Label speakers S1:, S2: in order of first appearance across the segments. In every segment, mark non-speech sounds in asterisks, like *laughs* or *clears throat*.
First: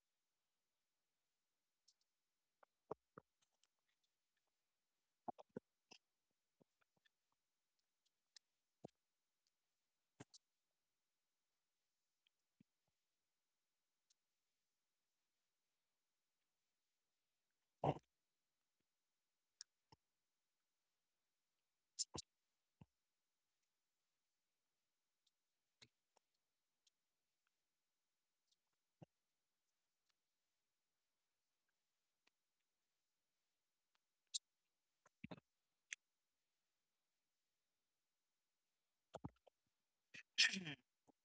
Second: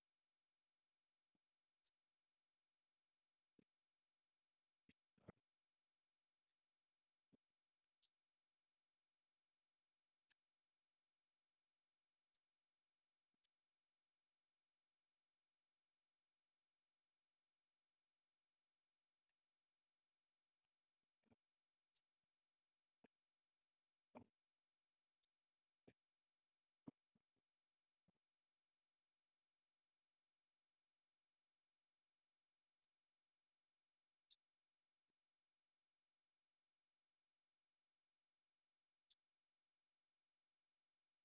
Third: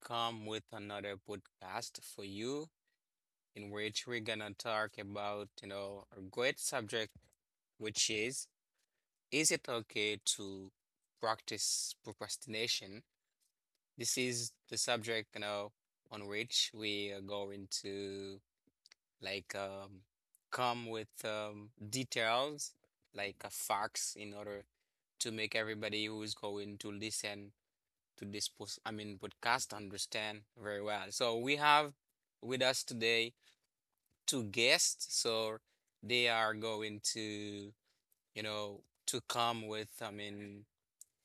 S1: come with another podcast for you, in which we're gonna talk about, a great subject, which is it okay to practice procrastination? This is the subject, on which we are going to like um, come with details, facts, in order to make everybody who is going to listen to this podcast understand very well. So we have with us today two guests. So they are going to, you know, to come with,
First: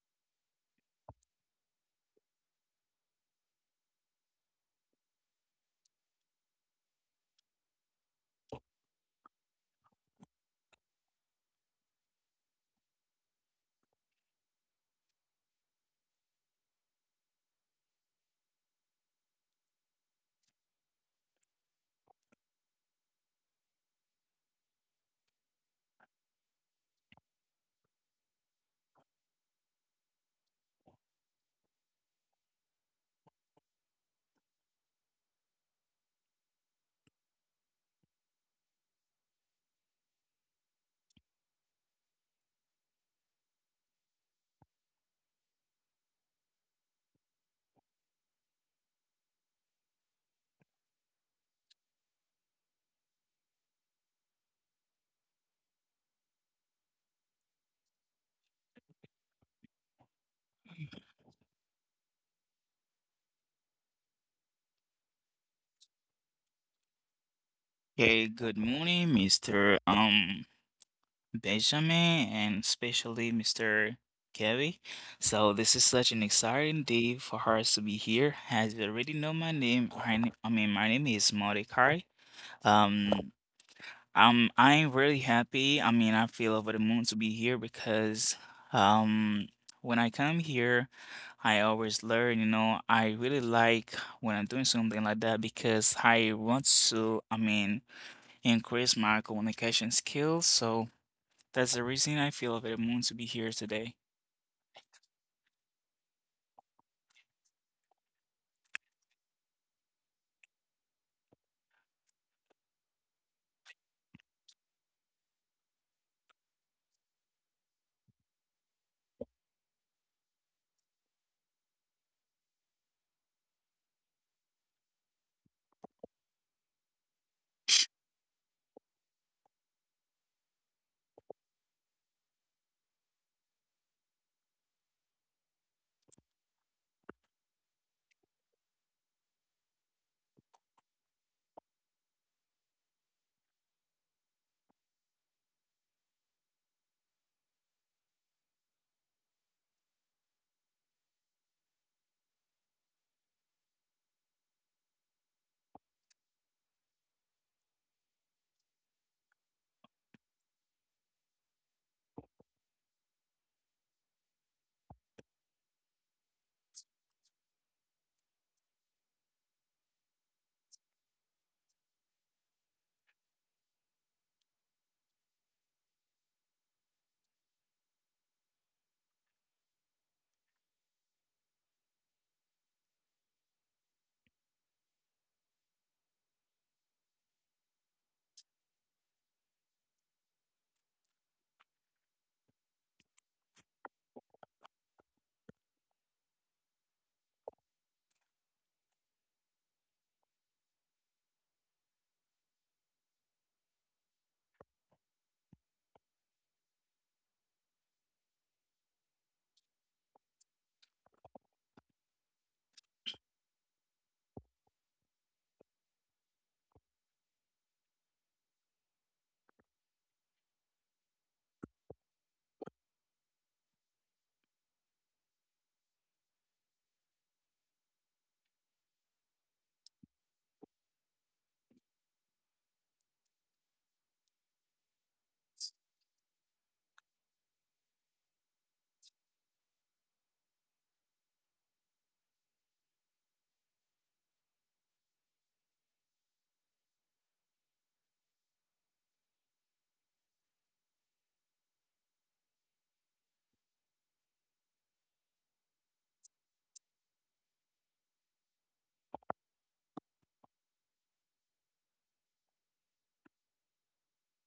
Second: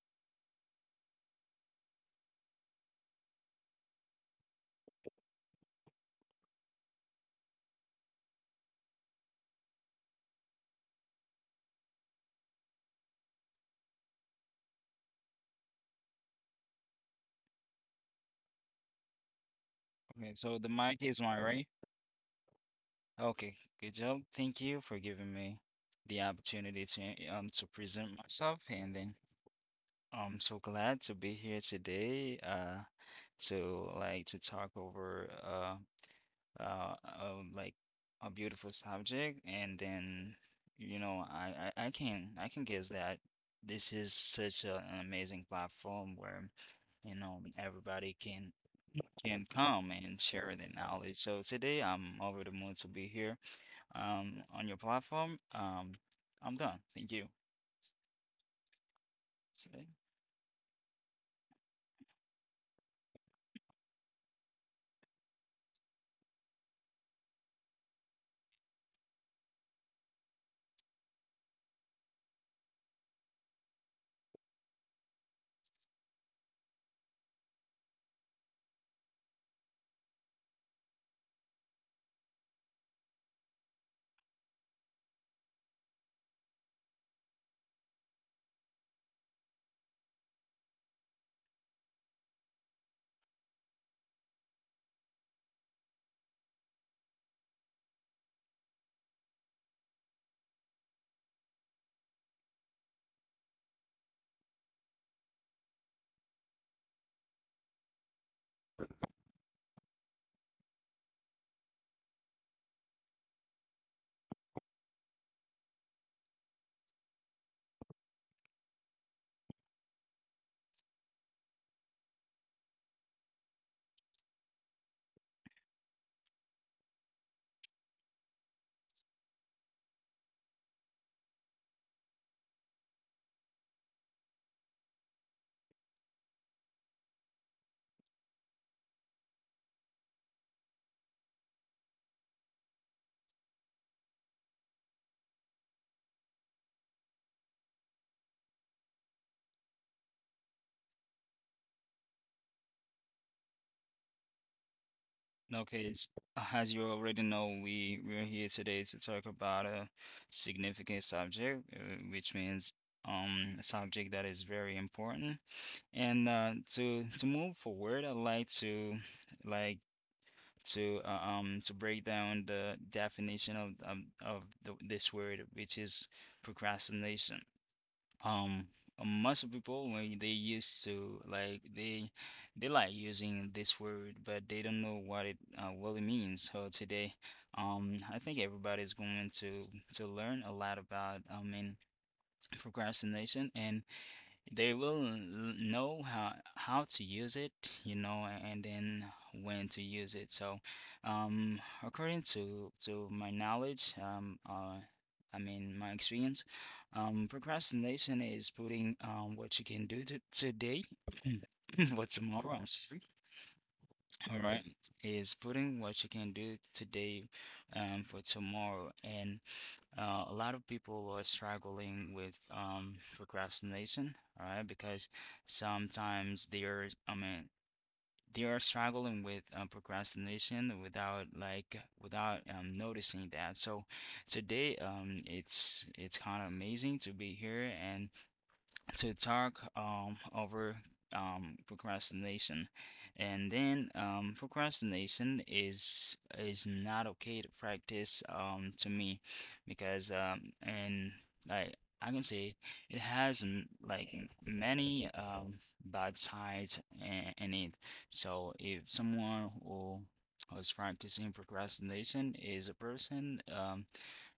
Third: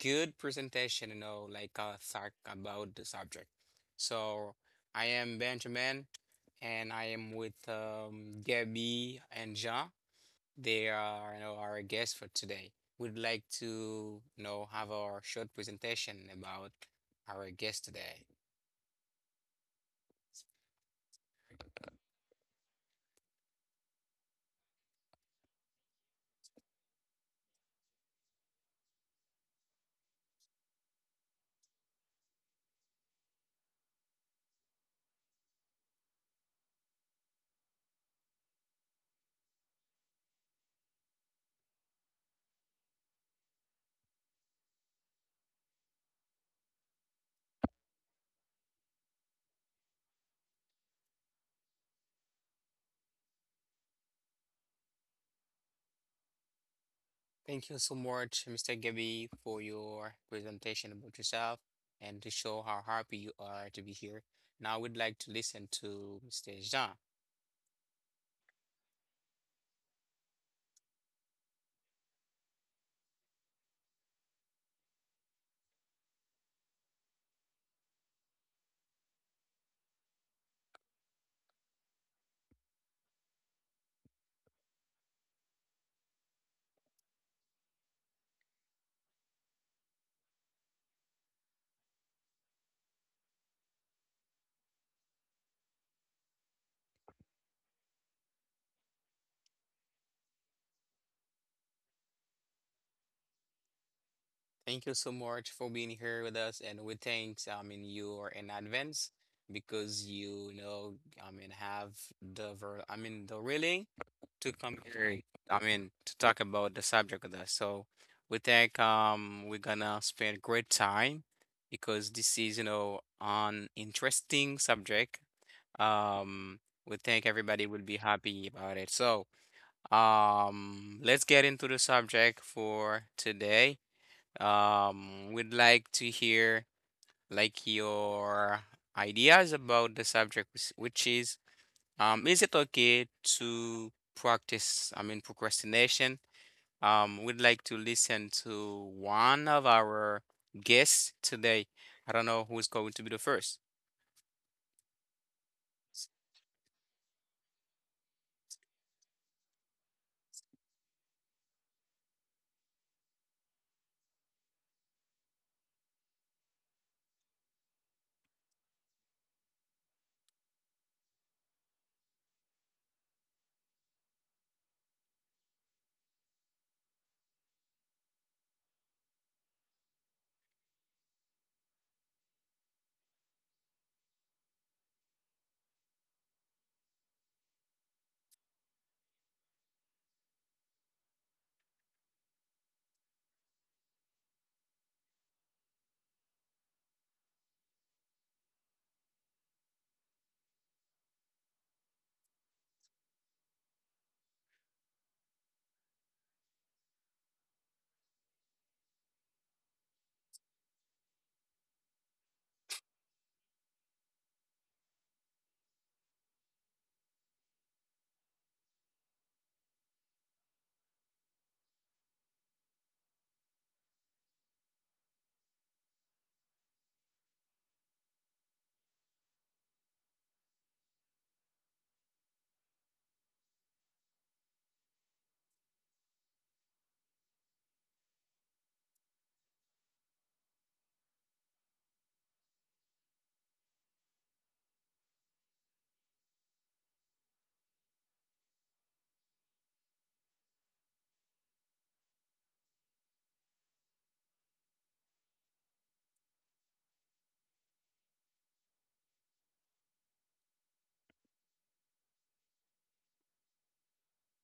S1: good presentation, talk about the subject. So I am Benjamin, and I am with Gabby and Jean. They are, our guests for today. We'd like to, have our short presentation about our guest today.
S2: Okay, so the mic is mine, right? Okay, good job. Thank you for giving me the opportunity to present myself, and then I'm so glad to be here today. To to talk over like a beautiful subject, and then you know I can guess that this is such an amazing platform where you know everybody can come and share their knowledge. So today I'm over the moon to be here on your platform. I'm done. Thank you.
S1: Thank you so much, Mr. Gabby, for
S2: Okay,
S1: your presentation about yourself and to show how happy you are to be here. Now we'd like to listen to Mr. Jean.
S3: Hey, good morning, Mr. Benjamin and especially Mr. Kelly. So this is such an exciting day for us to be here. As you already know my name, I, n- I mean my name is Mordecai. Um I'm really happy. I feel over the moon to be here because um when I come here I always learn, you know, I really like when I'm doing something like that because I want to increase my communication skills. So that's the reason I feel available to be here today.
S1: Thank you so much for being here with us, and we thank, you are in advance because you, have the really to come here, to talk about the subject with us. So we think we're gonna spend great time because this is, an interesting subject. Um, we think everybody will be happy about it. So let's get into the subject for today. We'd like to hear like your ideas about the subject, which is it okay to practice, procrastination? We'd like to listen to one of our guests today. I don't know who's going to be the first.
S2: Okay, it's, as you already know, we're here today to talk about a significant subject, which means a subject that is very important. And to move forward, I'd like to like to break down the definition of this word, which is procrastination. Um, Most of people when they used to they like using this word, but they don't know what it really means. So today, I think everybody's going to learn a lot about I mean procrastination, and they will l- know how to use it you know and then when to use it so um according to my knowledge I mean my experience, procrastination is putting what you can do to today *clears throat* what tomorrow, all right, is putting what you can do today for tomorrow, and a lot of people are struggling with procrastination, all right? Because sometimes they are, I mean, they are struggling with procrastination without without noticing that. So today, it's kind of amazing to be here and to talk over procrastination, and then procrastination is not okay to practice, to me, because and like I can say it has like many bad sides in it. So if someone who's practicing procrastination is a person,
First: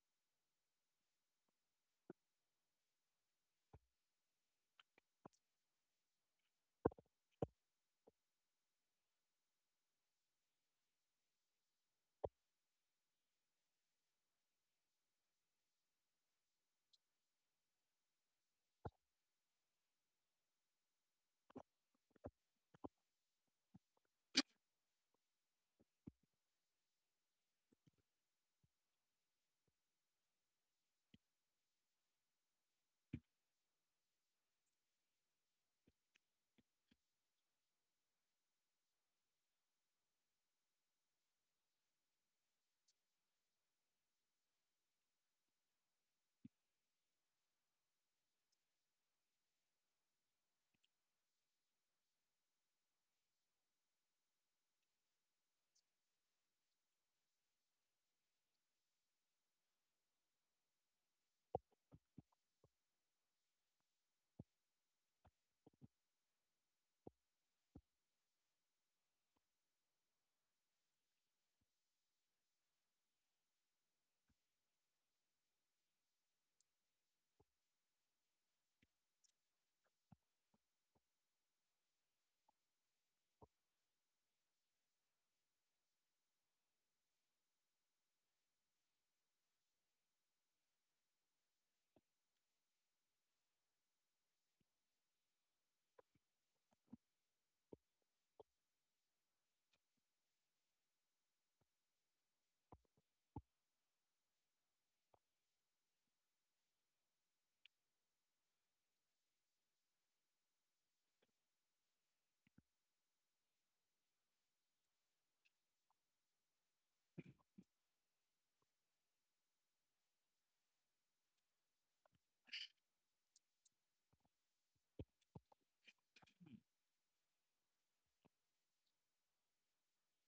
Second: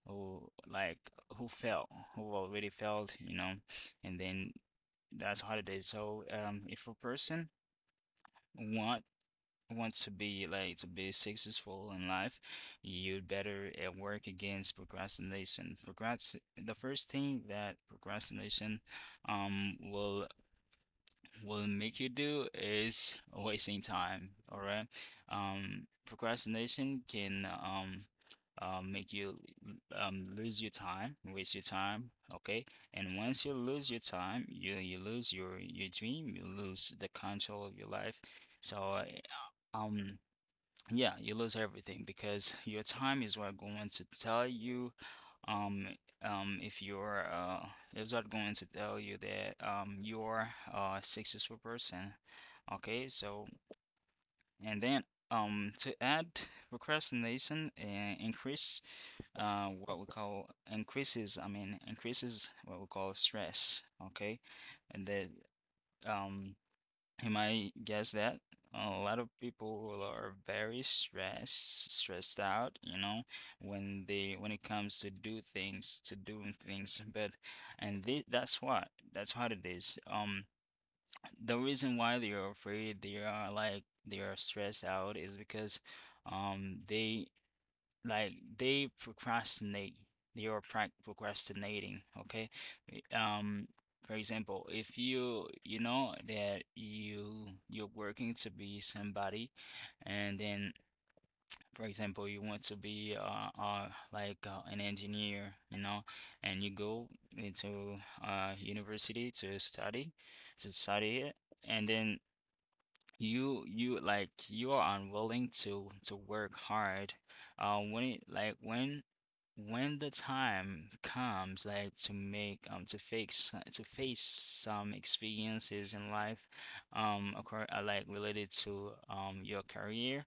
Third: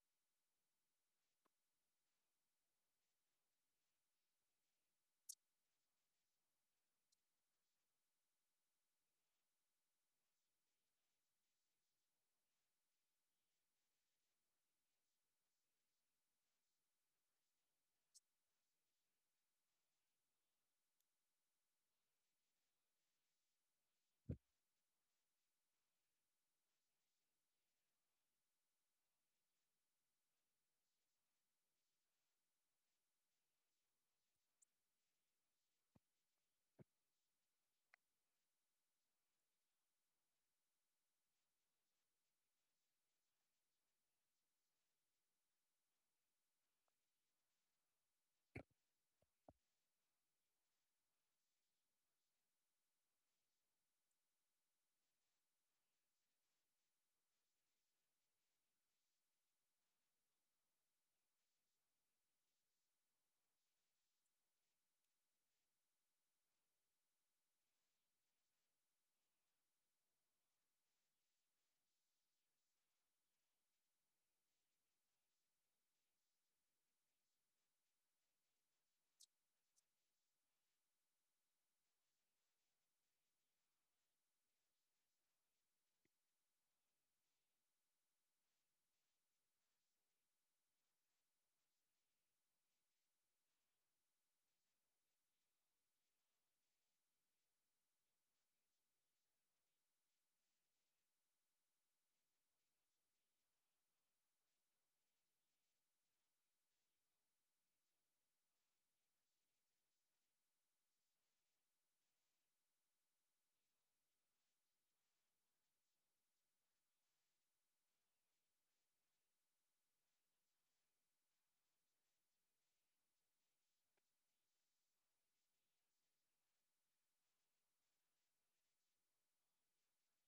S2: who like who fell who already failed you know and then that's holiday. So, if a person want wants to be to be successful in life, you'd better work against procrastination. Procrast The first thing that procrastination will make you do is wasting time, all right? Procrastination can make you lose your time, waste your time, okay? And once you lose your time, you lose your dream, you lose the control of your life. So um, yeah, you lose everything because your time is what going to tell you um if you're is what going to tell you that you're a successful person. Okay, so and then to add procrastination and increase what we call increases, I mean increases what we call stress, okay? And then um you might guess that a lot of people are very stressed, stressed out, you know, when they when it comes to do things, to doing things. But that's what it is. The reason why they are afraid, they are like they are stressed out, is because they like they procrastinate. They are procrastinating, okay? Um, for example, if you you know that you're working to be somebody, and then for example you want to be an engineer, you know, and you go into university to study it, and then you like you are unwilling to work hard uh when it like when when the time comes like to make to face some experiences in life occur, like related to your career,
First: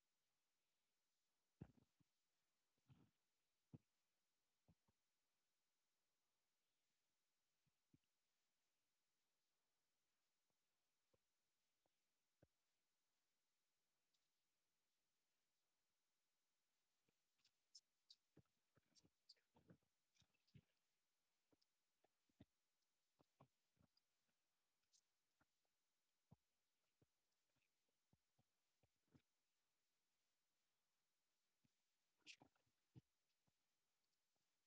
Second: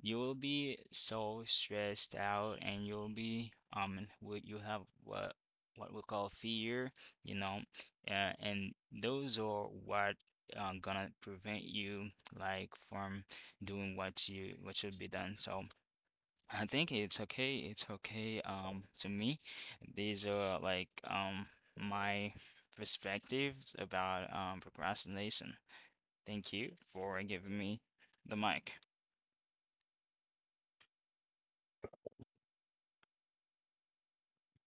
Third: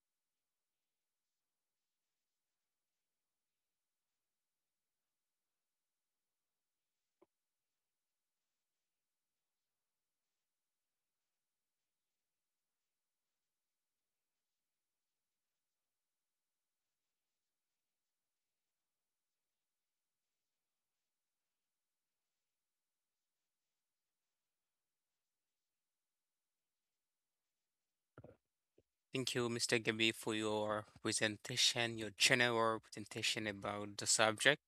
S2: you will be so stressed out and you'll be would you have what we call fear you know, and those are what gonna prevent you like from doing what you what should be done. So I think it's okay. It's okay. To me, these are like my perspectives about procrastination. Thank you for giving me the mic.
S1: Thank you, Mr. Gabi, for your presentation, your general presentation about the subject,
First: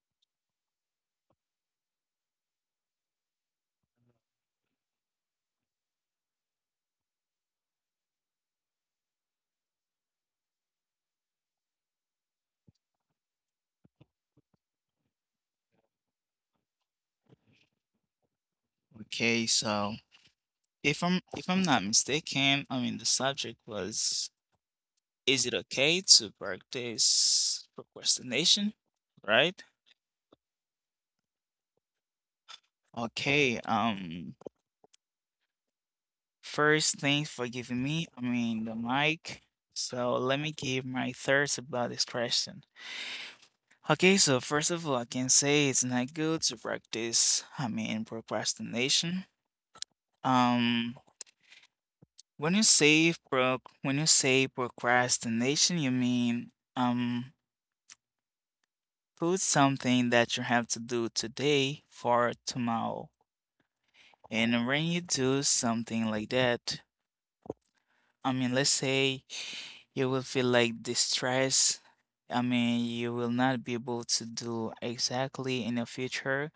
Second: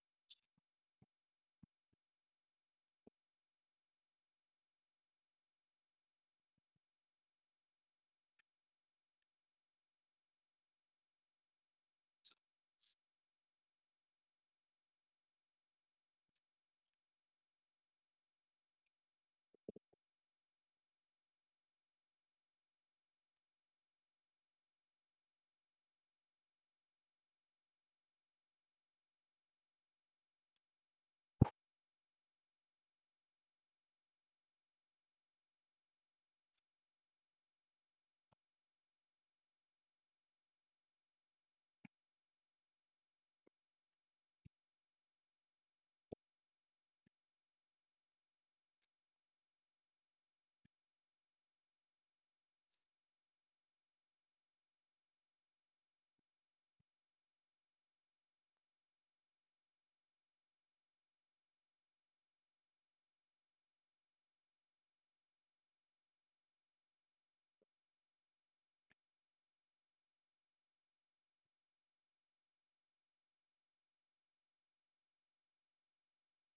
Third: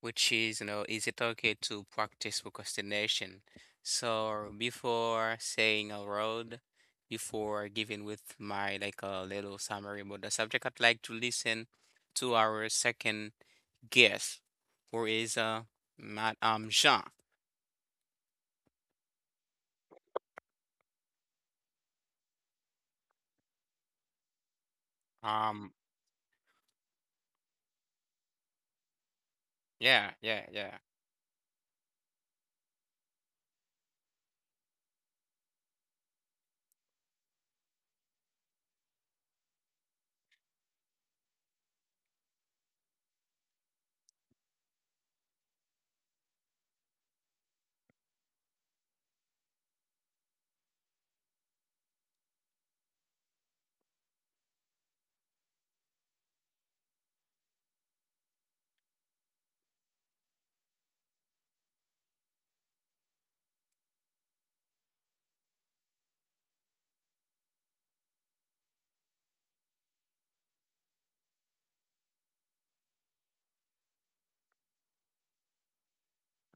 S1: which is, is it okay to practice procrastination? So before saying a word, before giving with my like a little summary about the subject, I'd like to listen to our second guest, who is Matt Jean.
S3: Okay, so if I'm not mistaken, the subject was is it
S1: Um
S3: okay to practice procrastination, right?
S1: yeah, yeah, yeah.
S3: Okay, first thanks for giving me, the mic. So let me give my thoughts about this question. Okay, so first of all, I can say it's not good to practice, procrastination. Um, when you say procrastination, you mean put something that you have to do today for tomorrow. And when you do something like that, let's say you will feel like distress. I mean, you will not be able to do exactly in the future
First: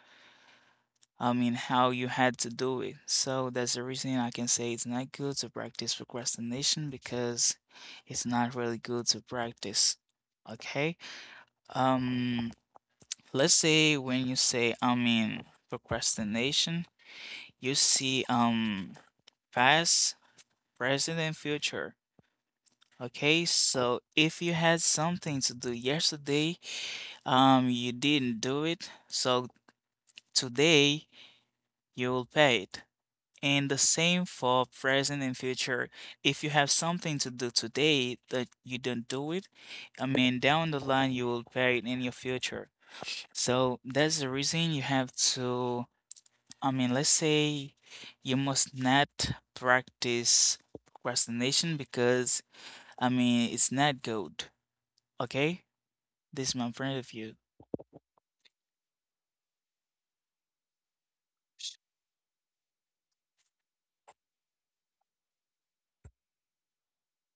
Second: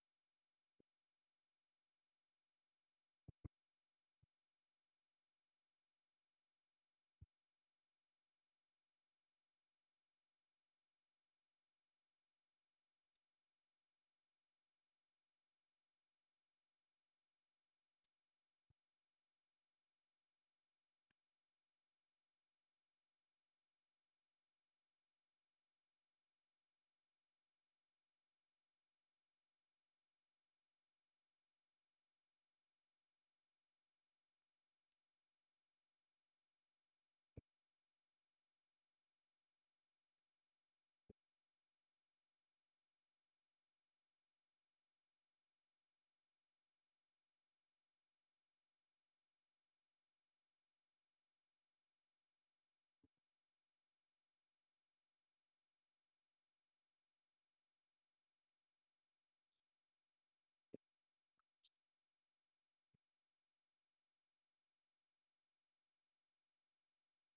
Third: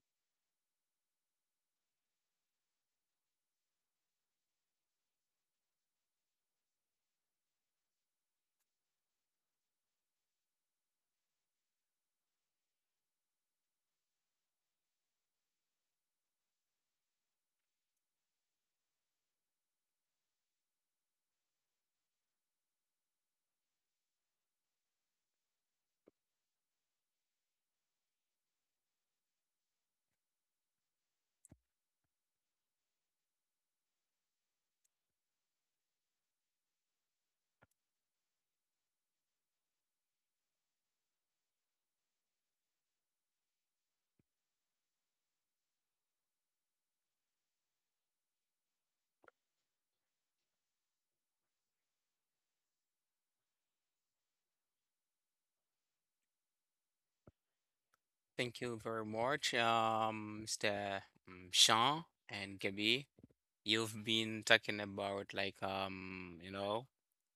S3: how you had to do it. So that's the reason I can say it's not good to practice procrastination because it's not really good to practice. Okay? Um, let's say when you say, procrastination, you see, past, present, and future. Okay, so if you had something to do yesterday, you didn't do it, so today you will pay it. And the same for present and future. If you have something to do today that you don't do it, I mean, down the line, you will pay it in your future. So that's the reason you have to, let's say you must not practice procrastination because, it's not good. Okay? This is my point of view.
S1: Thank you very much, Mr. Jean and Gabi. You've been talking about like um, you know,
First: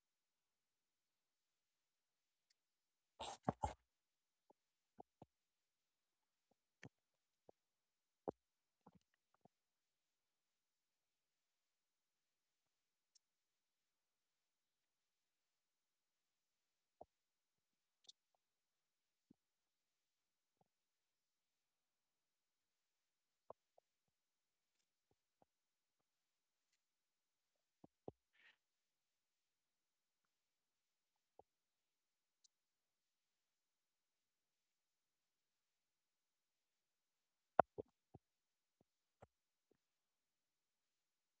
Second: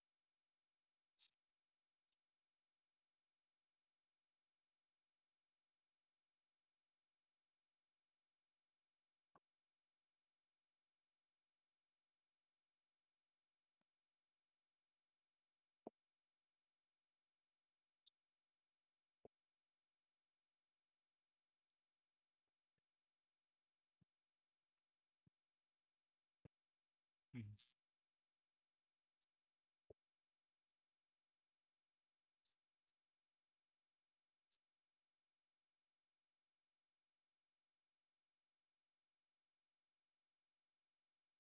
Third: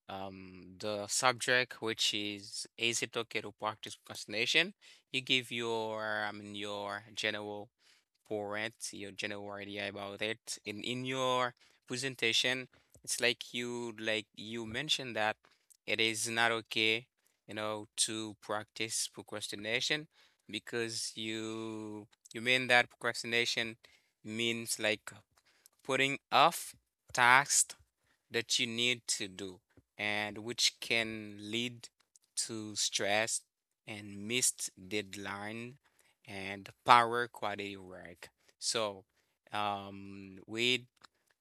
S1: um the subject which is it okay to practice procrastination? You give your, your general point, your general idea about it. In your presentation, it's like you you mentioned that it is not okay, to practice procrastination because you mean that procrastination means like putting off tasks that you need to do and which can lead to stress and missed deadline and power quality work. So we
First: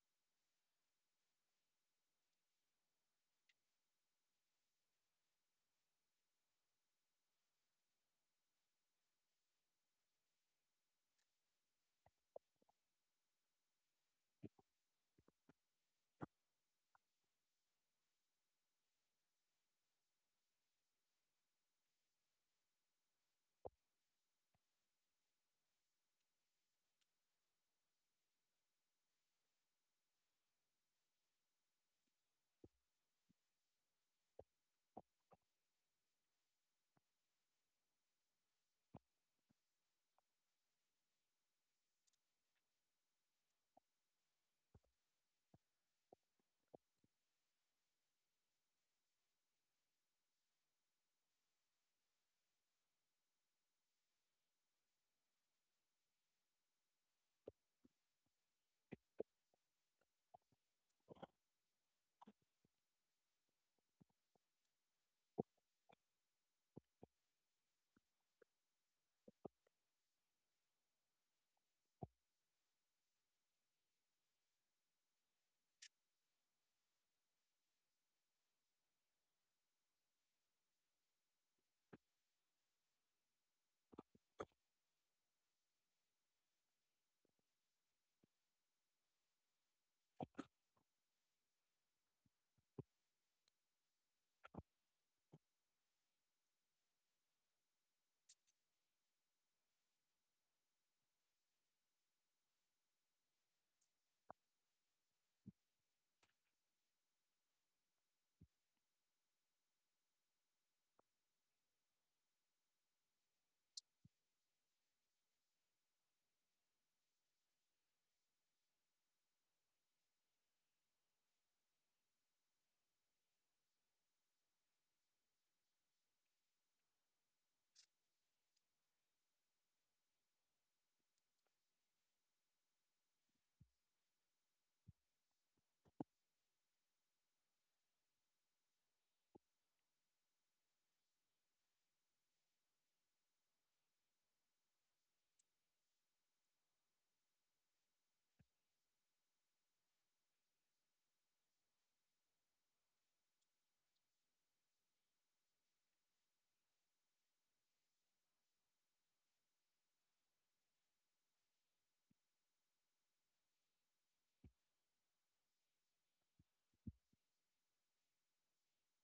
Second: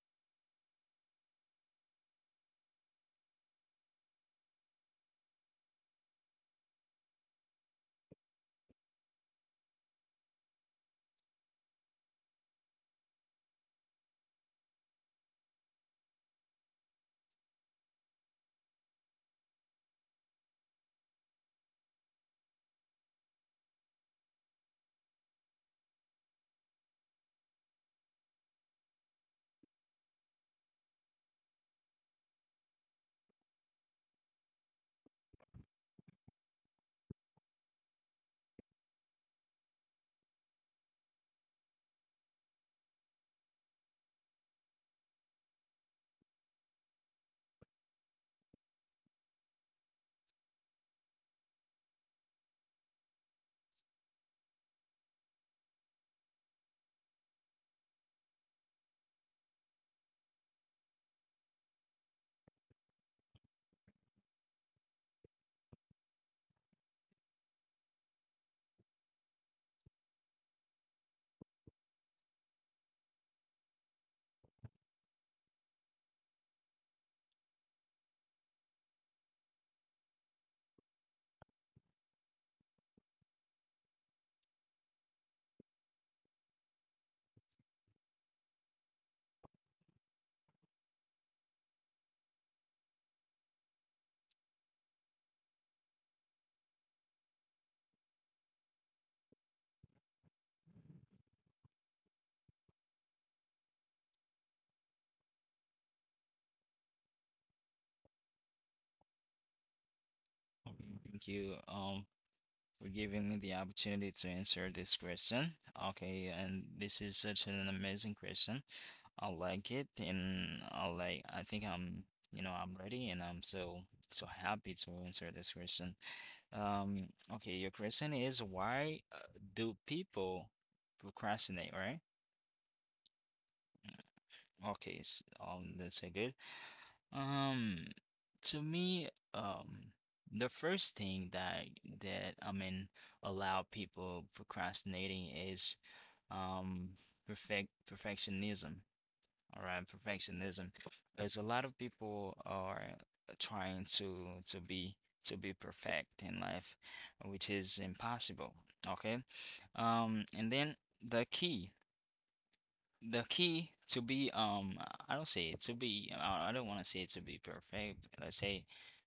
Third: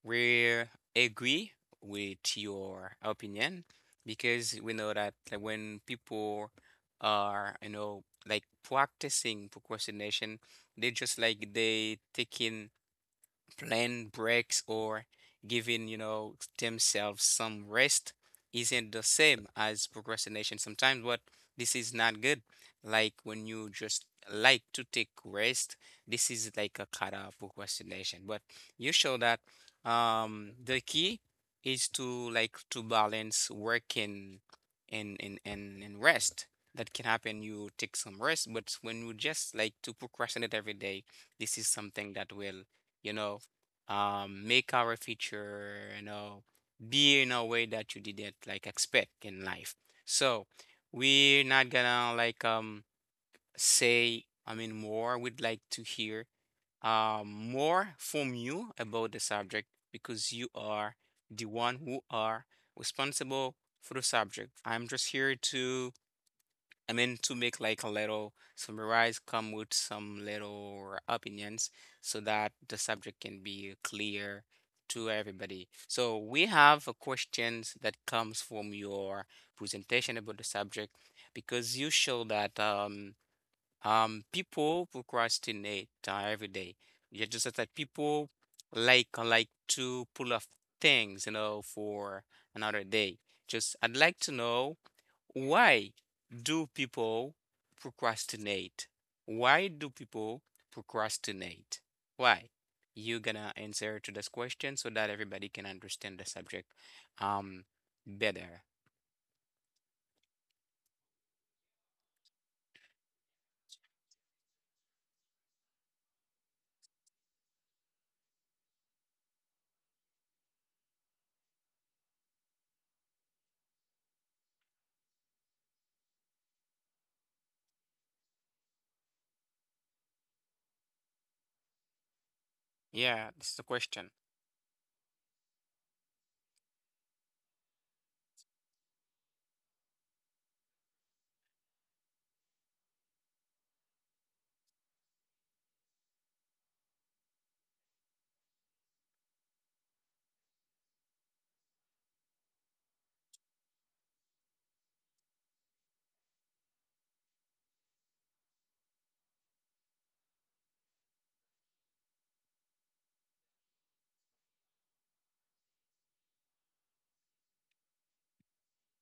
S1: we agree with your opinion because we know that, like, when people are, practicing procrastination, they just they taking plan breaks or giving, themselves some rest isn't the same as procrastination sometimes, but this is not good. Like when you just like to take rest, this is like a kind of procrastination. But you show that the key is to balance work and rest. That can happen. You take some rest, but when you just like to procrastinate every day, this is something that will, you know make our future, be in a way that you didn't like expect in life. So we're not gonna say, more. We'd like to hear more from you about the subject because you are the one who are responsible for the subject. I'm just here to, to make like a little summarize, come with some little opinions so that the subject can be clear to everybody. So we have a questions that comes from your presentation about the subject because you show that people procrastinate every day. You just said that people like to pull off things, you know, for another day. Just I'd like to know. Why do people procrastinate? Why do people procrastinate? Why? You're gonna answer to this question so that everybody can understand the subject um better.
S2: Thank you for giving me the opportunity to answer this question. Okay, and this is such an amazing question. I like it, and I like. I think you know, I'm ready, and I'm so so happy to answer this question. Um, okay, your question is why do people procrastinate, right?
S1: Yeah, this is the question.
S2: Okay, s that's a good. Um, to me, um, the first thing that I mean allow people procrastinating is, um, perfectionism. All right, perfectionism. There's a lot of people are trying to be to be perfect in life, which is impossible. Okay. And then the key, the key to be I don't say it to be I don't want to say to be perfect. Let's say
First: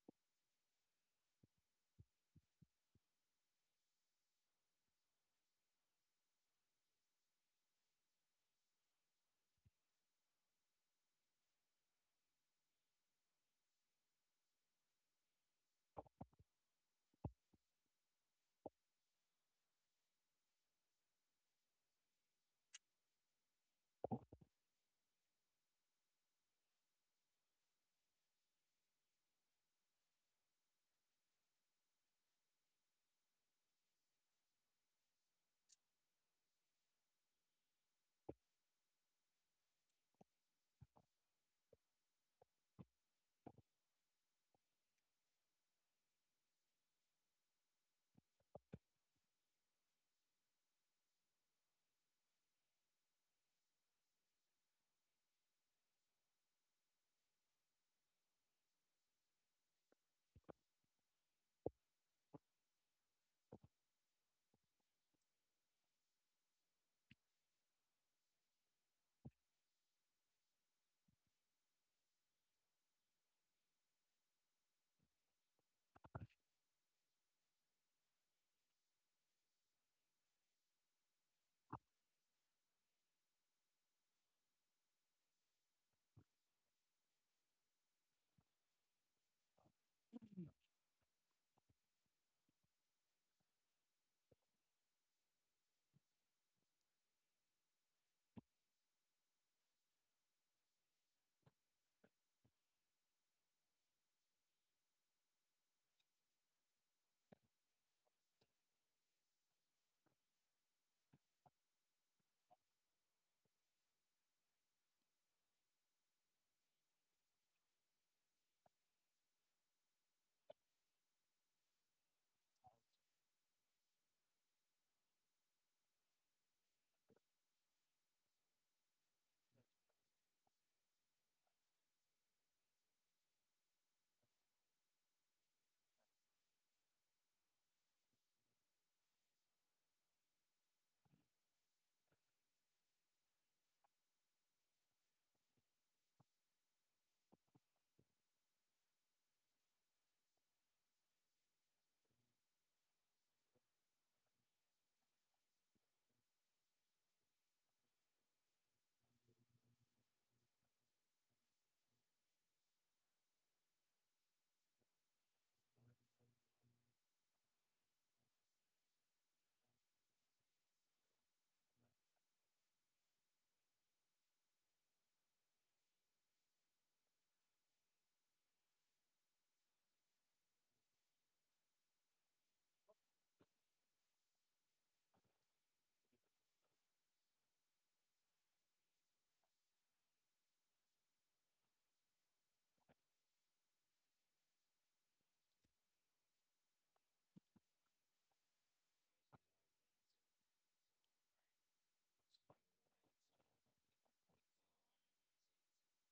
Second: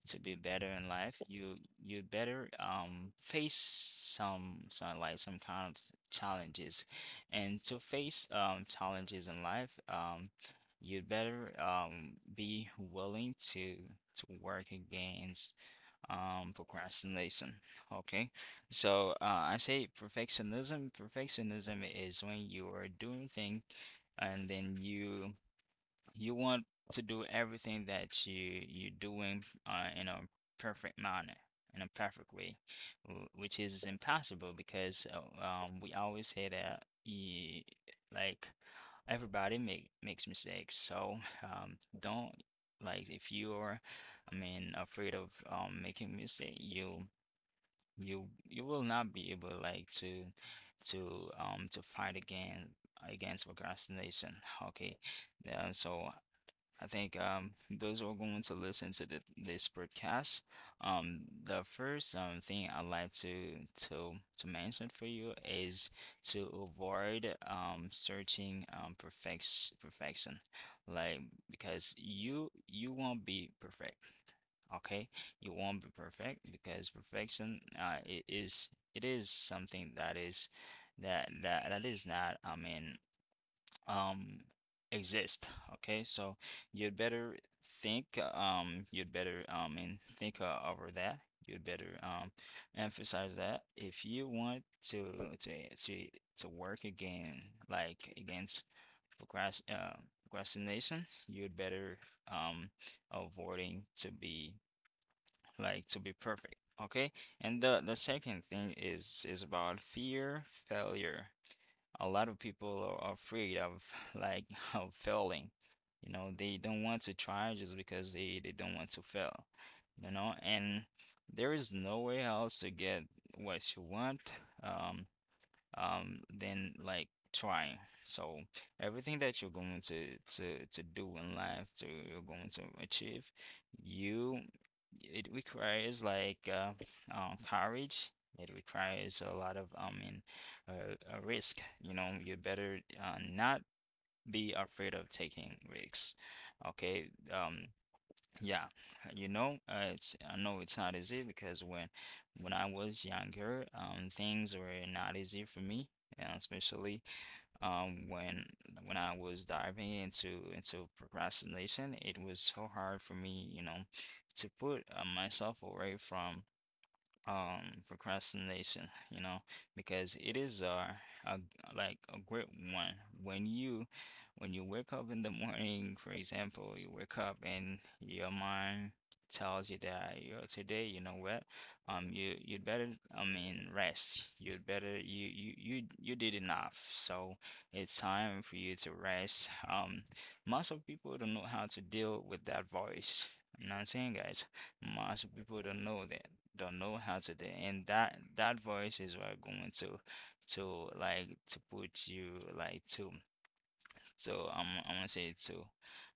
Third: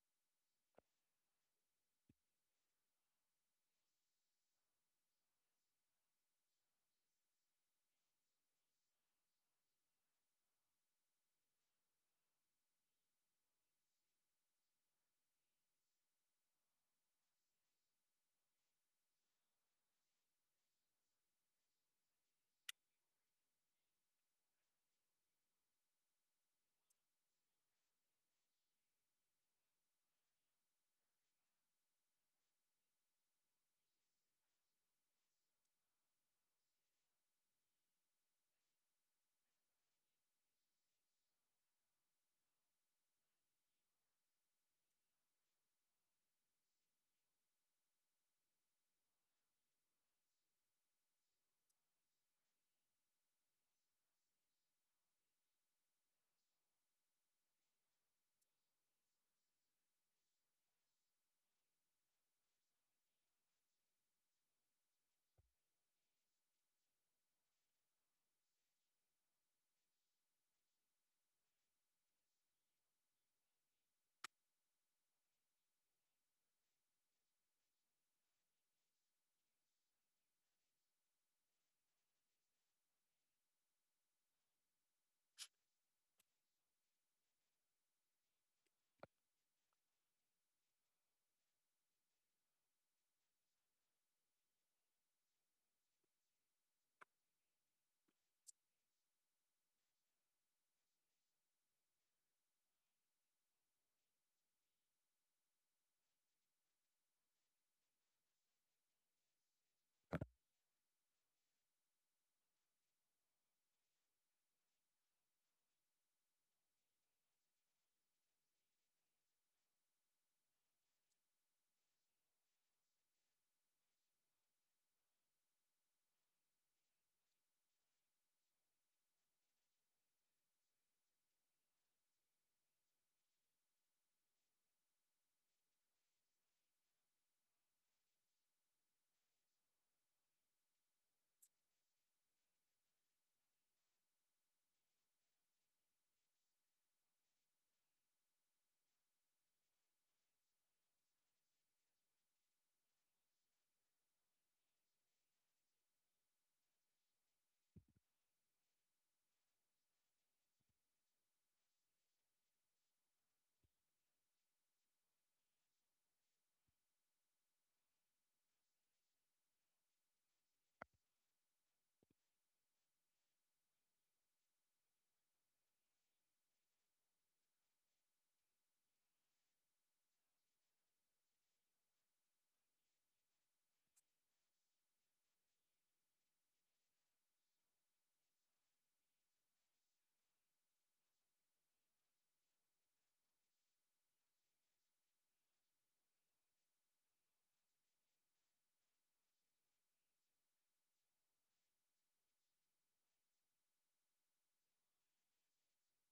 S2: to be better in life, you better face some kind of challenges, and to face challenges in life, you better be willing to work again procrastination. Okay, so I say perfectionism. Perfectionism is when you are doing things and then you want to do everything that you're doing in a perfect manner, in a perfect way, which is impossible because we always say that like everybody makes mistakes. So don't like if you're, I mean, afraid of making mistake, you you will not be able like to to fight again against procrastination. Okay. Yeah, so I think those who are going to listen to this podcast, the first thing I'd like to to mention for you is to avoid searching perfection, like because you won't be perfect, okay? You won't be perfect because perfection it is something that is that is not I mean um exist, okay? So you'd better think, you'd better and think over that, you'd better emphasize that if you want to to to to work again like against procrast uh, procrastination, you'd better um avoiding to be like to be perfect, okay? And the second thing is about fear failure. A lot of people are afraid of *laughs* like of failing. You know, they don't want to try just because they don't want to fail. You know, and there is no way else to get what you want. Um, than like trying. So everything that you're going to do in life, to you're going to achieve, you it requires like courage. It requires a lot of I mean a risk. You know, you better not be afraid of taking risks. Okay, yeah, you know, it's I know it's not easy because when I was younger, things were not easy for me, and especially um when when I was diving into procrastination, it was so hard for me, you know, to put myself away from procrastination, you know, because it is, a g- like a great one. When you when you wake up in the morning, for example, you wake up and your mind tells you that, you know, today you know what, you'd better I mean rest, you'd better you did enough, so it's time for you to rest. Most of people don't know how to deal with that voice. You know what I'm saying, guys? Most people don't know that, don't know how to do it. And that voice is what I'm going to put you like to so I am going to say to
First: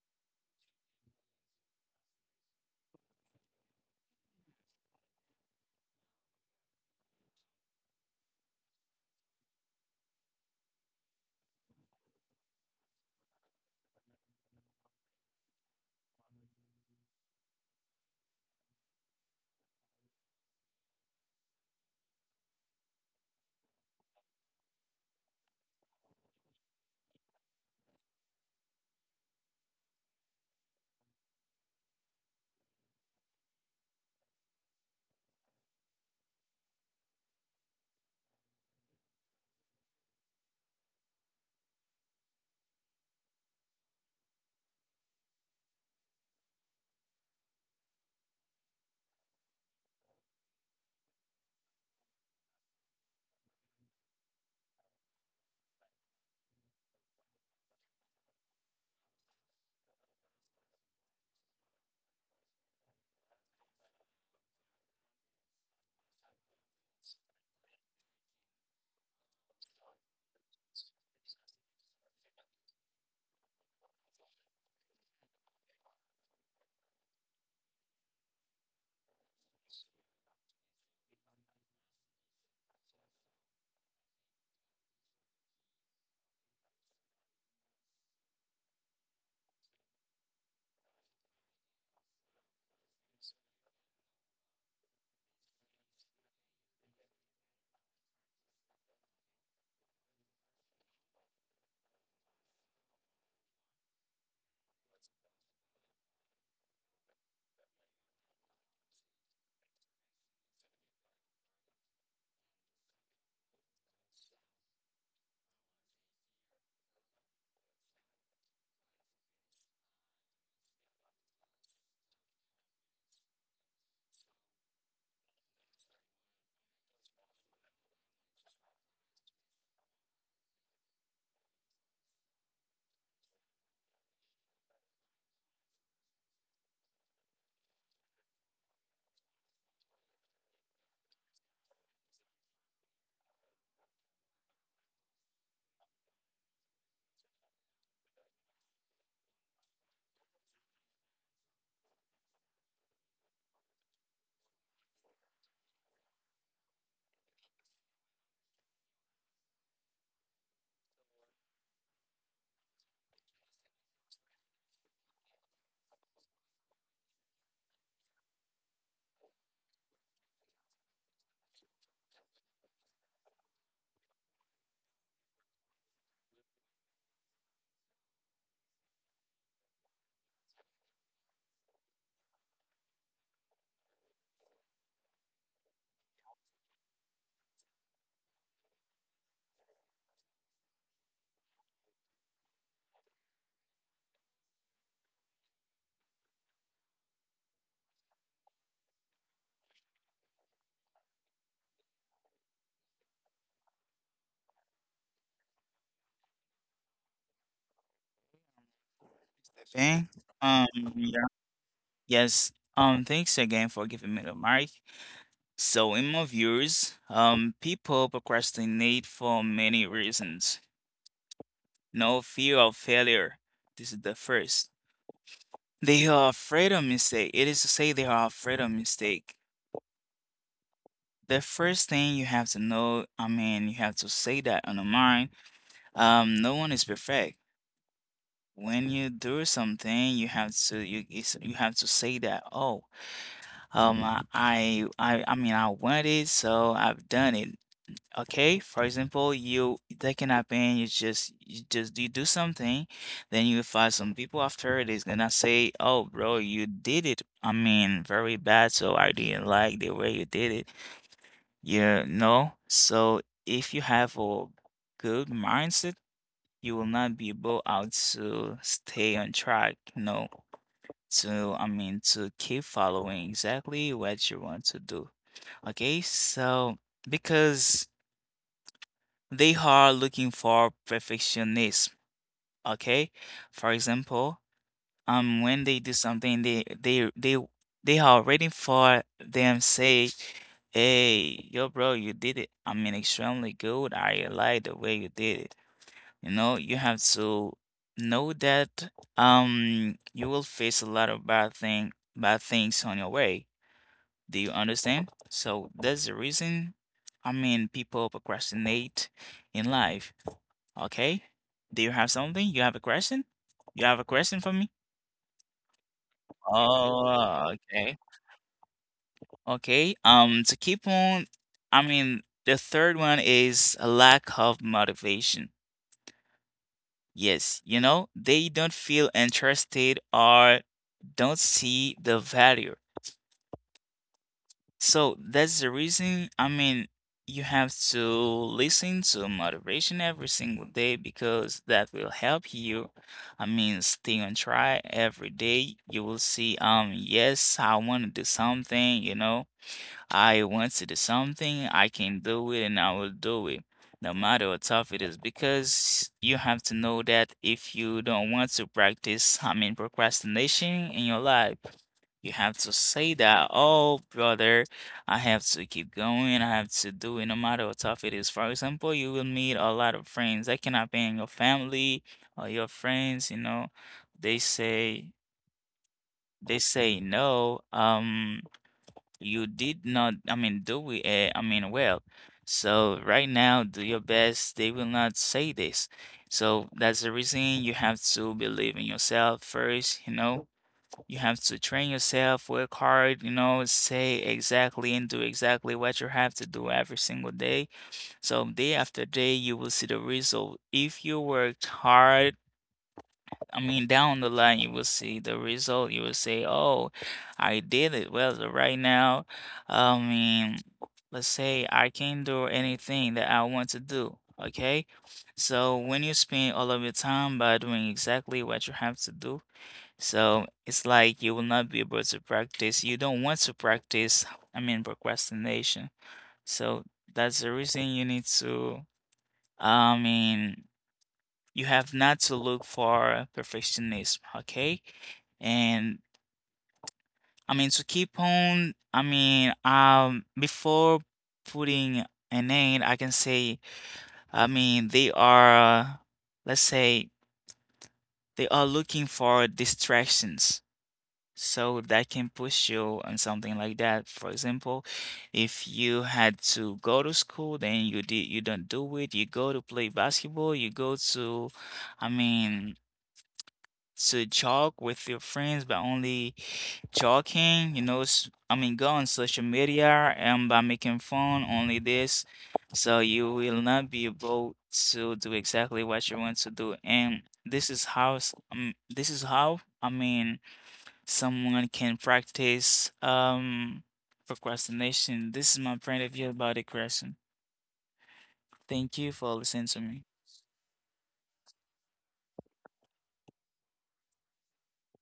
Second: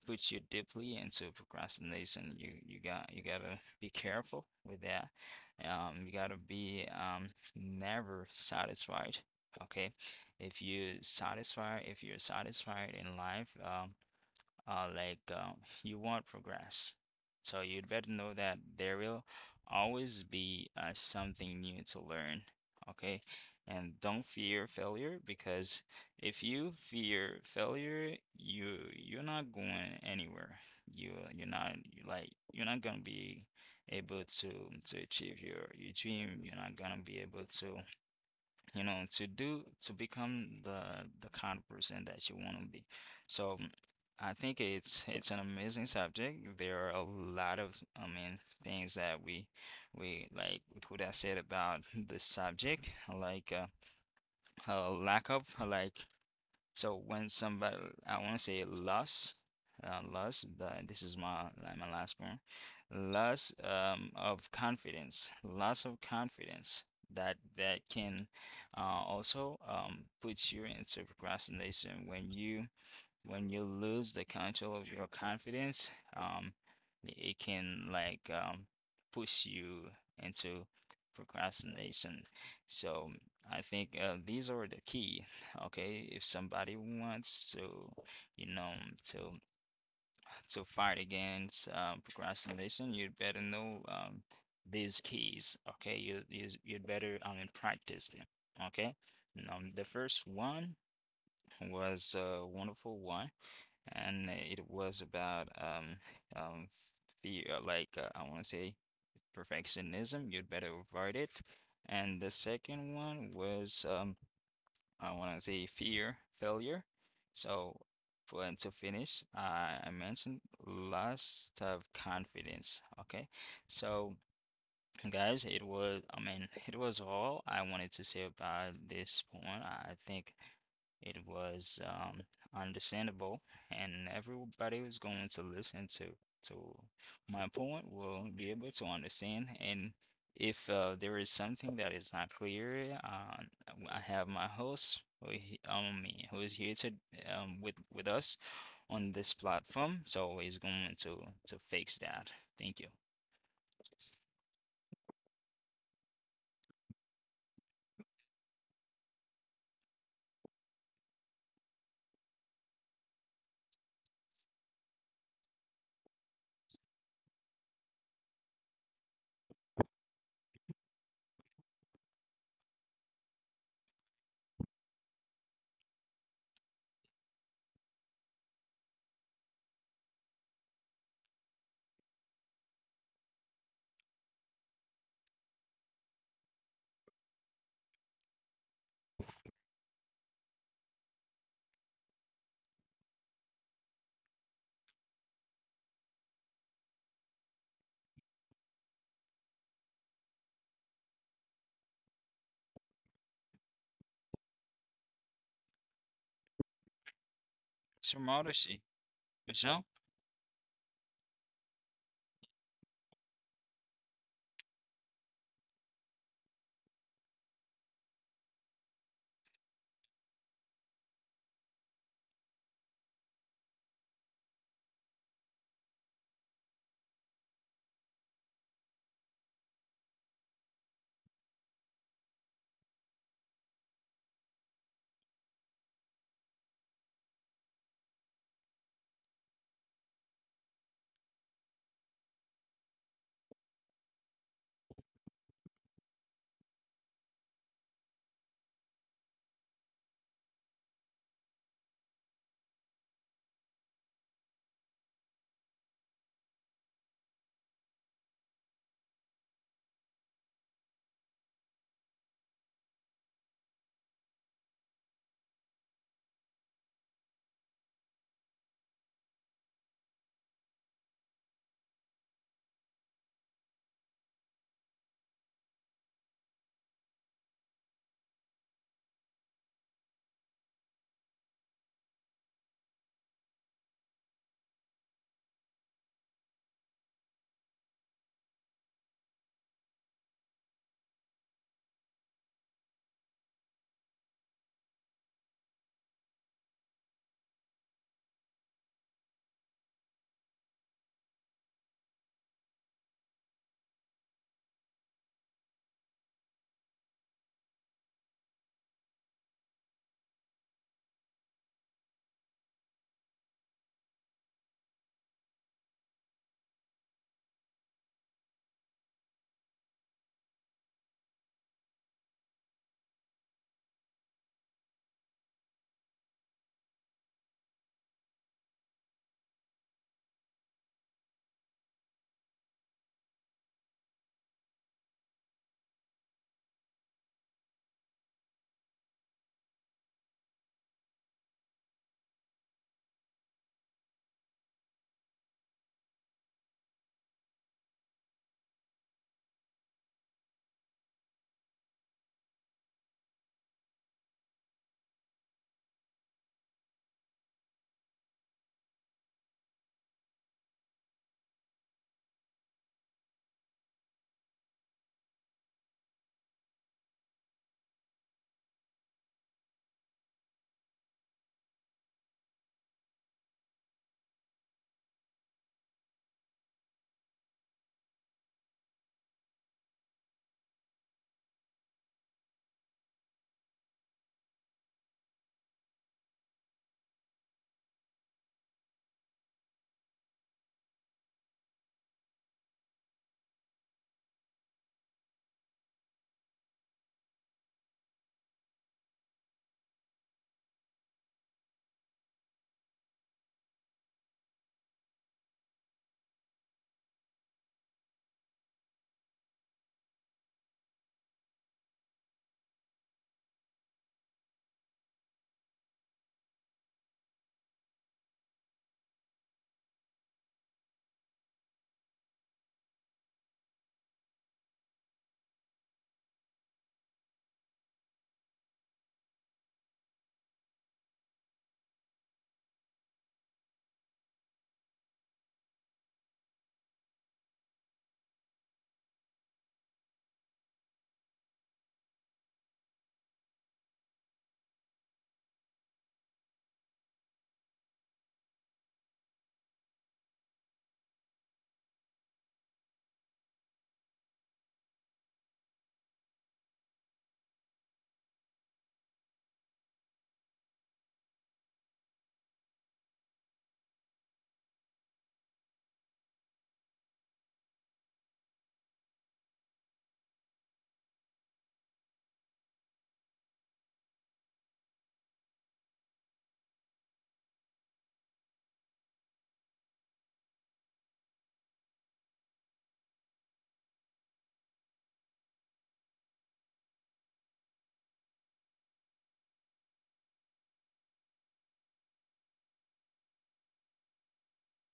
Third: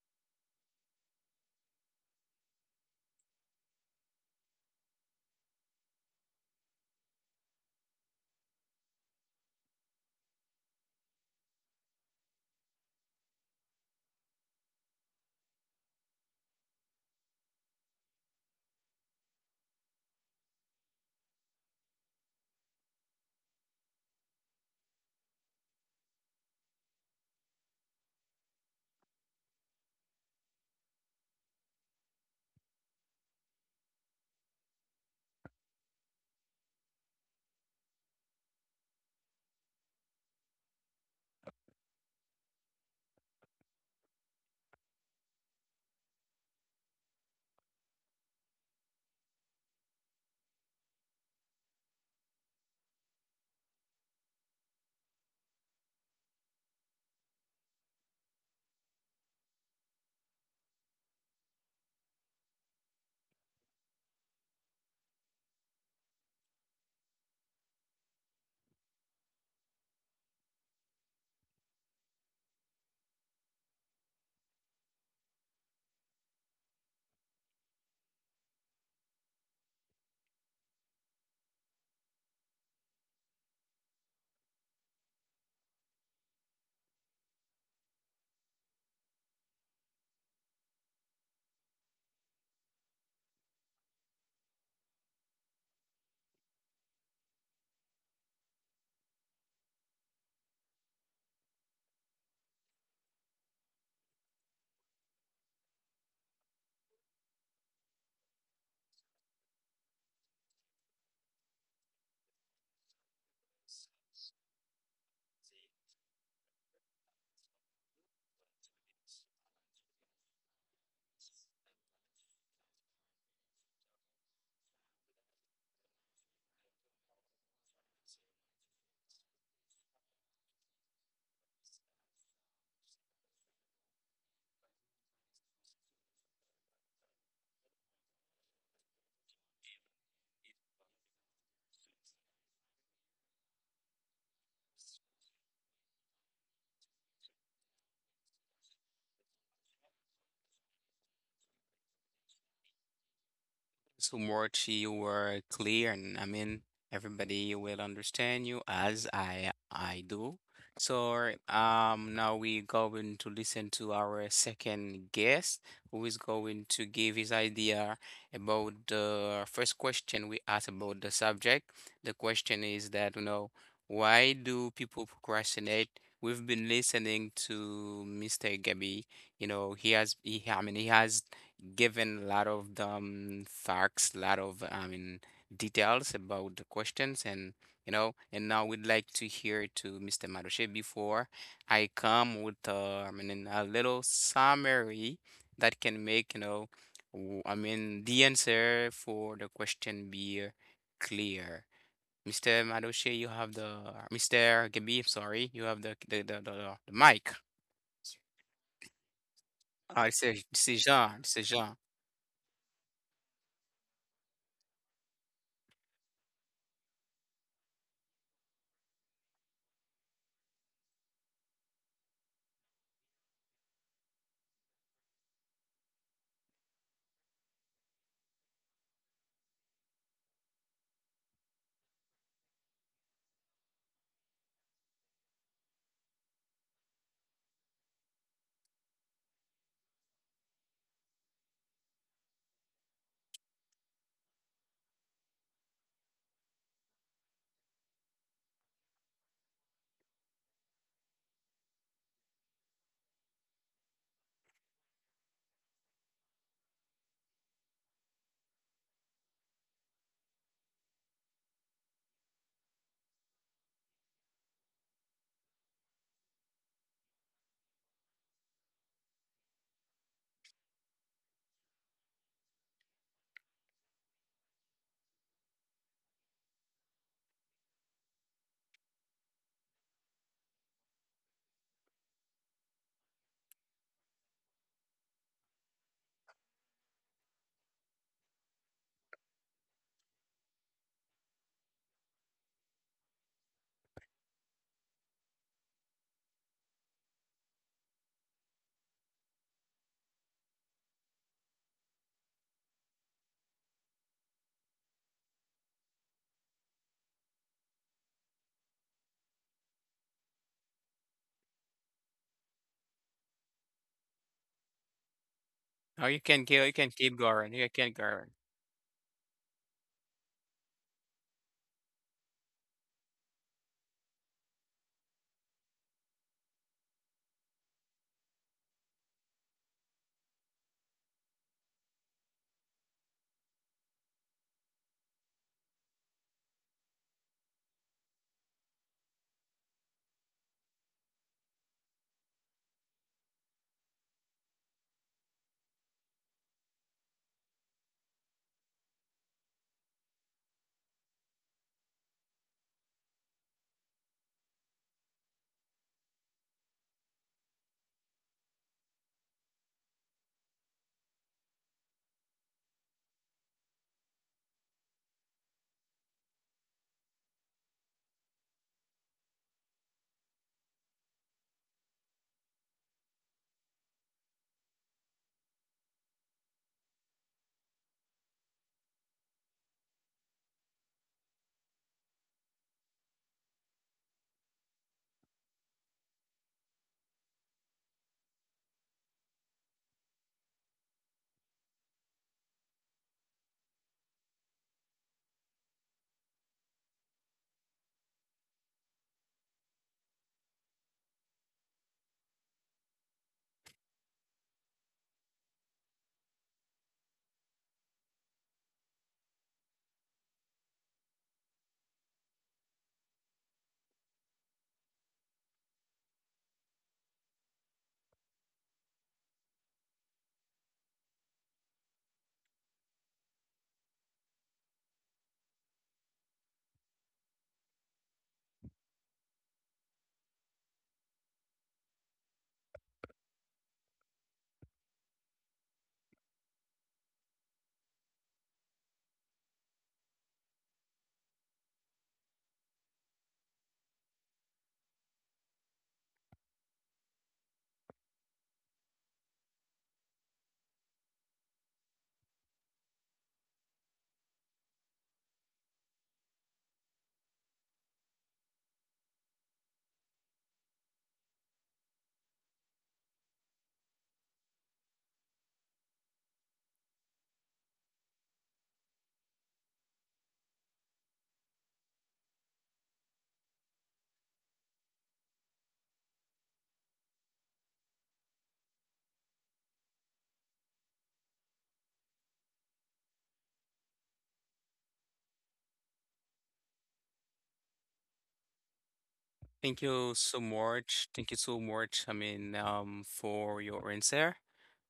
S2: put you deeply into procrastination. You gotta be careful with that. You gotta be never satisfied. Okay, if you satisfied, if you're satisfied in life, uh, like uh, you want progress. So you'd better know that there will always be something new to learn, okay? And don't fear failure, because if you fear failure, you're not going anywhere. You're like you're not gonna be able to achieve your dream. You're not gonna be able to, you know, to become the kind of person that you want to be. So I think it's an amazing subject. There are a lot of, I mean, things that we like put I said about this subject, like a lack of like so when somebody, I want to say loss, loss, this is my like my last point, loss of confidence, loss of confidence that can, also put you into procrastination. When you when you lose the control of your confidence, it can push you into procrastination. So I think these are the key. Okay, if somebody wants to, you know, to to fight against procrastination, you'd better know these keys. Okay, you'd better practice them. Okay, the first one was a wonderful one and it was about um the like I want to say perfectionism. You'd better avoid it. And the second one was I want to say fear failure. So for and to finish, I mentioned loss of confidence. Okay, so guys, it was, I mean, it was all I wanted to say about this point. I think it was understandable, and everybody who's going to listen to to my point will be able to understand. And if there is something that is not clear, I have my host, who is here to with us on this platform, so he's going to fix that. Thank you.
S1: So much, you were clear, and I mean, everybody will understand you as I do. So now we going to listen to our second guest, who is going to give his idea about the first question we asked about the subject. The question is that, you know, why do people procrastinate? We've been listening to Mr. Gabby. You know, he has he, I mean, he has given a lot of the facts, a lot of, details about the questions, and you know, and now we'd like to hear to Mr. Maroche before I come with a little summary that can make, you know, the answer for the question be clear. Mr. Maroche, you have the Mr. Gabi, I'm sorry, you have the mic.
S2: So Marushi, Michelle?
S3: Okay?
S1: Ah, c'est
S3: Um,
S1: c'est Jean,
S3: yeah.
S1: c'est Jean.
S3: Yes. Thanks again for giving me the mic. So, in my views, people procrastinate for many reasons. No fear of failure. This is the first. They are afraid of mistake. It is to say they are afraid of mistake. The first thing you have to know, you have to say that on the mind. No one is perfect. When you do something, you have to say that. Oh, I want it, so I've done it. Okay, for example, you that can happen. You just you just you do something, then you find some people after it is gonna say, "Oh, bro, you did it. I mean, very bad. So I didn't like the way you did it." You know. So if you have a good mindset, you will not be able out to stay on track. No, to I mean to keep following exactly what you want to do. Okay, so because. They are looking for perfectionism, okay? For example, when they do something, they are waiting for them say, "Hey, yo, bro, you did it. I mean, extremely good. I like the way you did it." You know, you have to know that you will face a lot of bad thing bad things on your way. Do you understand? So that's the reason. I mean, people procrastinate in life. Okay. Do you have something? You have a question? You have a question for me?
S1: Oh, you can go. You can keep
S3: Oh,
S1: going. You
S3: okay.
S1: can go.
S3: Okay. To keep on, the third one is a lack of motivation. Yes, you know, they don't feel interested or don't see the value. So that's the reason, you have to listen to motivation every single day because that will help you. I mean, stay on track every day. You will see, yes, I want to do something, you know. I once it is something, I can do it and I will do it, no matter how tough it is, because you have to know that if you don't want to practice, procrastination in your life, you have to say that, oh, brother, I have to keep going, I have to do it no matter how tough it is. For example, you will meet a lot of friends that can happen in your family or your friends, you know, they say, they say no, you did not, do it, well. So right now, do your best. They will not say this. So that's the reason you have to believe in yourself first, you know. You have to train yourself, work hard, you know, say exactly and do exactly what you have to do every single day. So day after day, you will see the result. If you worked hard, I mean, down the line, you will see the result. You will say, "Oh, I did it." Well, so right now, I mean, let's say I can do anything that I want to do. Okay, so when you spend all of your time by doing exactly what you have to do, so it's like you will not be able to practice. You don't want to practice. Procrastination. So that's the reason you need to. I mean. You have not to look for perfectionism, okay? And I mean to keep on, I mean, before putting an end, I can say, they are, let's say, they are looking for distractions. So that can push you on something like that. For example, if you had to go to school, then you don't do it. You go to play basketball, you go to, I mean, to talk with your friends by only talking, you know, go on social media and by making fun only this. So you will not be able to do exactly what you want to do. And this is how, this is how, someone can practice, procrastination. This is my point of view about the question. Thank you for listening to
S1: Thank
S3: me.
S1: you so much. Thank you so much. For your answer.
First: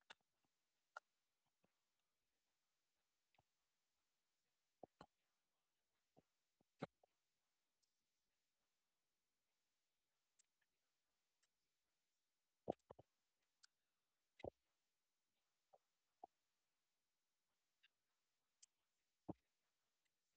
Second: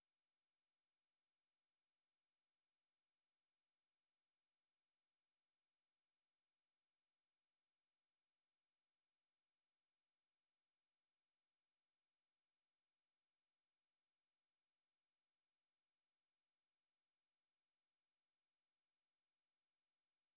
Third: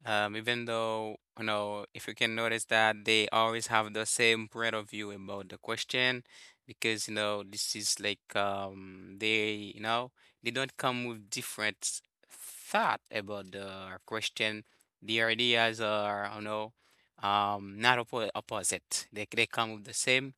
S1: Even though, you know, if you can notice that they always have the same point of view about the question, because, you know, this is like they, you know, they don't come with different thought about the question. The ideas are, you know, not opposite. They come with the same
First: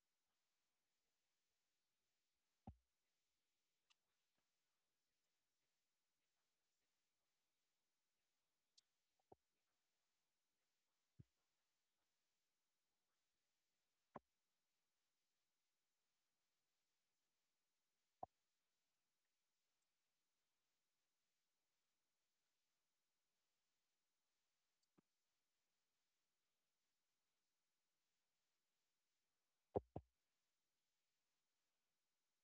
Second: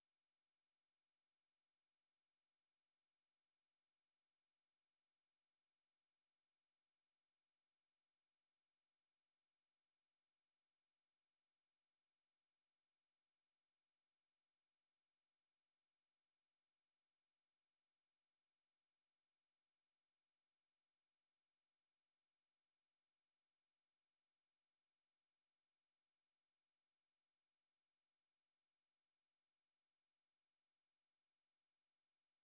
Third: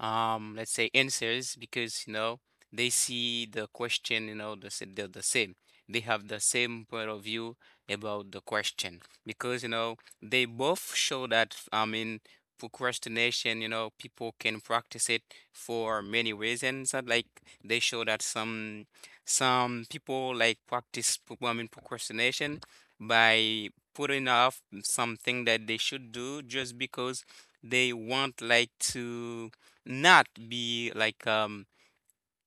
S1: let's say answers because, you know, they see the question, you know, the same. They have the same point of view about the question because you know they both show that, procrastination, you know, people can practice it for many reasons. Like they show that some people like practice procrastination by putting off something that they should do just because they want like to not be like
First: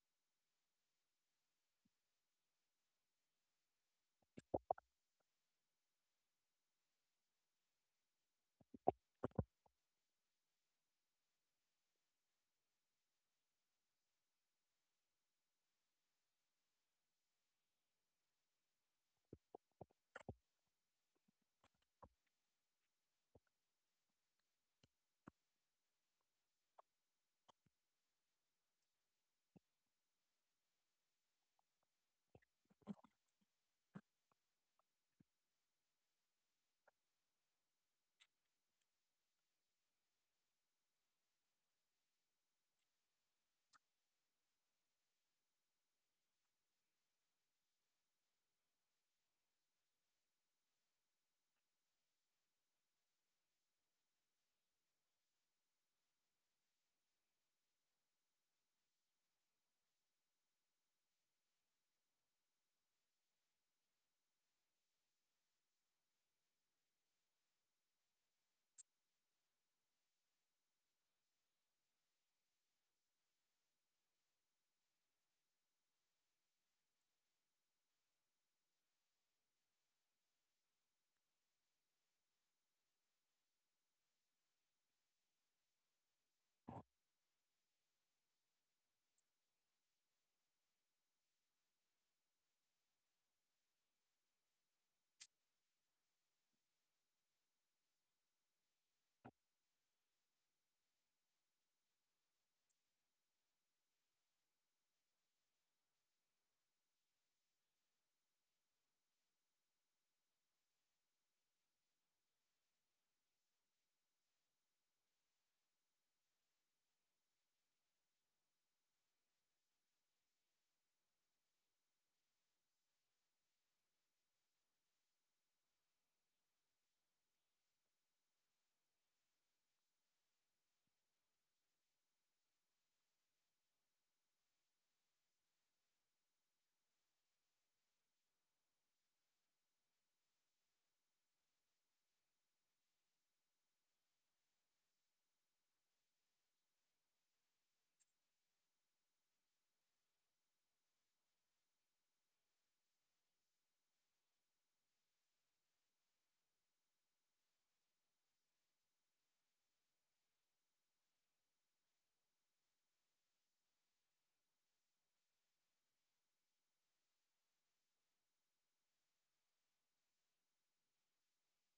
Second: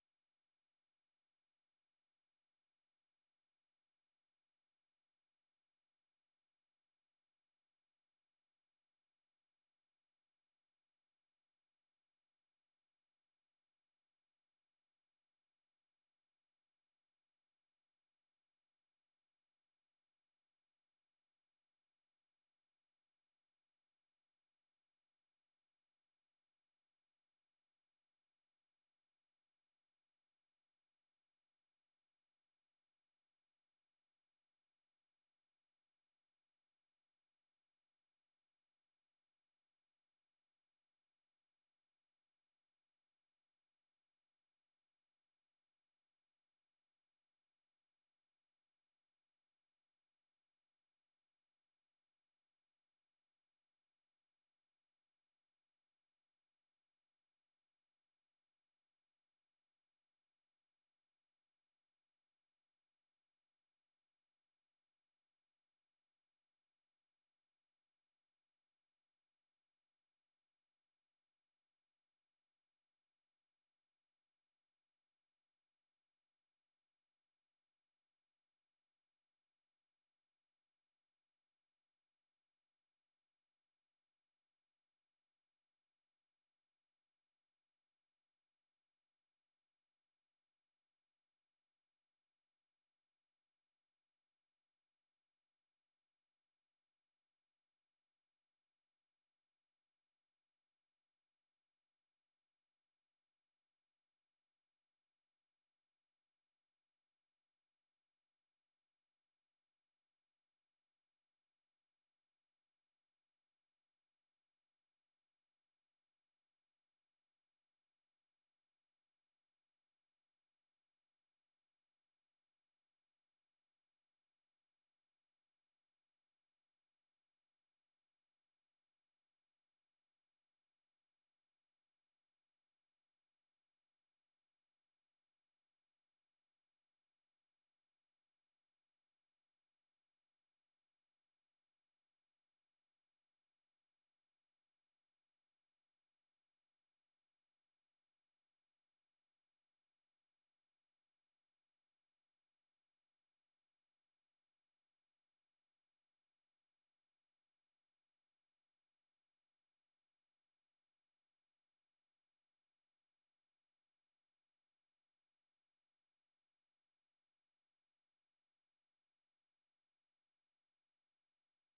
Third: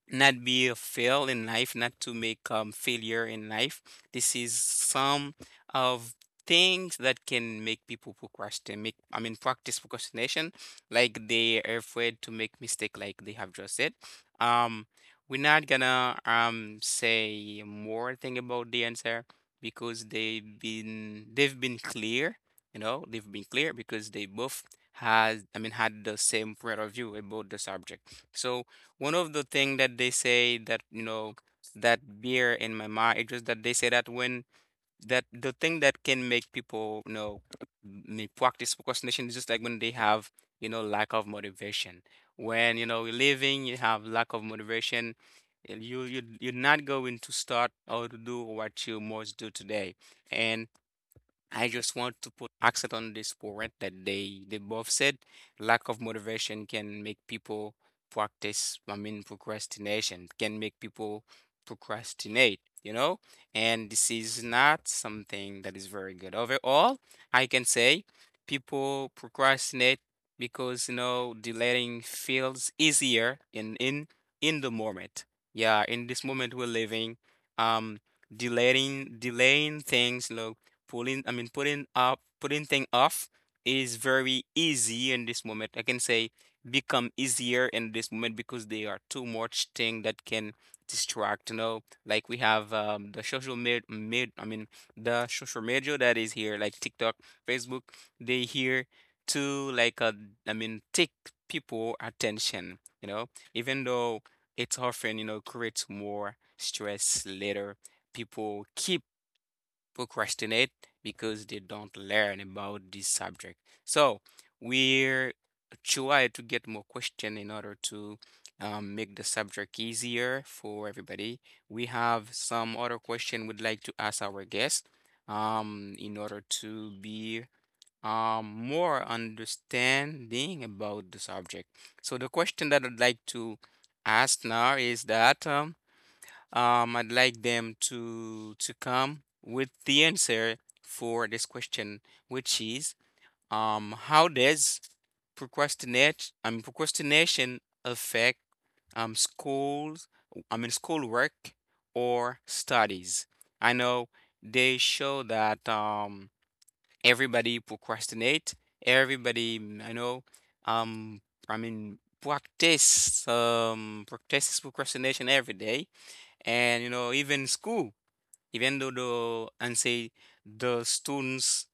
S1: not be a fail in life, not to make failure in life. This is some of things that can make people procrastinate. Make, practice procrastination, like they are afraid to make mistake, like they have just said. Um, we're not gonna say more thing about the answer because they've been clear. You know, they've been clear because they both has, had the same point of view about the subject. So one of the thing that they say that, you know, that beer in my mind it's just that they say that when that the thing that can make people, practice procrastination is just like when they have, you know, lack of motivation. When, you know, you're living you have lack of motivation, you're not going to start or to do what you must do today, and I just want to put accent on this point that they both said lack of motivation can make people practice, procrastination, can make people procrastinate, you know? And this is not something that is very good. Overall, I can say people procrastinate because, you know, delaying feels easier in the moment. Yeah, in this moment we're living, um delaying delaying things, you know, pulling, putting up putting thing off is very easy in this moment. I can say become easier in this moment because there are too much thing that can distract, you know. Like we have the social med, med I mean the social media that is here, like TikTok, Facebook, they here to like, take people attention, you know, even though it's often, you know, creates more stress later people keep procrastinate because they don't learn about this subject. So we try to get more question in order to make the subject easier for everybody. We have some other question we'd like to ask our guest in order to be more understanding about the subject. So the question that I'd like to ask now is that I'd like them to come with the answer for this question, which is how does procrastinate I mean procrastination affect schools, schoolwork or studies? I know they show that everybody procrastinate, everybody I know um practice practices procrastination every day, and you know, even school, even though the students,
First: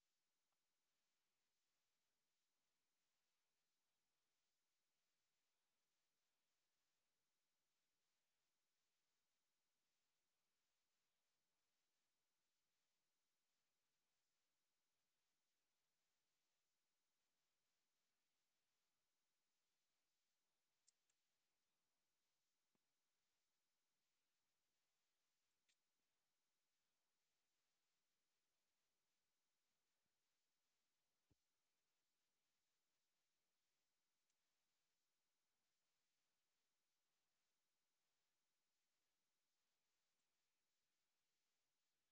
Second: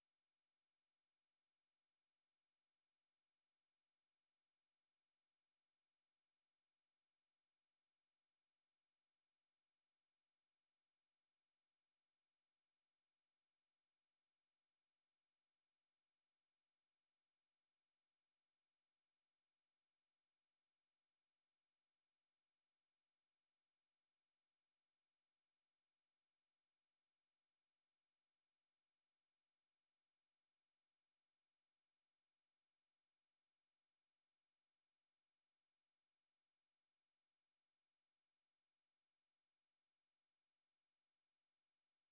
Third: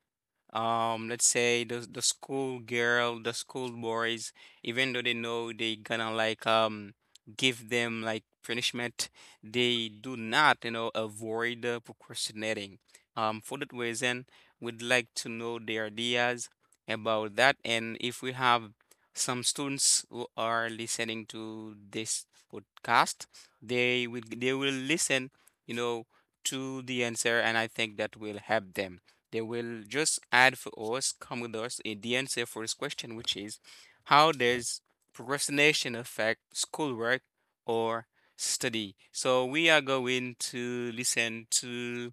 S1: let's say the school girl, the school boys, even though they know they gonna like give them like punishment, they do not, you know, avoid procrastinating. For that reason we'd like to know their ideas about that, and if we have some students who are listening to this podcast, they will listen, you know, to the answer, and I think that will help them. They will just add for us, come with us in the answer for this question, which is how does procrastination affect schoolwork or study? So we are going to listen to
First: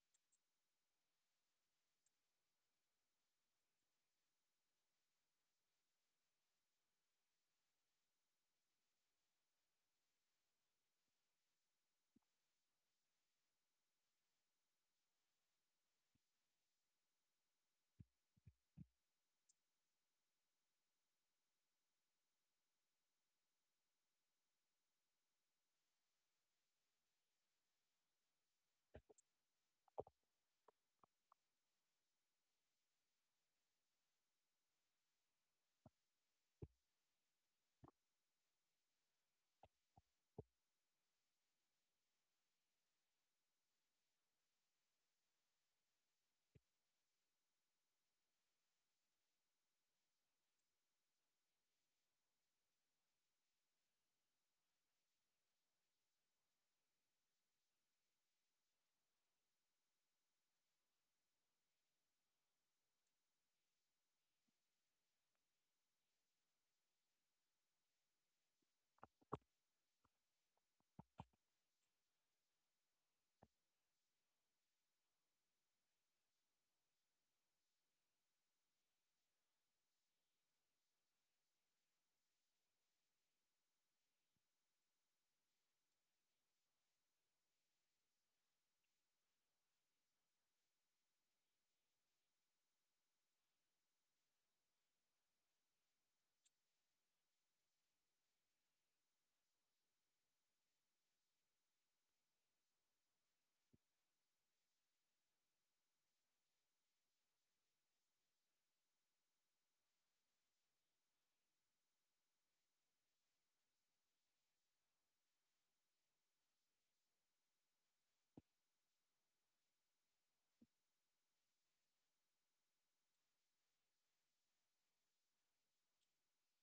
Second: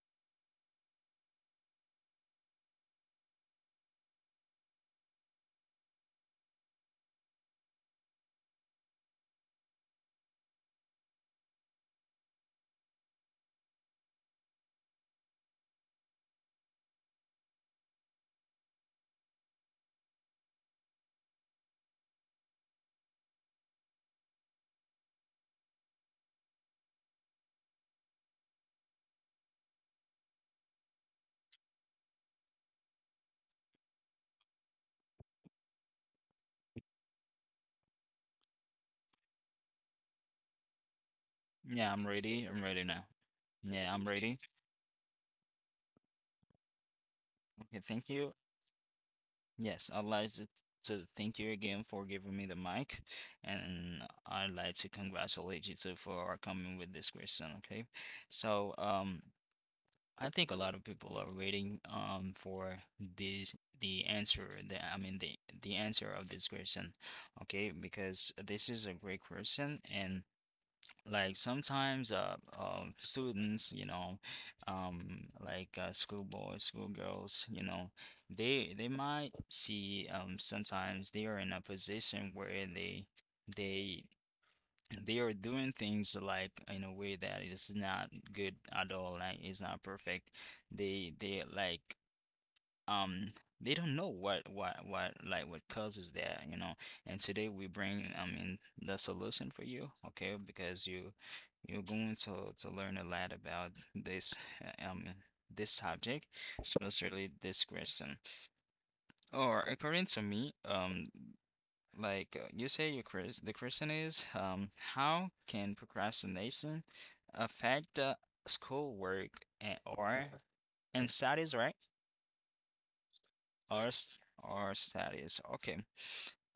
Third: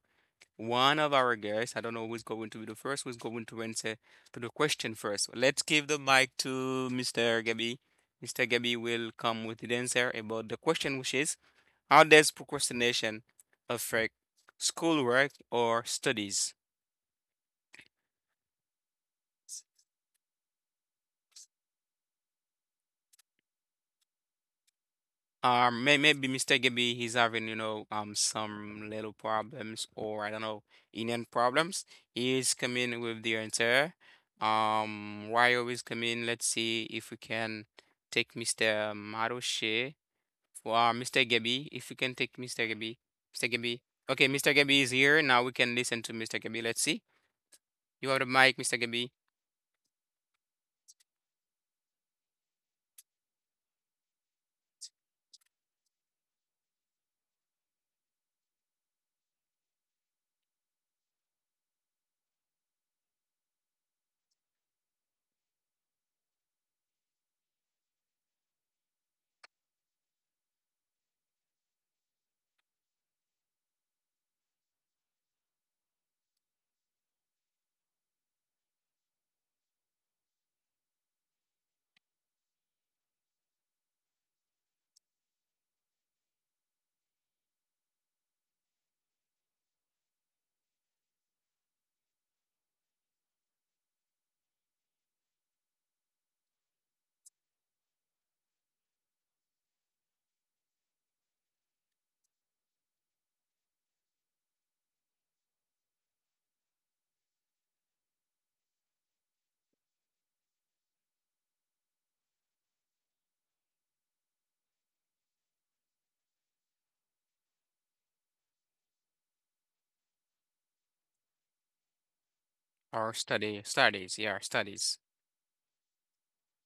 S1: one of our guests. I don't know who's going to be the first, who's going to answer to the question first. Let's give the mic to Mr. Gabby. Mr. Gabby will come with the answer about the question, which is how does procrastination affect schoolwork or studies? Maybe Mr. Gibby, he's having, some little problems, or I don't know, Indian problems. He's coming with the answer. Wario is coming. Let's see if we can take Mr. Maroche for Mr. Gibby. If
S2: Yeah,
S1: we
S2: I'm
S1: can take
S2: ready. I'm
S1: Mr.
S2: ready
S1: Gibby,
S2: now.
S1: Mr. Gibby.
S2: Yeah, I'm
S1: Okay,
S2: ready.
S1: Mr. Gibby is here. Now we can listen to Mr. Gibby. Let's see.
S2: Okay,
S1: You
S2: thank
S1: have the
S2: you.
S1: mic, Mr. Gibby,
S2: Yes, I'd like to thank you again for giving me the mic, and I'd like to congratulate you too for coming with this question. Okay, so I think a lot of people are waiting for this the answer the I mean the answer of this question, okay? Because this is a great question and like sometimes students, you know, like schoolboys, schoolgirls, you know, they might see sometimes they are in a position where they they are doing things like in a way that is not good at all, like it's not perfect. They like um they don't know what causes that, you know. And today we bring, I mean, the solution for you, okay? Because you you're going to learn a lot about this uh, um this subject, especially this question. Or according to me, you say, your Chris, the question is, how can procrastination affect schoolwork and, or and studies, right?
S1: or study
S2: Or
S1: studies. Yeah, studies.
S2: studies. Okay,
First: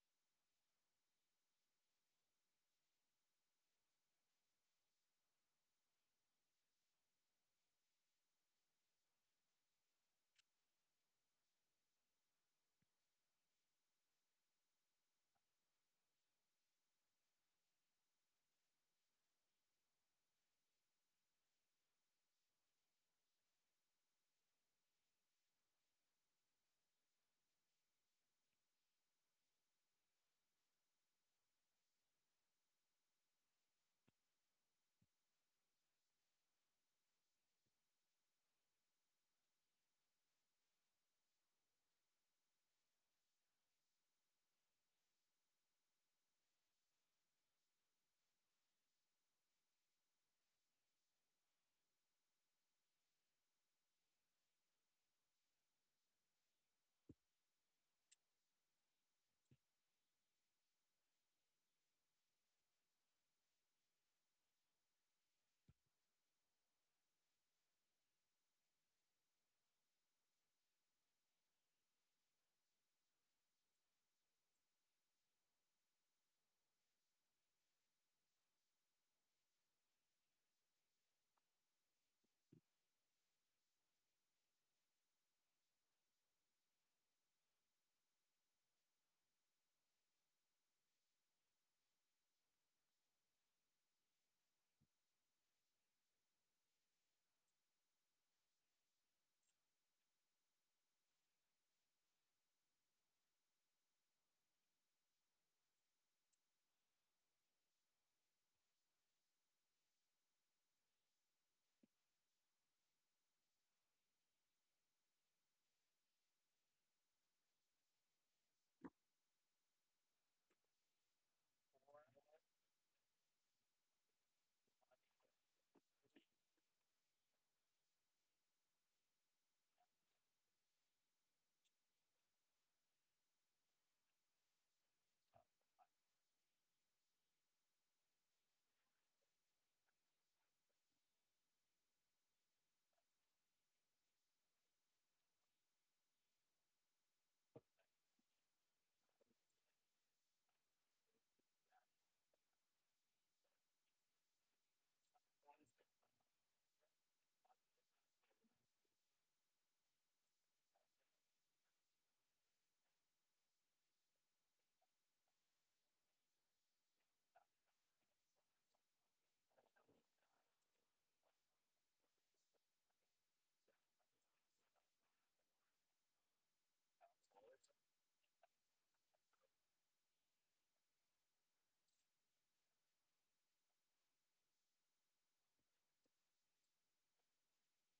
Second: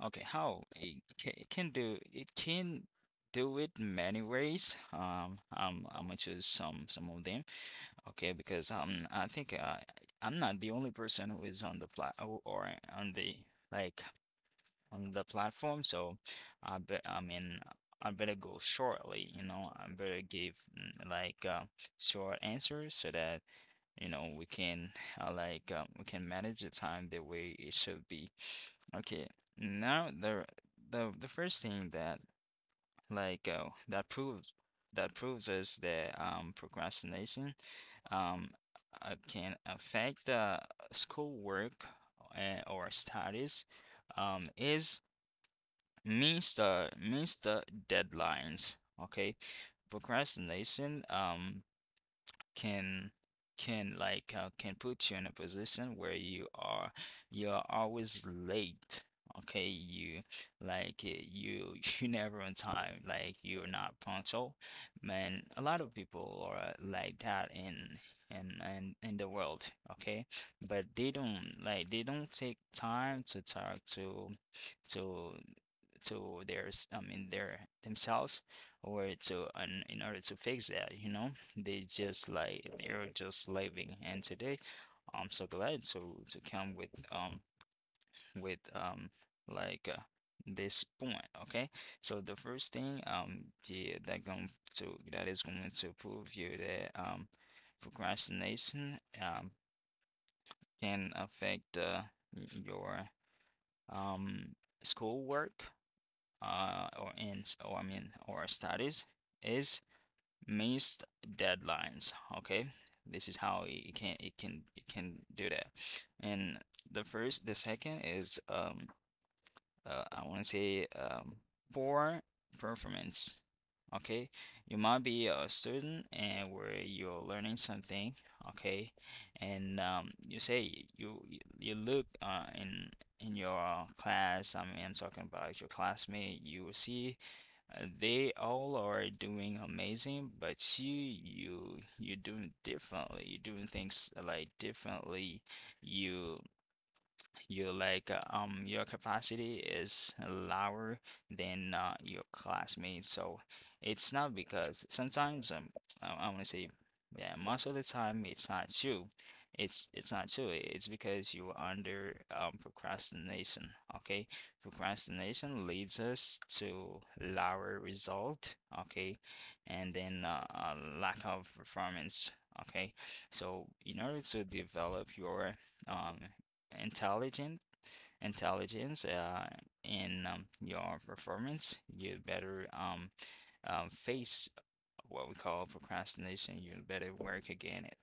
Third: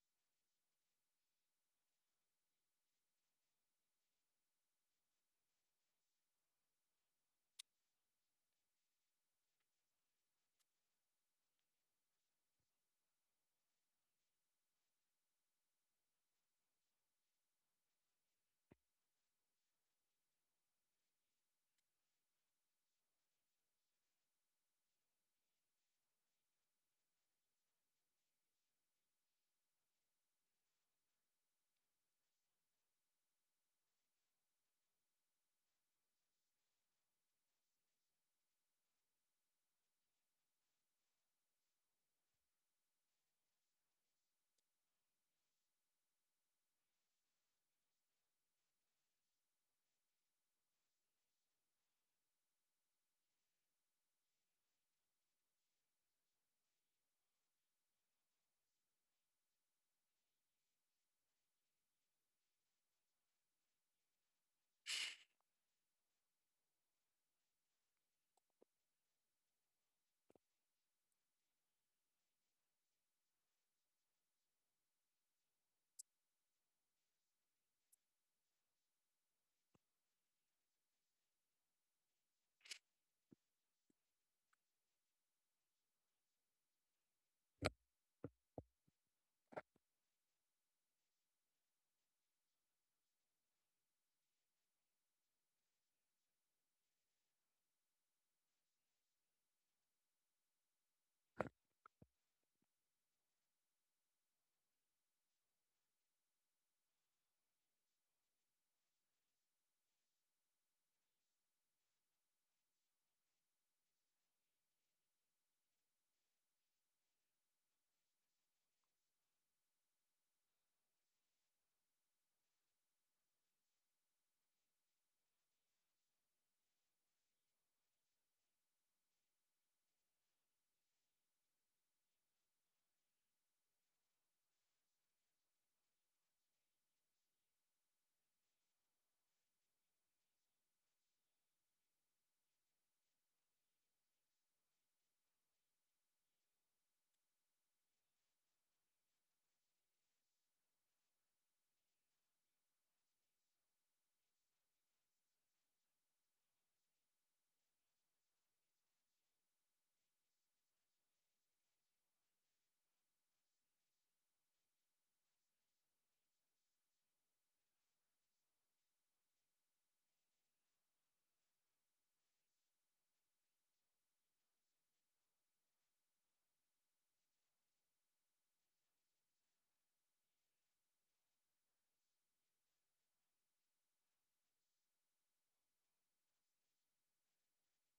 S2: okay. It can do, it can do it many ways. I'm I'm gonna choose some of them. Okay, because I think I'm not the only person who is on the flat or on the like on the platform, so I bet, I mean, I better go shortly, you know, I better give short answers so that you know we can we can manage the time the way it should be. Okay, now the the first thing that like uh, that proves that proves us that procrastination um can affect the schoolwork or studies is means the deadlines. Okay. Procrastination can can put you in a position where you are, you're always late. Okay, you you *laughs* you never on time. Like, you're not punctual. Man, a lot of people are like that in in the world. Okay, but they don't like they don't take time to talk to to to their s- I mean their themselves or to an in order to fix that, you know? They just like they're just living. And today, I'm so glad to come with with um like uh, this point. Okay, so the first thing, yeah, that going to that is going to prove you that procrastination can affect your um schoolwork or in or I mean or studies is missed deadlines, okay. This is how it can, it can do that. And the second is I want to say poor performance. Okay, you might be a student and where you're learning something. Okay, and you say you, you look in your class. I mean, I'm talking about your classmate. You will see they all are doing amazing, but you're doing differently. You're doing things like differently. You, your capacity is lower than your classmates. So it's not because sometimes I, want to say yeah, most of the time it's not true. It's not true. It's because you are under procrastination. Okay, procrastination leads us to lower result. Okay, and then a lack of performance. Okay, so in order to develop your um intelligent intelligence in, your performance, you better, face what we call procrastination. You better work again it.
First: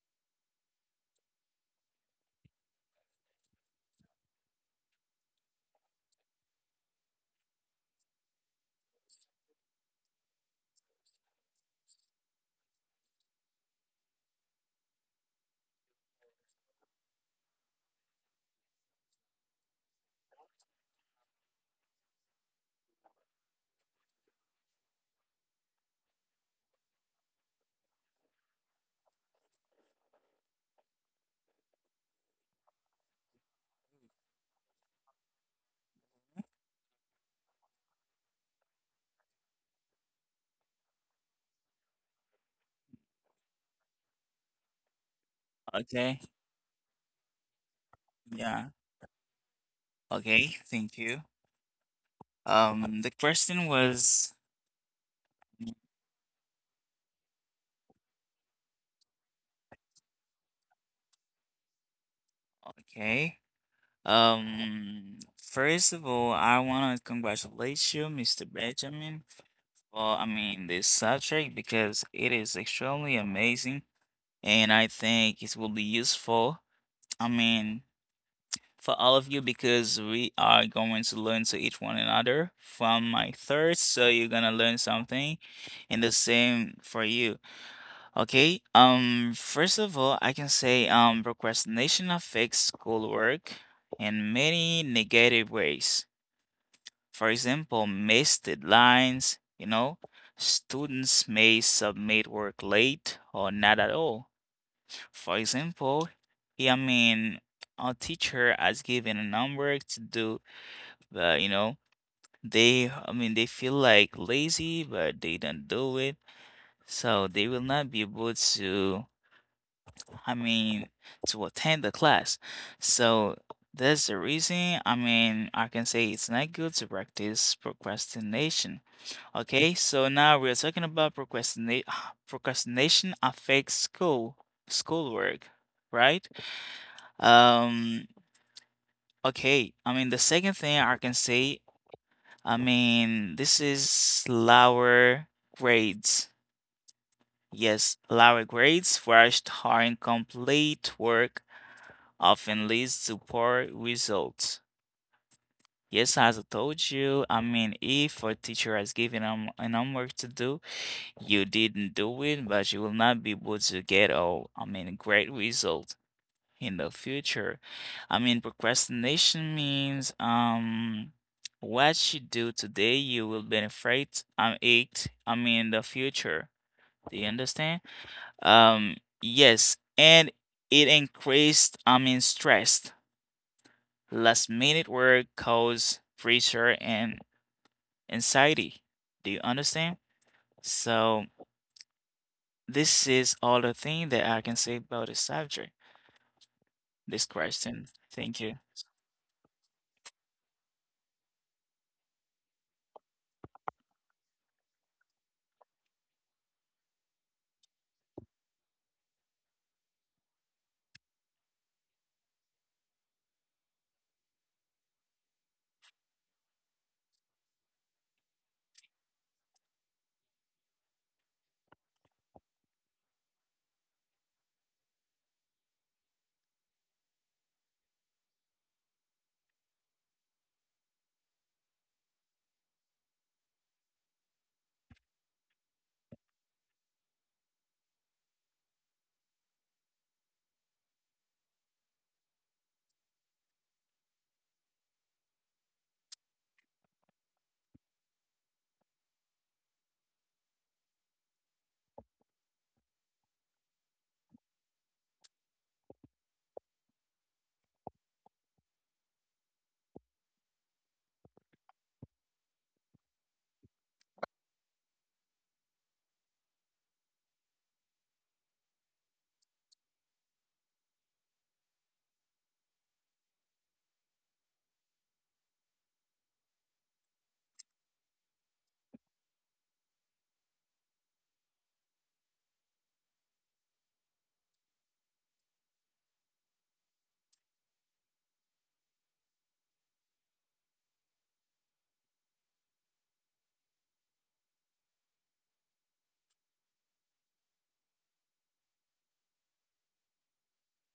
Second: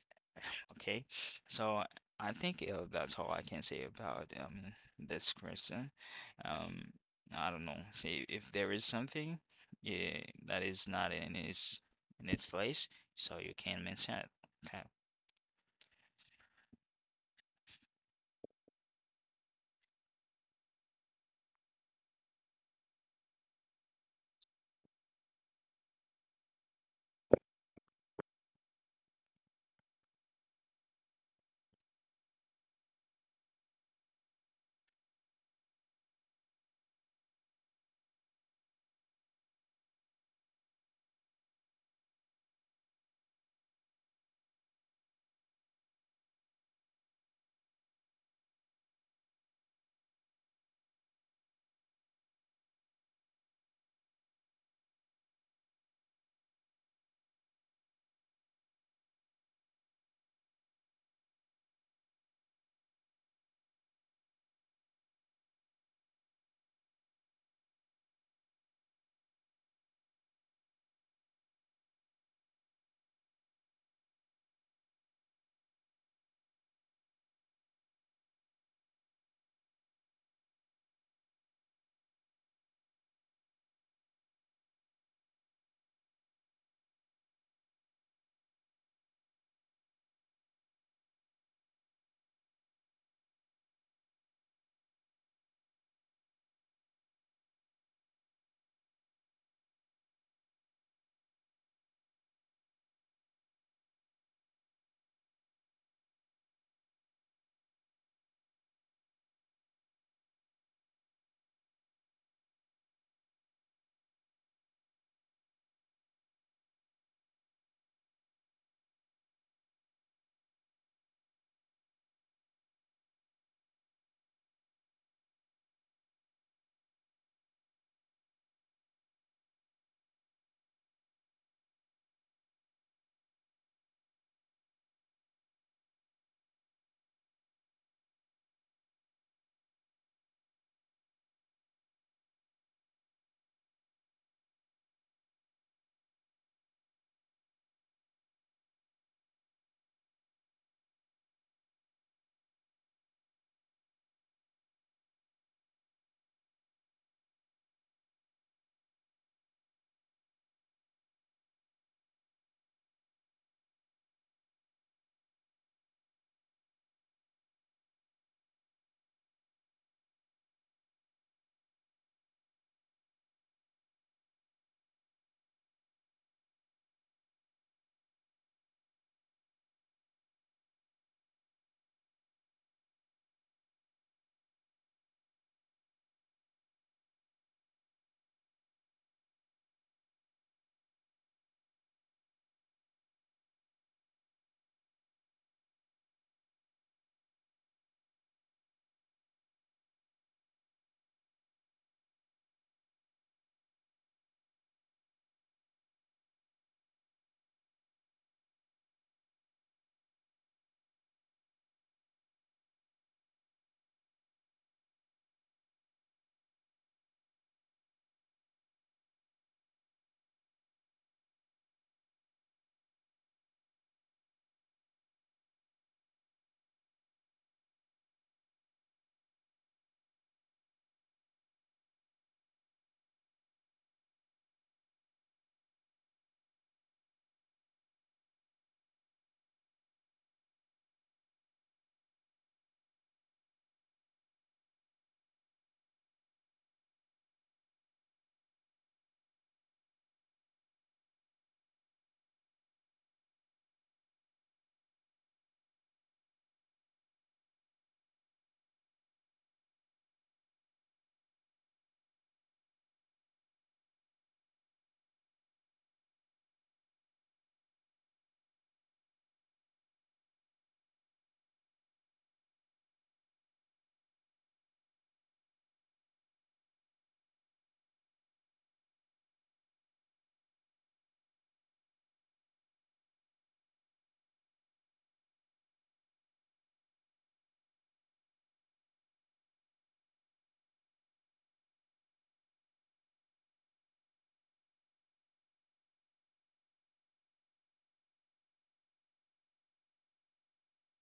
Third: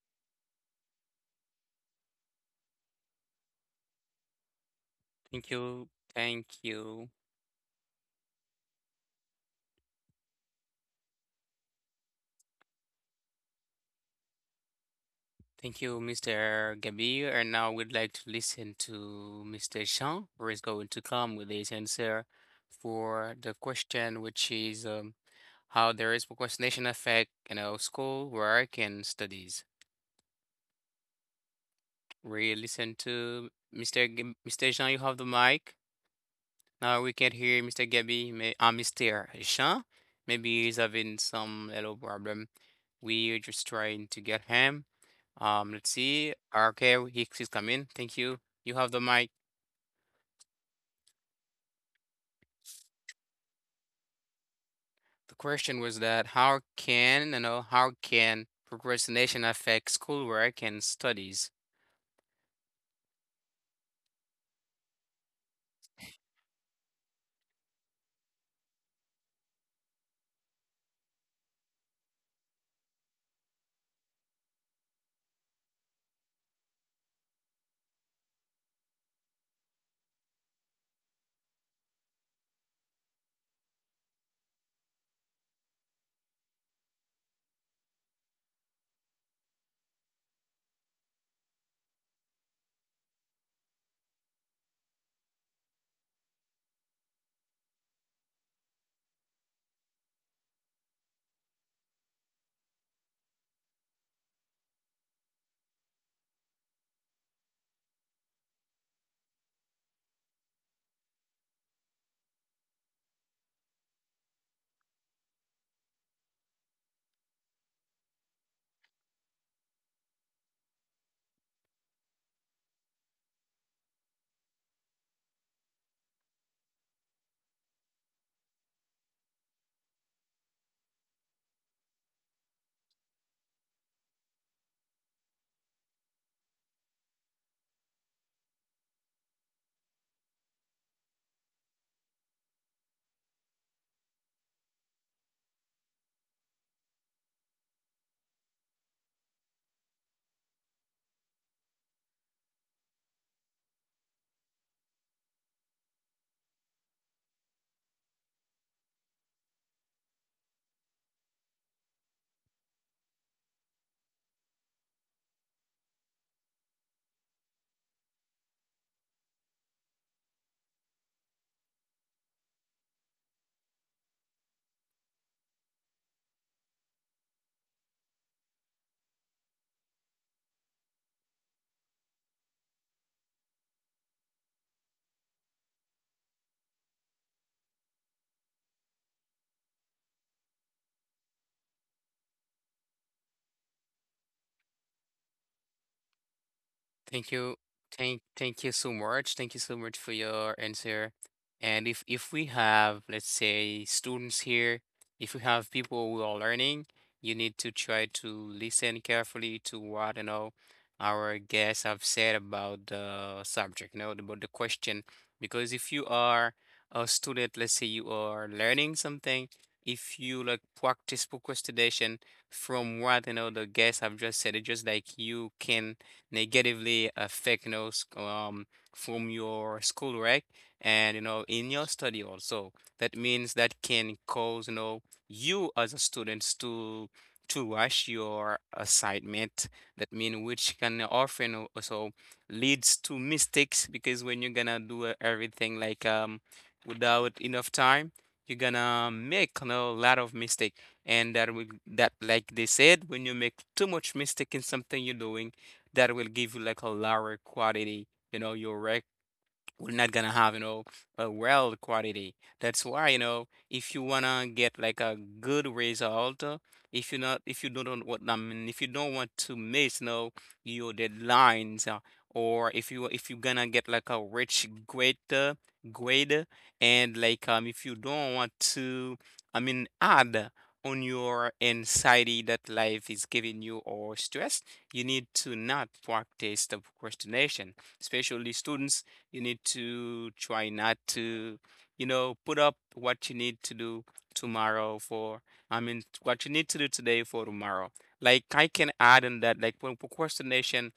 S2: Okay, so I think that's all I can say about this
S1: Thank you.
S2: question.
S1: Thank
S2: Um,
S1: you.
S2: I don't know. See if there is something, yeah, that is not in its place, so you can mention it. Okay.
S1: Thank you, Mr. Gabir. And now we'd like to listen to Mr. Jean, who is going to come with his answer for the question, which is how there is procrastination affect, you know, school, work, and studies. We listen to Mr. Jean. You have the mic. Now we can hear Mr. Gabi. Mr. Jean. Maybe he's having some little problem. We're just trying to get him. Let's
S3: Okay.
S1: see. Okay, he's come in. Thank you.
S3: Yeah.
S1: You have the mic.
S3: Okay. Thank you. The question was.
S1: The question was that how can you know how can procrastination affect schoolwork and studies?
S3: Okay. First of all, I want to congratulate you, Mr. Benjamin, for, this subject because it is extremely amazing and I think it will be useful, I mean, for all of you because we are going to learn to each one another from my third, so you're gonna learn something and the same for you. Okay. First of all, I can say procrastination affects schoolwork in many negative ways. For example, missed deadlines, you know, students may submit work late or not at all. For example, I mean, a teacher has given a number to do, but you know, they, they feel like lazy, but they don't do it. So they will not be able to. I mean, to attend the class. So that's the reason. I mean, I can say it's not good to practice procrastination. Okay, so now we're talking about procrastinate *sighs* procrastination affects schoolwork, right? Um, okay. I mean, the second thing I can say, I mean, this is lower grades. Yes, lower grades for our incomplete work often leads to poor results. Yes, as I told you, I mean, if a teacher has given an homework to do, you didn't do it, but you will not be able to get a, great result in the future. I mean, procrastination means what you do today, you will benefit it, in the future. Do you understand? Yes, and it increased, stress. Last minute work causes pressure and anxiety. Do you understand? So this is all the thing that I can say about the subject, this
S1: Thank you.
S3: question.
S1: Thank
S3: Thank you.
S1: thank you so much. Thank you so much for your answer. And if we have, let's say, students here, if we have people who are learning, you need to try to listen carefully to what, you know, our guests have said about the subject, you know, about the question. Because if you are a student, let's say you are learning something, if you like practice procrastination from what, you know, the guests have just said, it's just like you can negatively affect, you know, from your schoolwork and, you know, in your study also. That means that can cause, you know, you as a students to rush your assignment. That mean which can often also leads to mistakes because when you're gonna do everything without enough time, you're gonna make, you know, a lot of mistake. And that will that like they said, when you make too much mistake in something you're doing, that will give you like a lower quality, you know, your record we're not gonna have, you know, a well quality. That's why, you know, if you wanna get like a good result, if you not if you don't what I mean if you don't want to miss, you know, your deadlines, or if you if you're gonna get like a rich great, grade, and if you don't want to I mean add on your anxiety that life is giving you, or stress, you need to not practice the procrastination, especially students. You need to try not to, you know, put up what you need to do tomorrow for, I mean, what you need to do today for tomorrow. Like I can add on that, like when procrastination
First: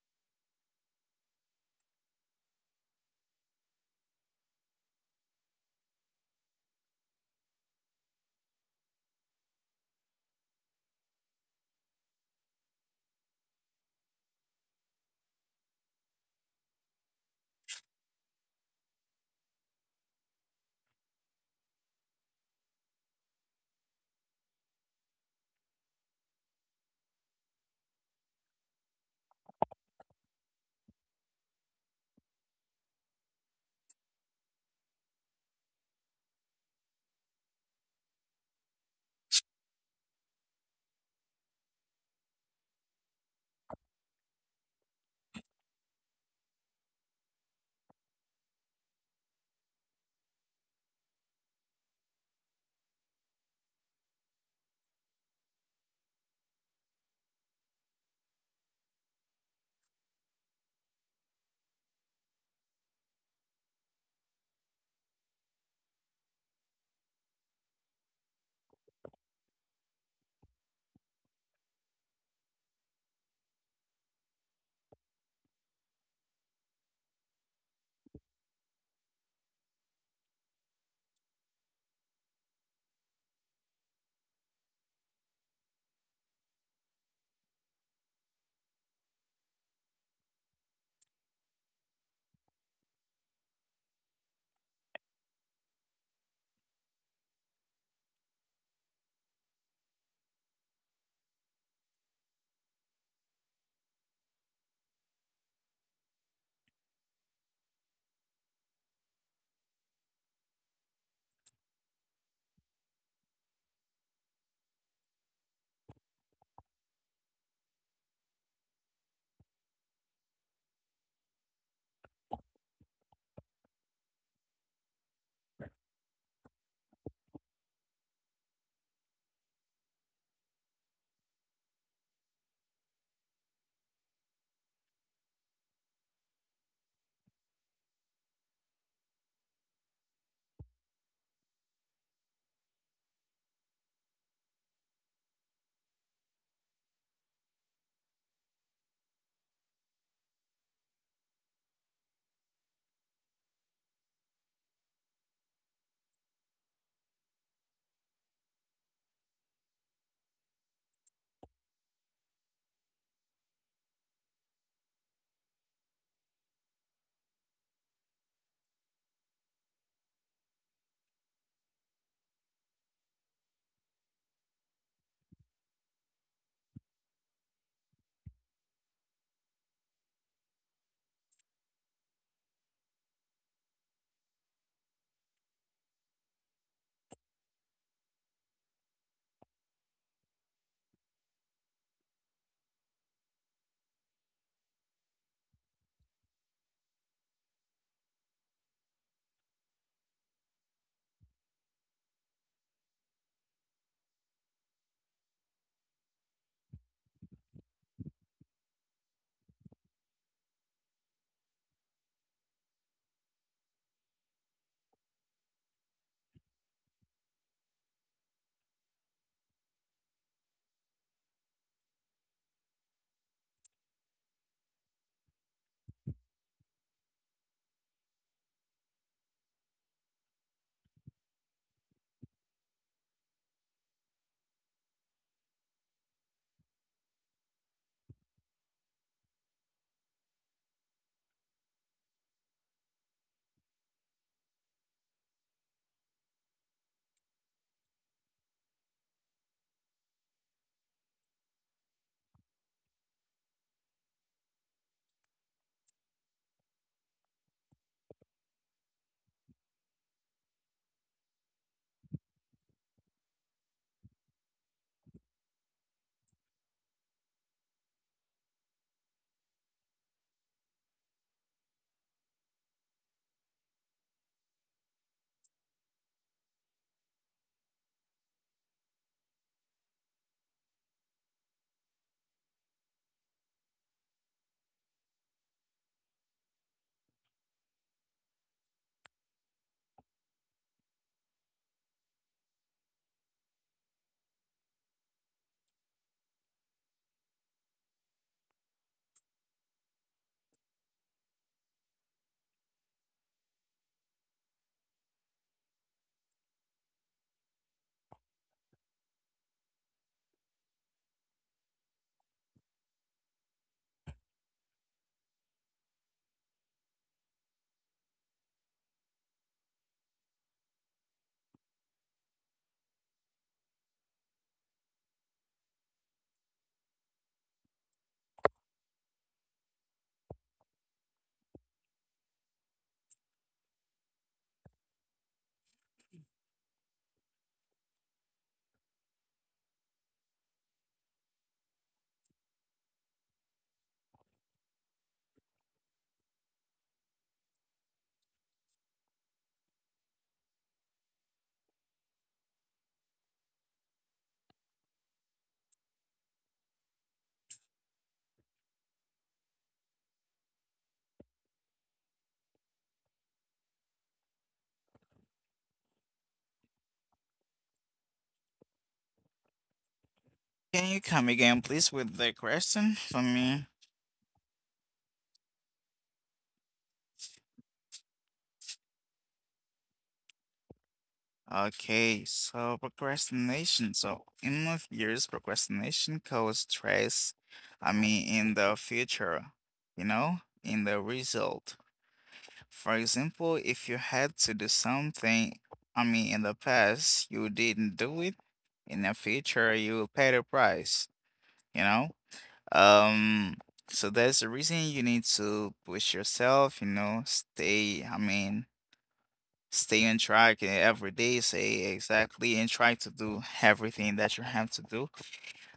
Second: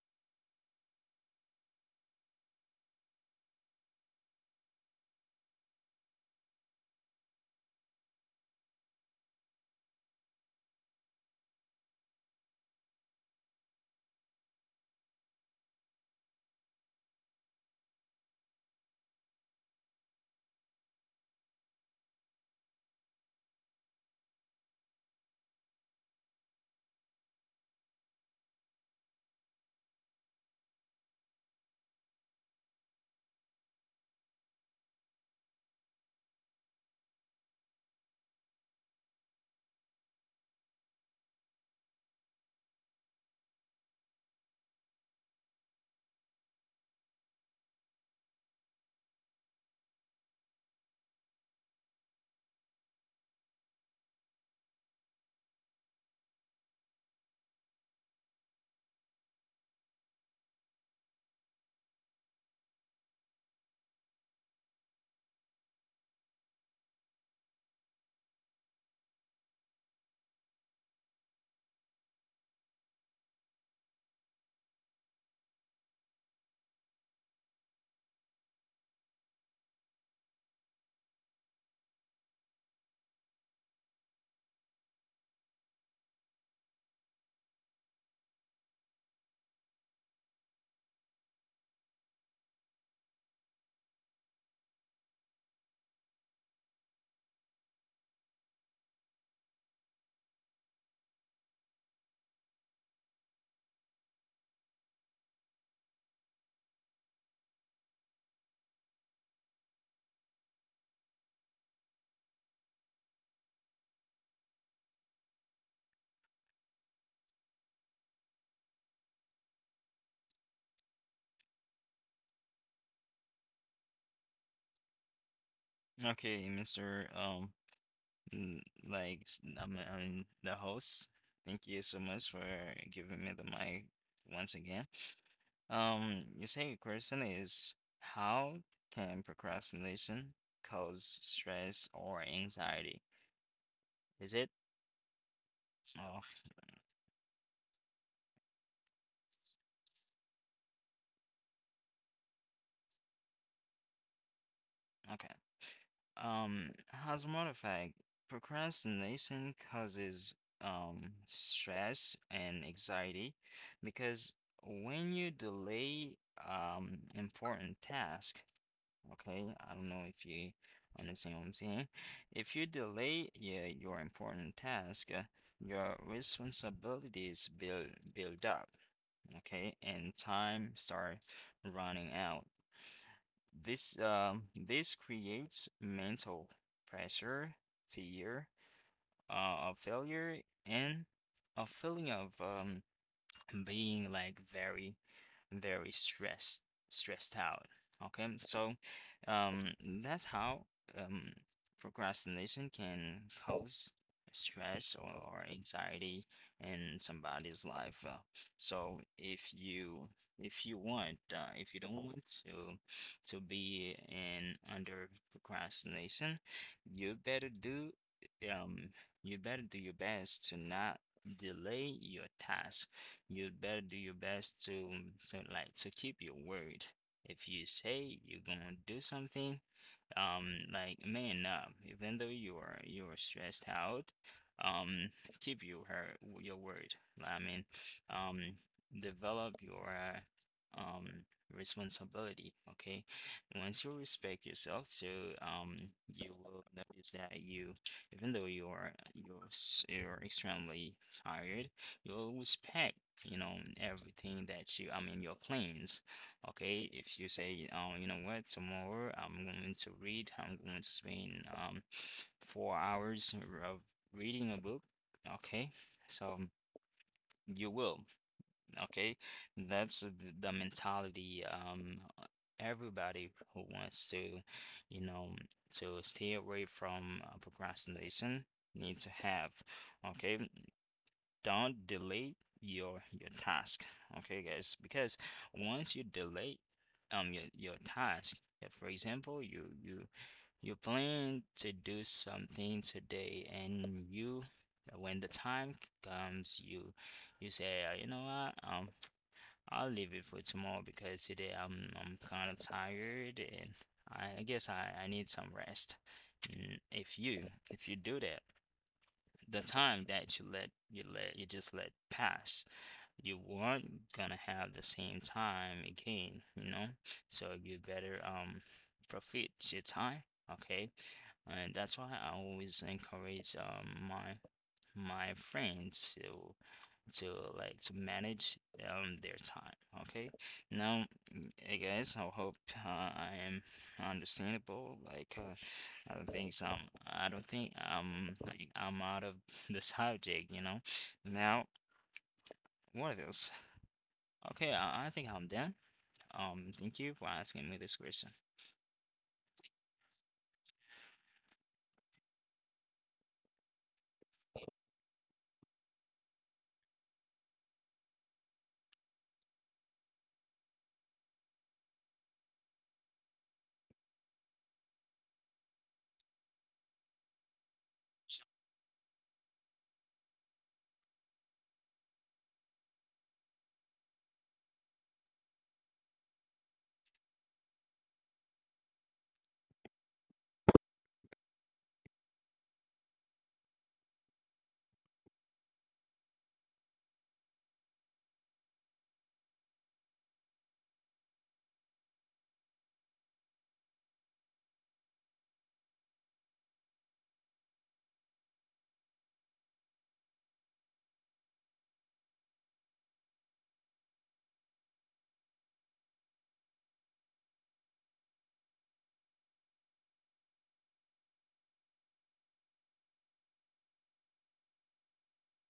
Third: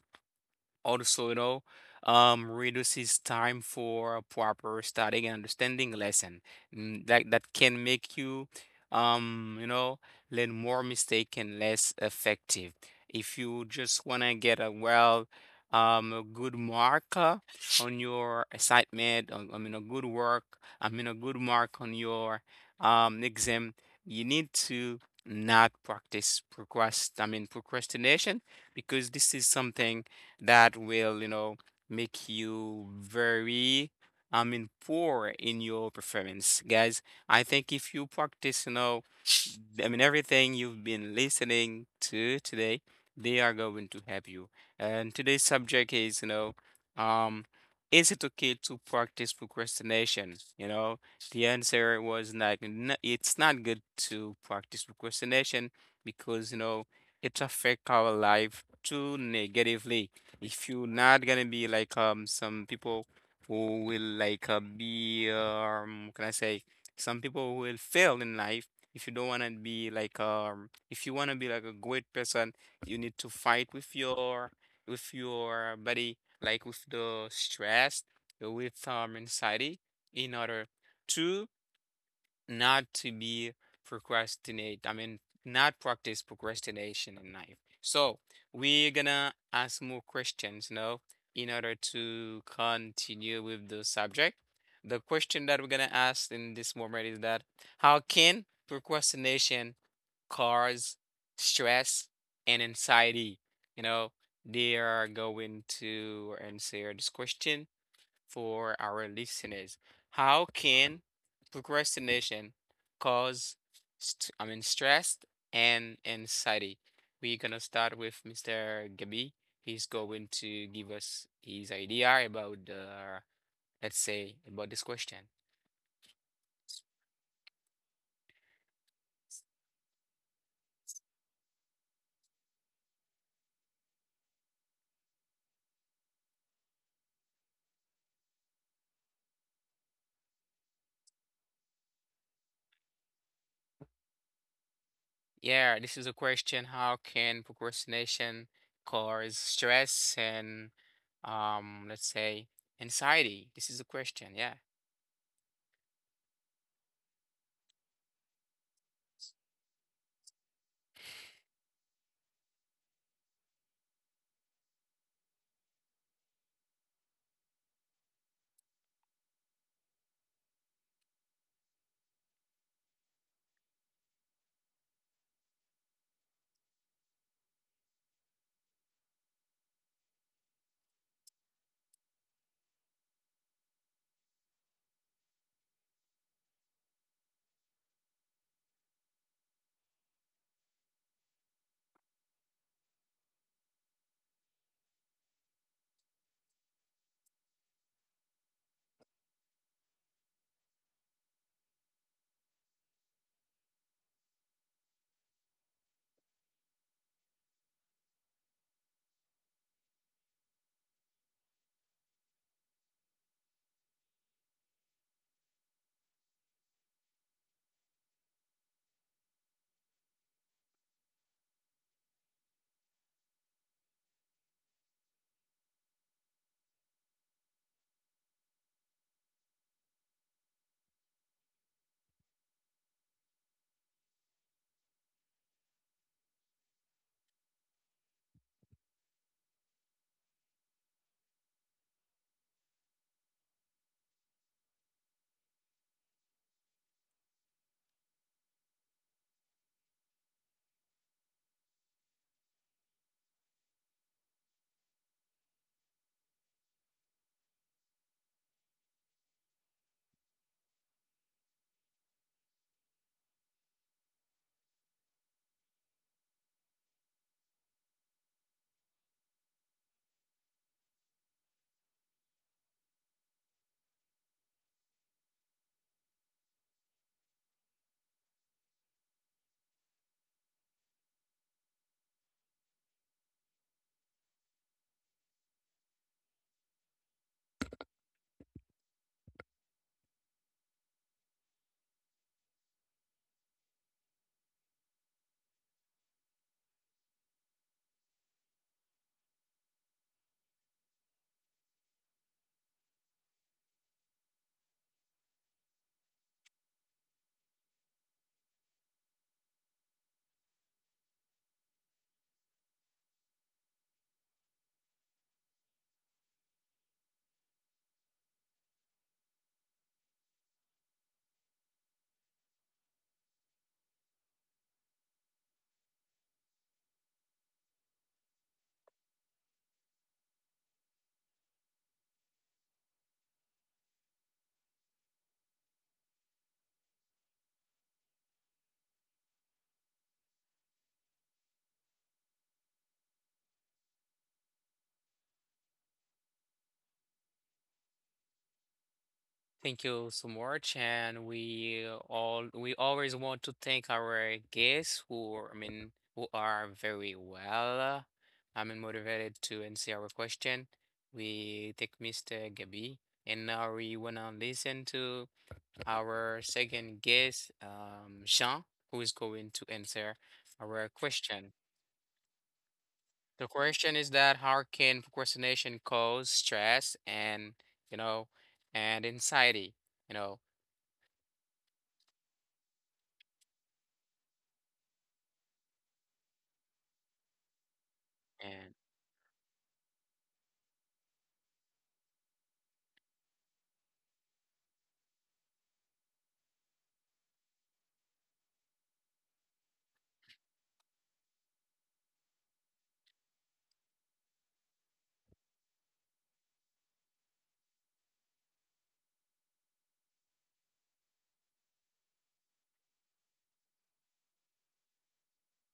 S1: also, you know, reduces time for proper studying and understanding lesson. That that can make you, you know, learn more mistake and less effective. If you just wanna get a well, a good mark on your assignment, on- I mean, a good work, I mean, a good mark on your exam, you need to not practice I mean, procrastination, because this is something that will, you know, make you very, I mean, poor in your performance. Guys, I think if you practice, you know, I mean, everything you've been listening to today, they are going to help you. And today's subject is, you know, um, is it okay to practice procrastination? You know, the answer was like, it's not good to practice procrastination because, you know, it affects our life too negatively. If you're not gonna be like some people who will like be can I say some people who will fail in life, if you don't wanna be like if you wanna be like a great person, you need to fight with your body, like with the stress, with anxiety, in order to not to be procrastinate. I mean, not practice procrastination in life. So we're gonna ask more questions, you know, in order to continue with the subject. The question that we're gonna ask in this moment is that how can procrastination cause stress and anxiety? You know, they are going to answer this question for our listeners. How can procrastination cause, I mean, stress and anxiety? We're gonna start with Mr. Gabi. He's going to give us his idea about the, let's say, about this question.
S2: Okay, Mr. N- I'm the host. Thank you so much for giving me the mic once again. Your second question is how can procrastination cause stress or anxiety? Is it?
S1: Yeah, this is a
S2: Oh,
S1: question. How can procrastination cause stress and, let's say, anxiety? This is a question. Yeah.
S2: okay. Um, as a matter of fact, procrastination causes stress and anxiety because when you delay important task. Okay, I don't know if you understand what I'm saying. If you delay, yeah, your important task, your responsibilities build up, okay, and time start running out. This creates mental pressure, fear, of failure, and a feeling of being like very very stressed stressed out. Okay, so um, that's how, um, procrastination can cause stress or, anxiety in somebody's life. So if you, if you want, if you don't want to be in under procrastination, you better do um you better do your best to not delay your task. You'd better do your best to like to keep your word. If you say you're gonna do something, like man up even though you are stressed out, um keep your word. Like, I mean, um develop your responsibility. Okay, once you respect yourself, so um you will notice that you, even though you're you're extremely tired, you'll respect, you know, everything that you, I mean, your plans. Okay, if you say, oh, you know what, tomorrow I'm going to read, I'm going to spend 4 hours of reading a book, okay, so you will, okay, that's the mentality, everybody who wants to, you know, to stay away from procrastination need to have. Okay, don't delay your task, okay, guys, because once you delay your task. Uh, for example, you plan to do something today and you, when the time comes, you say, you know what, I'll leave it for tomorrow because today I'm kind of tired and I guess I need some rest." Mm, if you, if you do that, the time that you just let pass, you weren't gonna have the same time again, you know. So you better profit your time. Okay, and that's why I always encourage my my friends to to manage their time. Okay, now, mm, hey guys, I hope I am understandable. Like, I don't think some, I don't think I'm out of *laughs* the subject. You know, now what else? Okay, I think I'm done. Thank you for asking me this question.
S1: Thank you so much, and we always want to thank our guests who, I mean, who are very well. I mean, motivated to answer our question. We take Mr. Gabi, and now we wanna listen to our second guest, Jean, who is going to answer
S3: Can
S1: our
S3: you come
S1: question.
S3: again, please, with the question for
S1: The
S3: me?
S1: question is that how can procrastination cause stress and you know and anxiety, you know?
S3: Okay, so procrastination. So in my years, procrastination causes stress. I mean, in the future, you know, in the result. For example, if you had to do something, I mean, in the past, you didn't do it. In the future, you will pay the price, you know? Um, so that's the reason you need to push yourself, you know, stay, stay on track and every day say exactly and try to do everything that you have to do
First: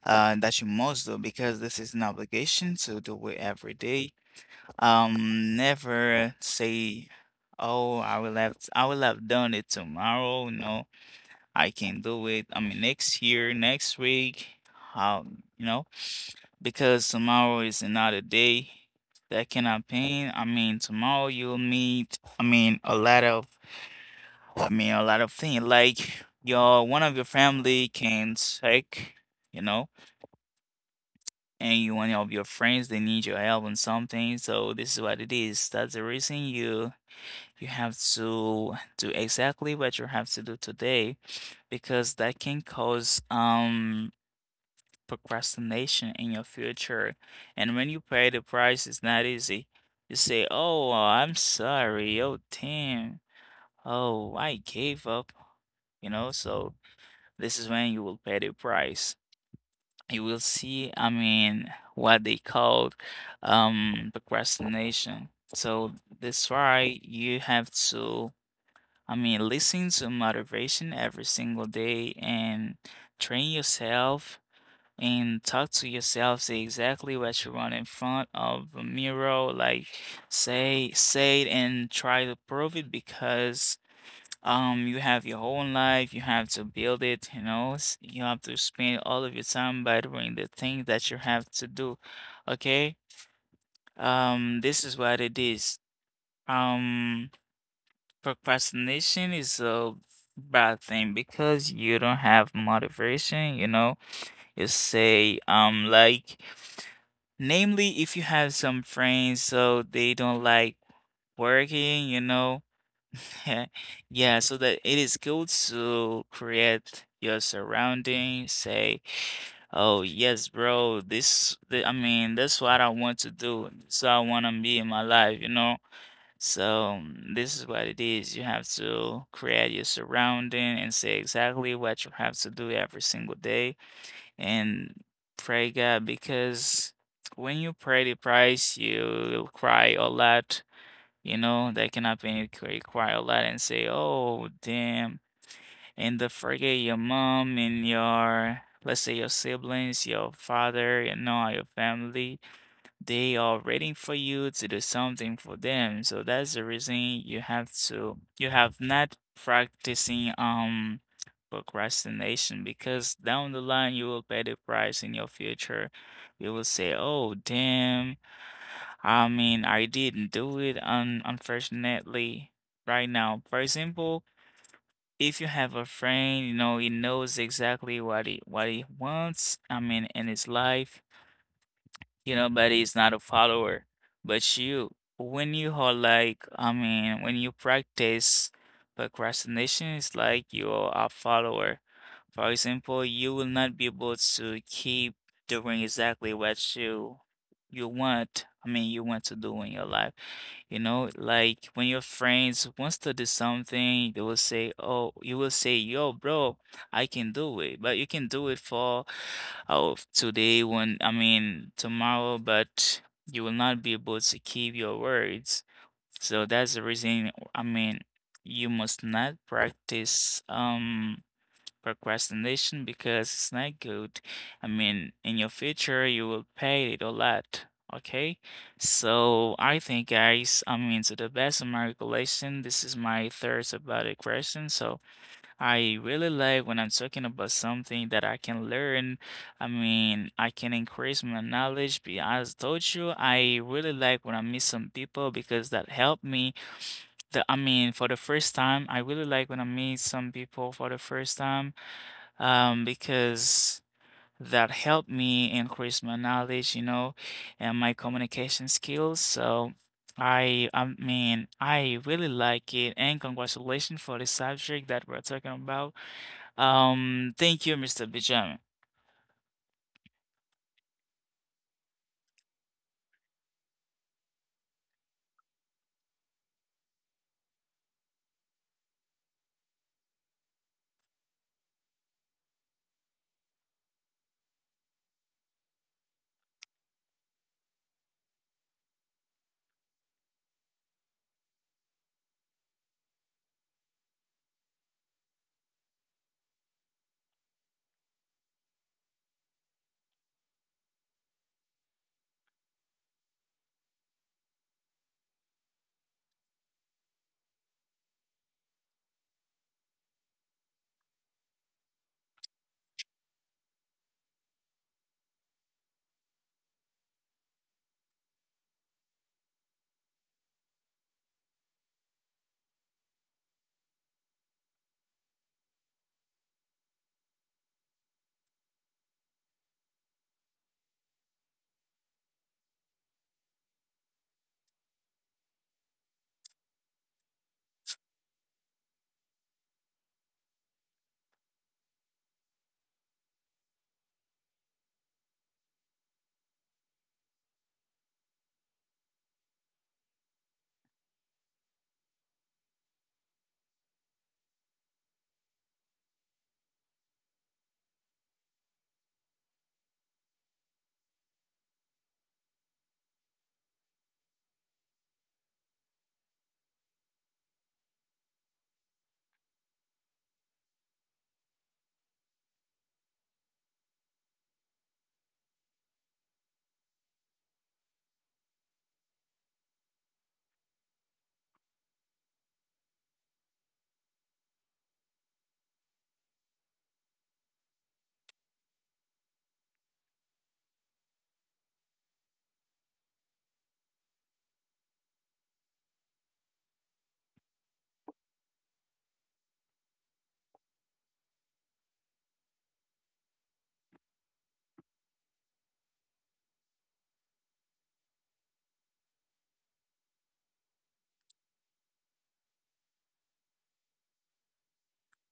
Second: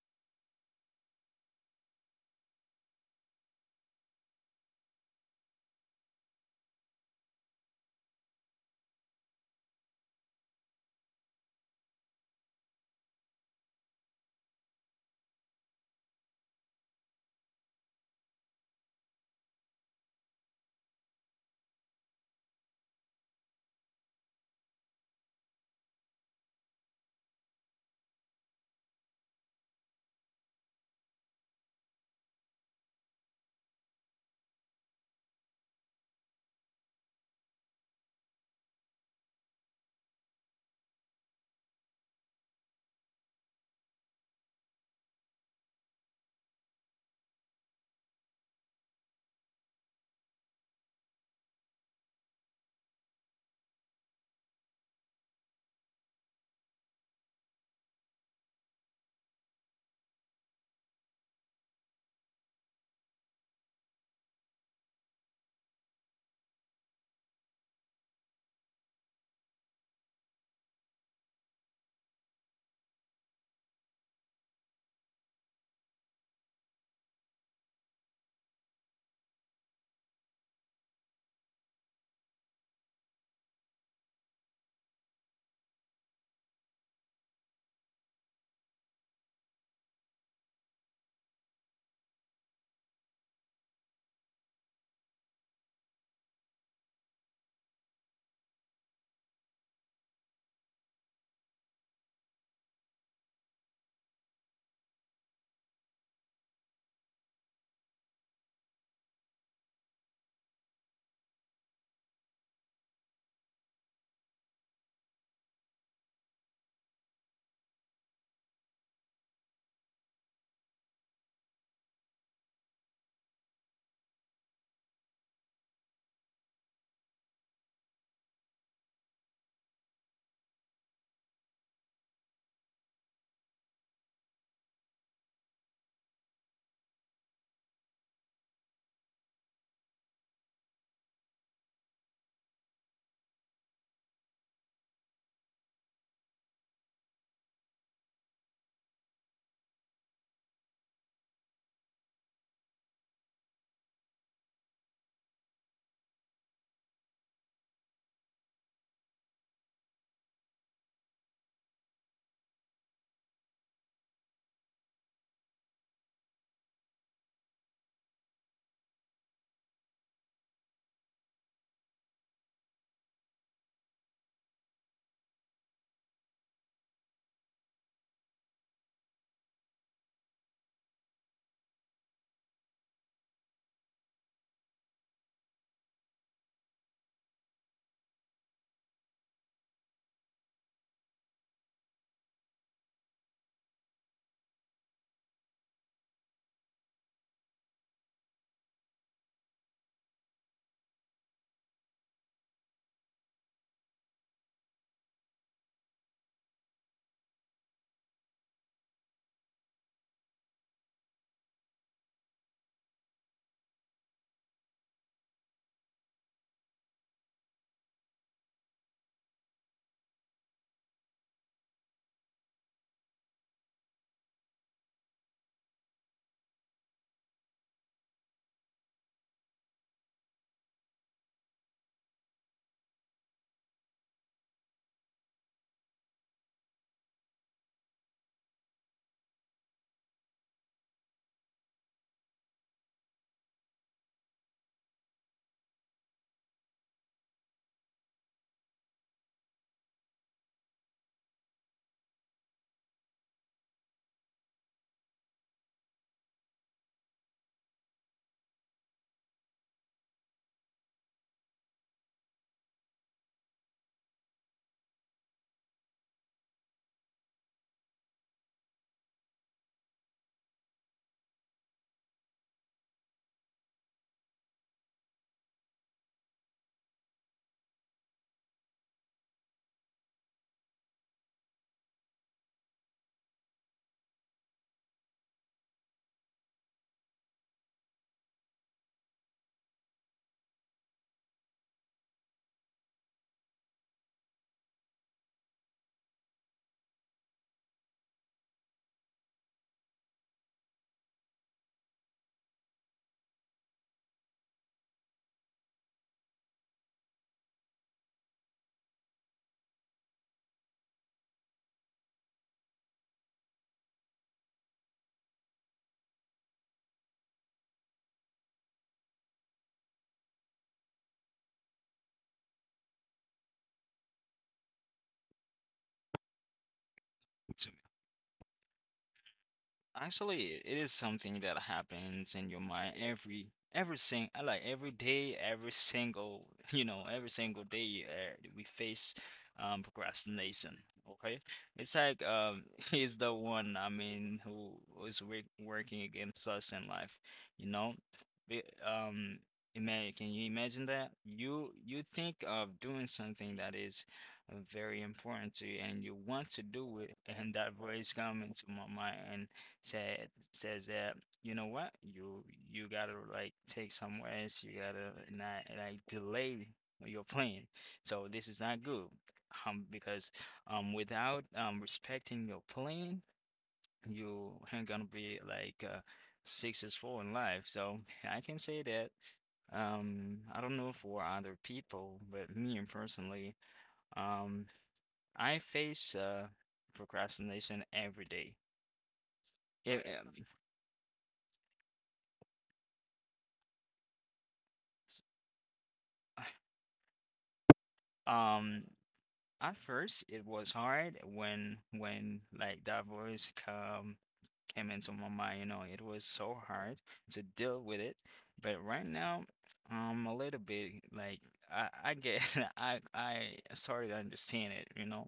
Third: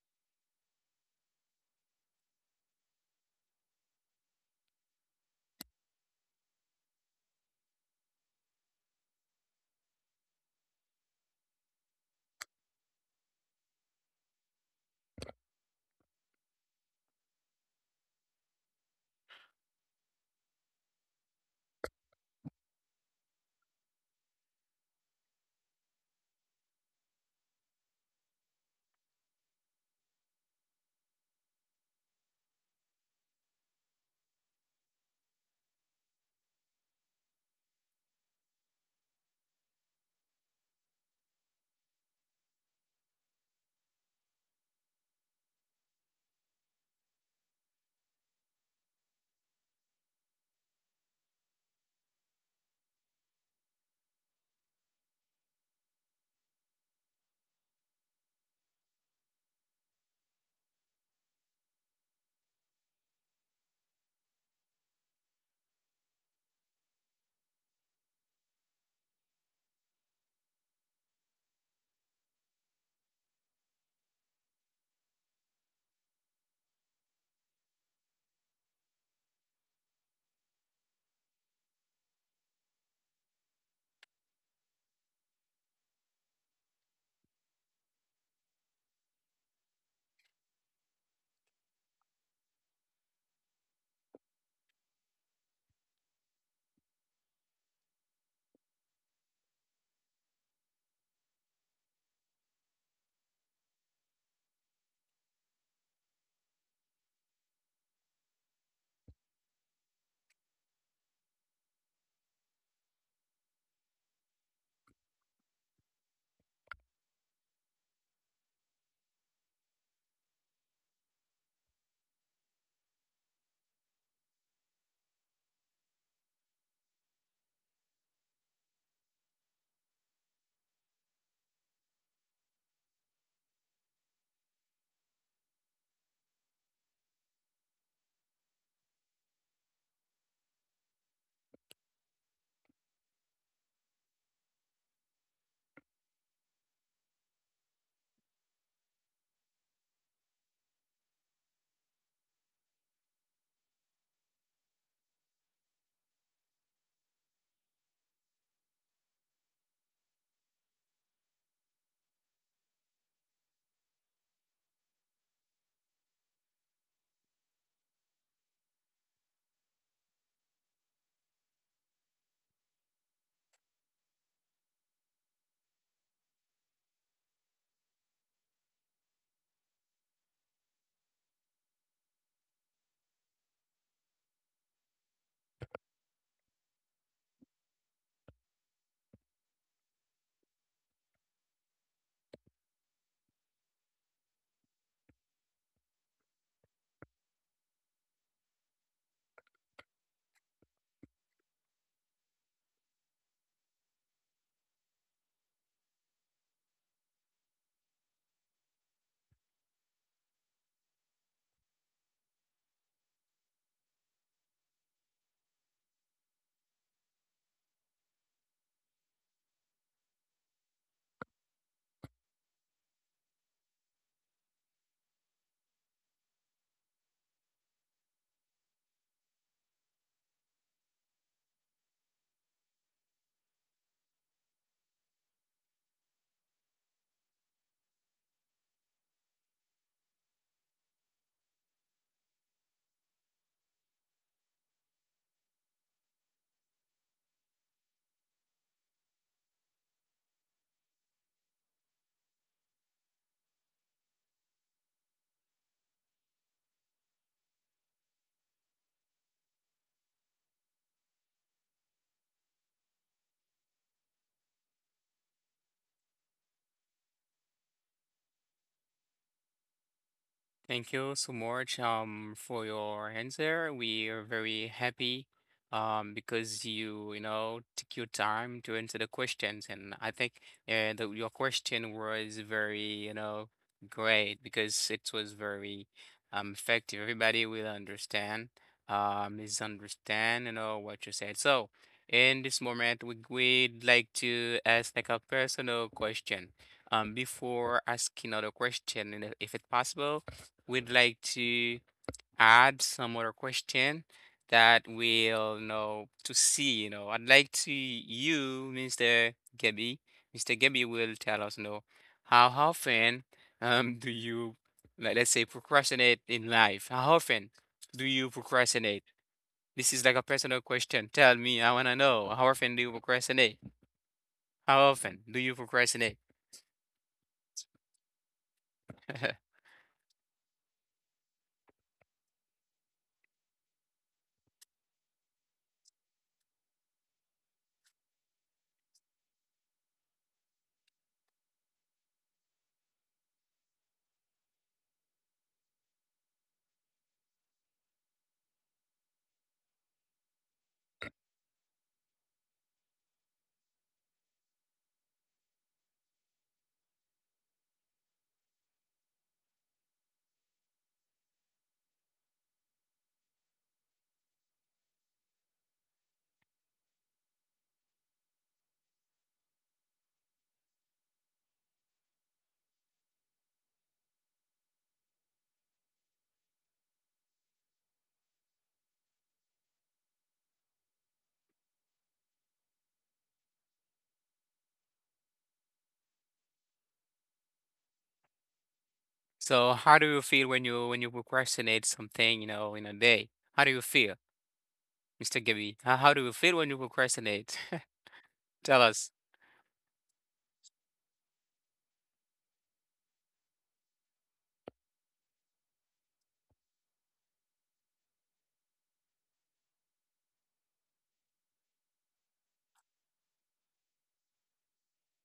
S3: and that you must do because this is an obligation to do it every day. Never say, oh, I will have done it tomorrow. No, I can do it, next year, next week. How, you know, because tomorrow is another day. That can happen, I mean, tomorrow you'll meet, a lot of a lot of things like your one of your family can sick, you know, and you one of your friends they need your help on something. So this is what it is. That's the reason you have to do exactly what you have to do today because that can cause procrastination in your future. And when you pay the price, it's not easy. You say, "Oh, I'm sorry. Oh, damn. Oh, I gave up." You know, so. This is when you will pay the price. You will see, I mean, what they called procrastination. So that's why you have to, I mean, listen to motivation every single day and train yourself and talk to yourself, say exactly what you want in front of a mirror, like say it and try to prove it because you have your whole life, you have to build it, you have to spend all of your time by doing the thing that you have to do. Okay? This is what it is. Um, Procrastination is a bad thing because you don't have motivation, you know. You say, like, namely, if you have some friends, so they don't like working, you know. *laughs* Yeah, so that it is good to create your surrounding. Say, oh yes, bro, this, th I mean, that's what I want to do. So I want to be in my life, you know? So mm, this is what it is. You have to create your surrounding and say exactly what you have to do every single day and pray God because when you pray the price, you cry a lot, you know, that can happen. It could require a lot and say, oh, damn. And the forget your mom and your, let's say, your siblings, your father, you know, your family, they are waiting for you to do something for them. So that's the reason you have to, you have not practicing, procrastination because down the line you will pay the price in your future. You will say, oh, damn. I mean, I didn't do it, un unfortunately, right now. For example, if you have a friend, you know, he knows exactly what he wants, I mean, in his life, you know, but it's not a follower. But you, when you are like, I mean, when you practice procrastination, it's like you are a follower. For example, you will not be able to keep doing exactly what you want. I mean, you want to do in your life. You know, like when your friends wants to do something, they will say, "Oh," you will say, "Yo, bro. I can do it, but you can do it for oh today when I mean tomorrow," but you will not be able to keep your words. So that's the reason I mean you must not practice procrastination because it's not good. I mean in your future you will pay it a lot. Okay, so I think guys, I mean to the best of my recollection, this is my third about a question. So I really like when I'm talking about something that I can learn. I mean, I can increase my knowledge. Be as told you, I really like when I meet some people because that helped me. The, I mean, for the first time, I really like when I meet some people for the first time, because that helped me increase my knowledge, you know, and my communication skills. So. I mean I really like it and congratulations for the subject that we're talking about. Thank you, Mr. Benjamin.
S1: Thank you so much for your answer. We are very happy because you know took your time to answer the questions, and I think your question was very, you know, great because it was very effective. Everybody will understand, misunderstand, you know what you said. So in this moment, we we'd like to ask like a personal question. Before asking other question, and if it's possible we'd like to add some other question that we'll know to see, you know. I'd like to you, Mr. Gabby. Mr. Gabby will tell us, you know, how often do you like let's say procrastinate in life? How often do you procrastinate? This is like a personal question. Tell me, I wanna know. How often do you procrastinate? How often do you procrastinate?
S2: It's,
S1: *laughs*
S2: actually, it is something that happens in your mind every sing I like every day, every single, *laughs* you know, every single day we face procrastination. Okay, it's like *laughs* he's the one, I mean, who is work working against us in life, you know. Be- Um, can you imagine that? You think of doing something that is very important to you and you want to do it, and that voice come into my mind and said says that, you know what, you gotta like take some rest, you gotta not like delay your plan. So this is not good, because without respecting your plan, you ain't gonna be like successful in life. So I can say that I don't know for other people, but me and personally, um I face procrastination every day.
S1: So
S2: Yeah,
S1: how do you feel when you procrastinate something, you know, in a day? How do you feel? Mr. Gabby, how do you
S2: um,
S1: feel when you procrastinate? *laughs* Tell
S2: Um,
S1: us.
S2: at first it was hard when that voice come came into my mind. You know, it was so hard to deal with it, but right now, a little bit like I get, *laughs* I started to understand it. You know,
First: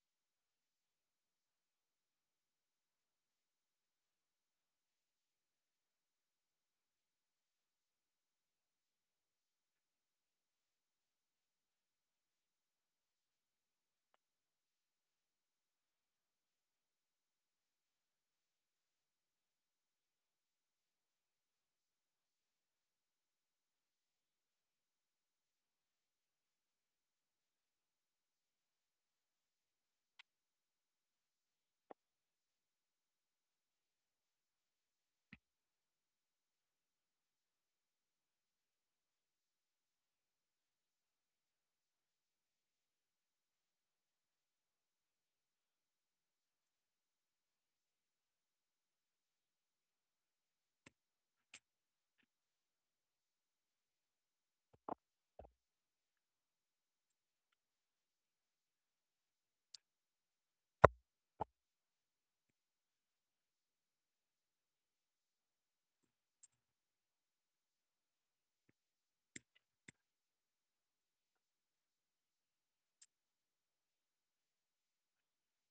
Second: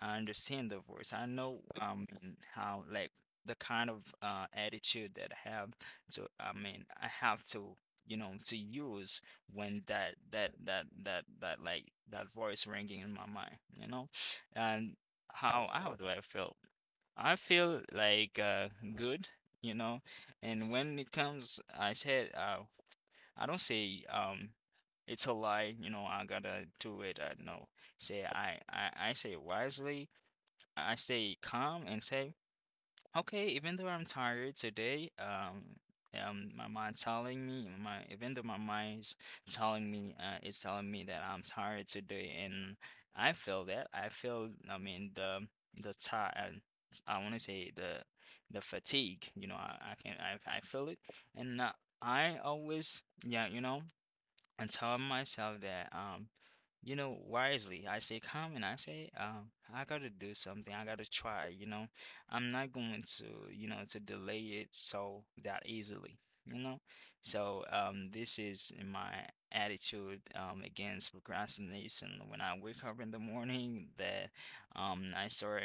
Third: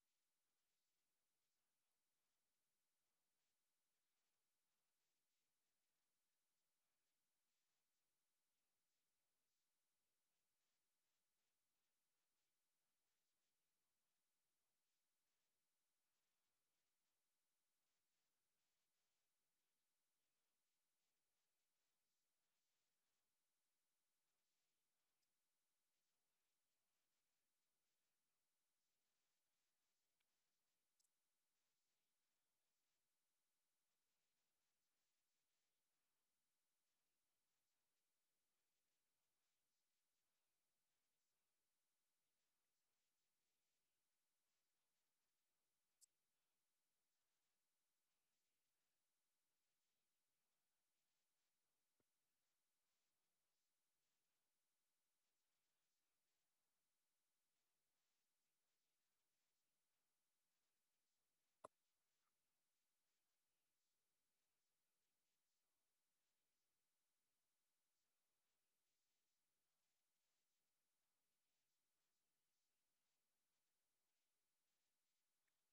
S2: I understand the voice. I know how like the kind of attitude that I have to. I mean, I have to, you know, to use when that voice ringing in my mind. You know, and how do I feel? I feel like good, you know. And when it comes, I said, I don't say it's a lie, you know, I gotta do it. I no say I, I say wisely, I stay calm and say, okay, even though I'm tired today, my mind telling me, my, even though my mind's telling me, it's telling me that I'm tired today, and I feel that. I feel, I mean, the tired. I want to say the, fatigue. You know, I can I feel it, and I always, yeah, you know, and tell myself that you know, wisely, I say come and I say, I gotta do something, I gotta try, you know, I'm not going to, you know, to delay it so that easily, you know. So this is my attitude against procrastination. When I wake up in the morning, that I start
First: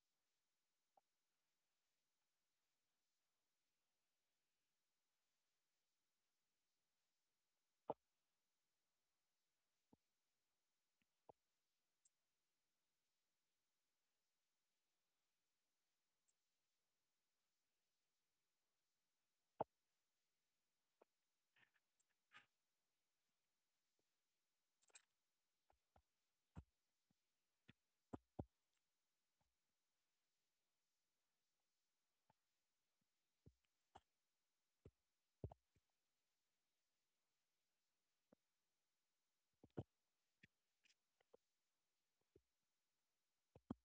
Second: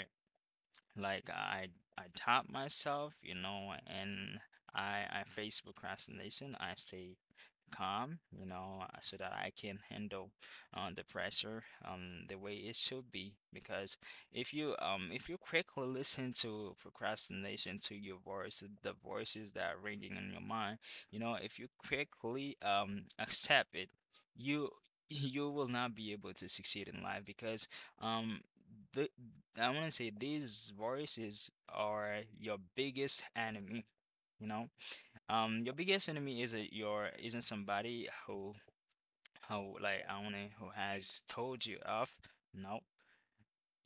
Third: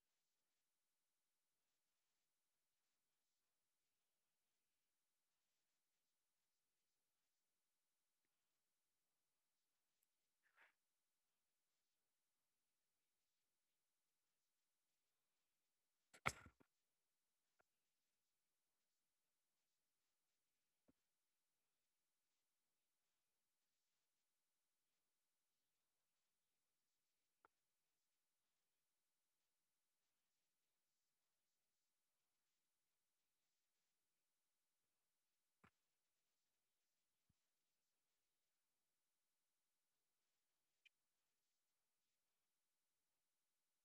S2: like, I taught myself, you know, and I face procrastination. I stay calm, you know, so that I can handle the pressure the way it should be. Because if you, if you quickly listen to procrastination, to your voice, the voices that are ringing in your mind, you know, if you quickly accept it, you *laughs* you will not be able to succeed in life because um the I want to say these voices are your biggest enemy, you know? Your biggest enemy is not your isn't somebody who like I wanna who has told you off. No,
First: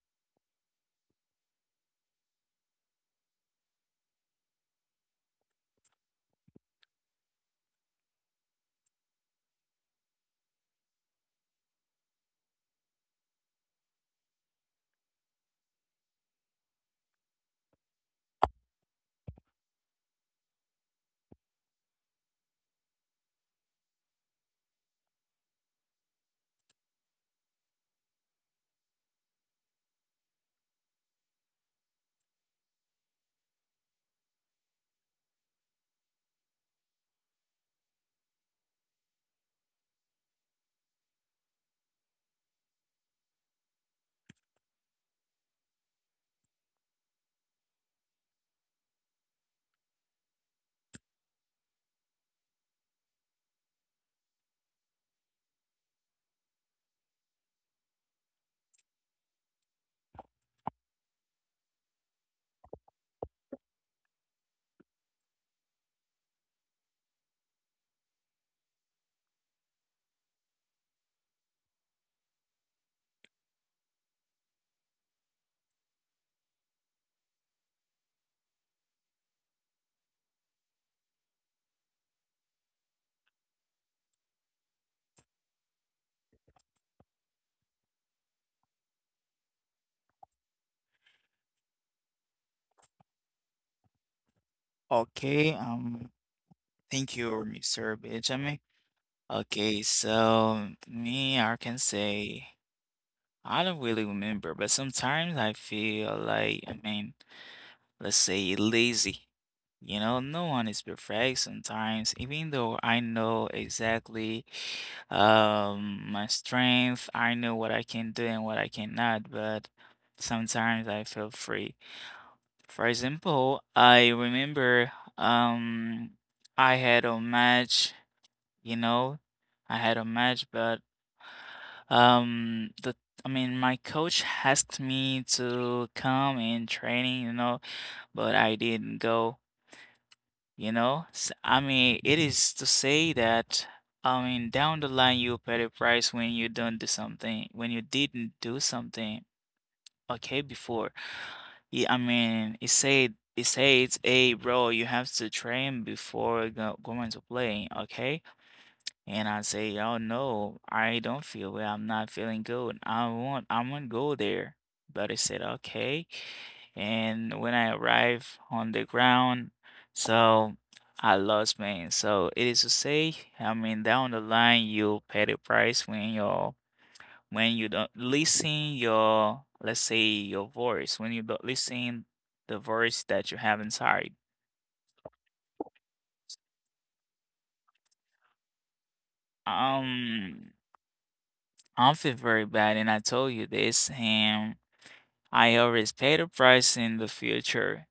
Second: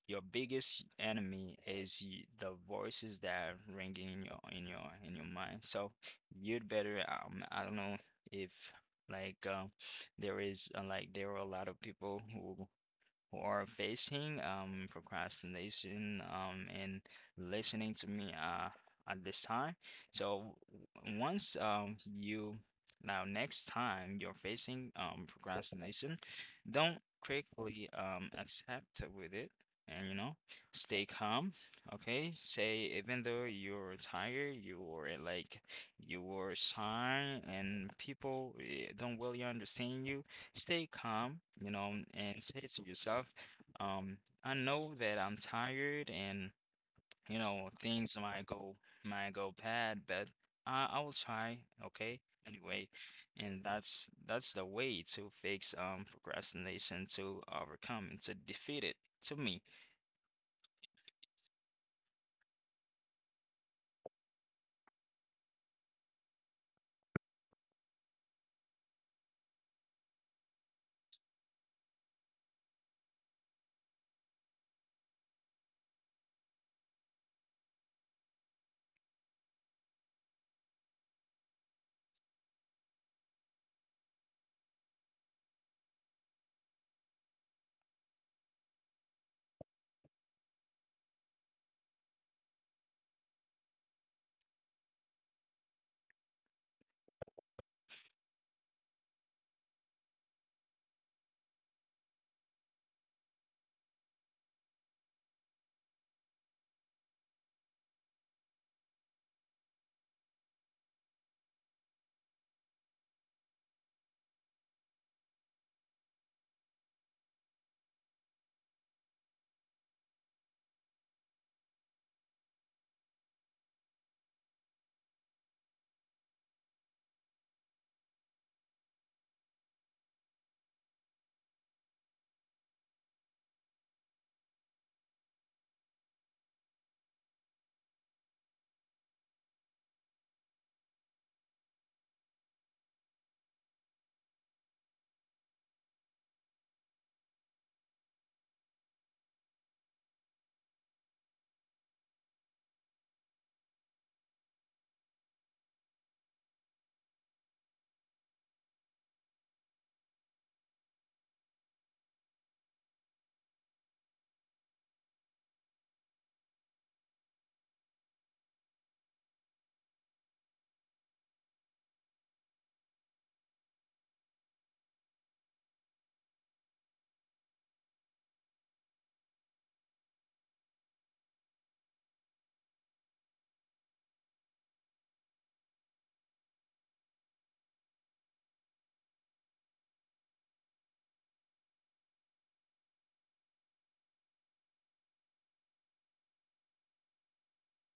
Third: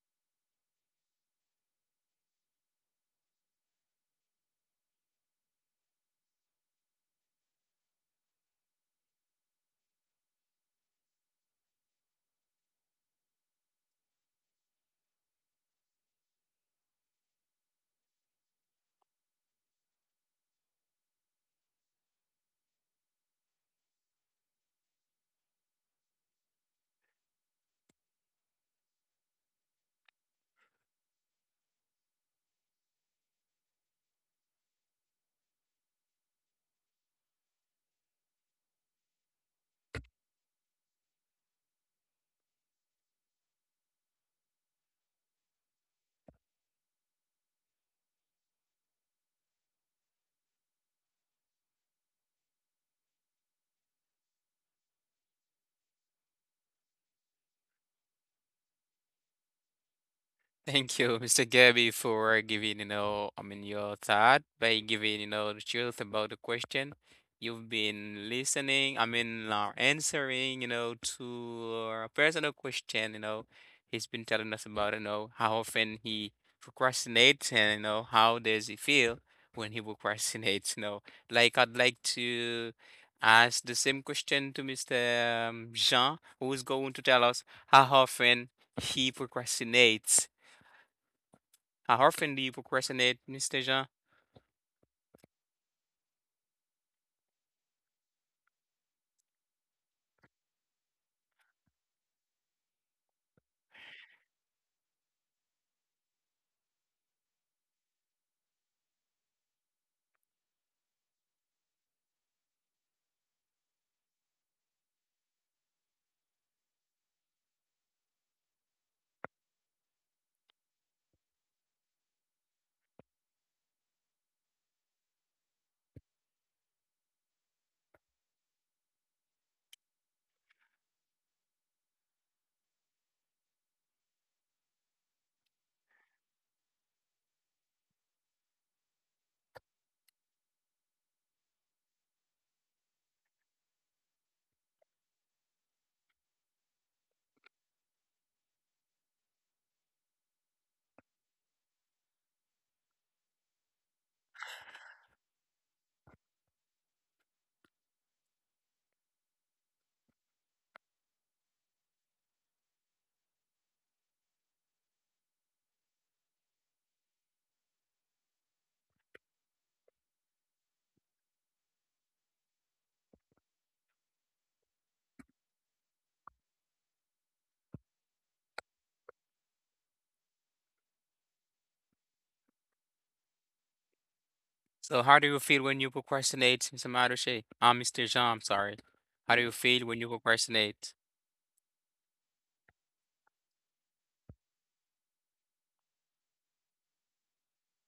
S2: your biggest enemy is the voices that are ringing in your, in your mind. So you'd better, I don't know if like um there is, there are a lot of people who, are facing procrastination and listening to me at this time. So once you, now next time you're facing procrastination, don't quickly accept with it, and, you know, stay calm, okay? Say even though you're tired, you were shy and people, don't really understand you. Stay calm, you know, and say to yourself, um, I know that I'm tired and, you know, things might go, bad, but I will try, okay? Anyway, and that's, the way to fix procrastination, to overcome and to defeat it, to me.
S1: Thank you, Mr. Gabby, for giving, you know, I mean, your thought by giving, you know, the truth about the question. You've been listening, I mean, answering, you know, to our personal question, you know, he's been telling us about, you know, how often he procrastinates and, you know, how does he feel when he procrastinates, you know. Like, I'd like to ask the same question to Mr. Jean, who's going to tell us how often he procrastinates how often do you procrastinate, Mr. Jean?
S3: Okay, thank you, Mr. Benjamin. Okay, so me, I can say I don't really remember, but sometimes I feel like, I mean, let's say lazy. You know, no one is perfect sometimes, even though I know exactly my strength, I know what I can do and what I cannot, but sometimes I feel free. For example, I remember um I had a match, you know, I had a match, but the I mean my coach asked me to come in training, you know, but I didn't go, you know. S I mean, it is to say that I mean down the line you pay the price when you don't do something, when you didn't do something okay before. Yeah, I mean, it said it says, "Hey, bro, you have to train before go going to play, okay?" And I say, "Oh no, I don't feel well. I'm not feeling good. I won't go there." But it said, "Okay." And when I arrive on the ground, so I lost pain. So it is to say, I mean, down the line, you'll pay the price when your when you don't listen your, let's say, your voice, when you don't listen the voice that you have inside.
S1: So, how do you feel when you procrastinate, Mr. Marucci? Mr. Jean, I'm sorry. How do you feel when you
S3: um
S1: procrastinate?
S3: I feel very bad and I told you this, and I always pay the price in the future.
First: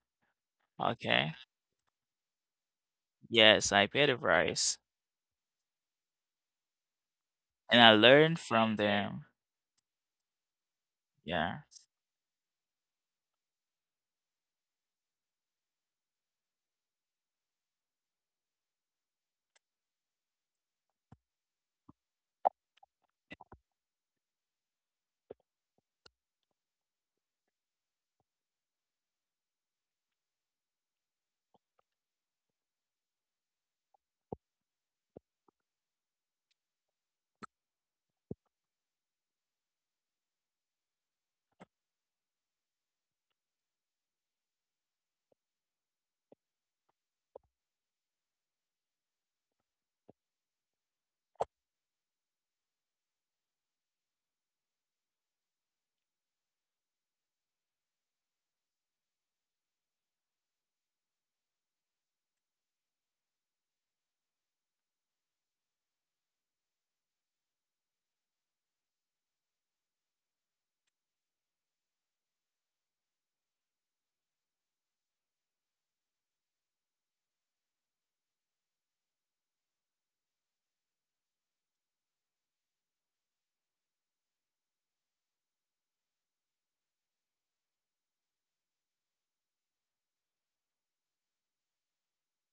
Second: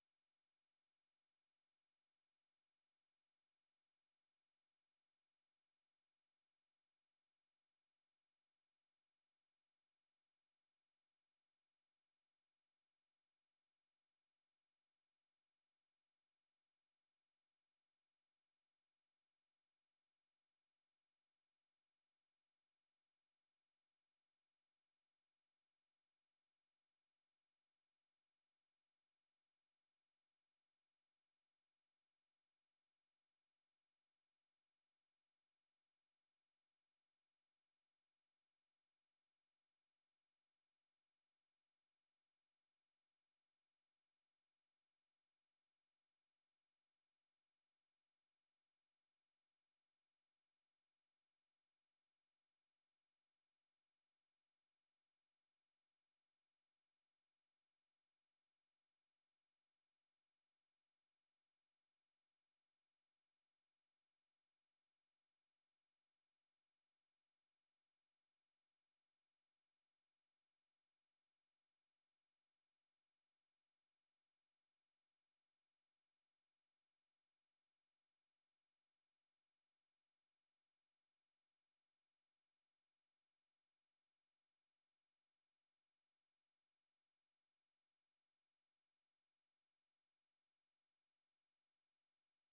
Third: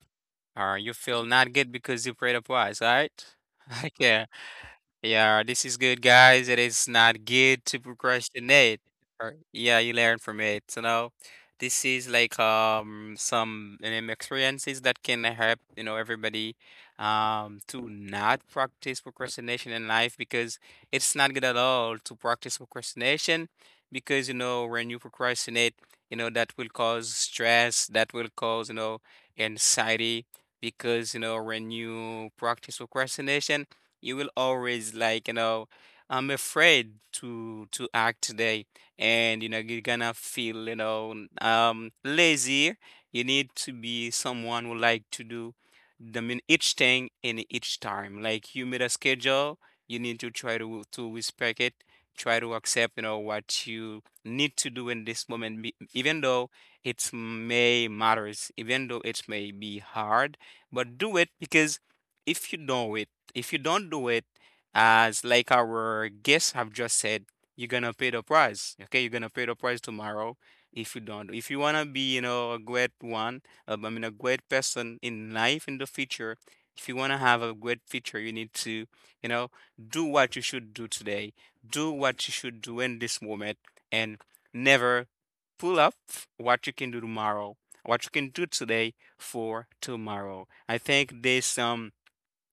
S1: You feel
S3: Okay,
S1: not good because you prayed up wise, right?
S3: yes, I
S1: *laughs*
S3: pay the
S1: Okay.
S3: price,
S1: Yeah, this is good, guys. It is not good to
S3: and I learn from
S1: procrastinate.
S3: them.
S1: Or, yeah, you learn from it. You know,
S3: Yeah.
S1: this is like some experiences that can help you know everybody to not practice procrastination in life, because it's not good at all to practice procrastination, because you know when you procrastinate, you know that will cause stress, that will cause you know anxiety, because you know when you practice procrastination you will always like you know I'm afraid to act today, and you know you're gonna feel you know lazy. You need to be someone who like to do the min each thing in each time, like you made a schedule you need to try to respect it. Try to accept you know what you need to do in this moment, even though it may matters, even though it may be hard, but do it because if you know it, if you don't do it, as like our guests have just said, you're gonna pay the price. Okay, you're gonna pay the price tomorrow if you don't. If you wanna be, you know, a great one, I mean, a great person in life in the future. If you wanna have a great future, you need to, you know, do what you should do today. Do what you should do in this moment, and never pull up what you can do tomorrow. What you can do today for tomorrow. I think this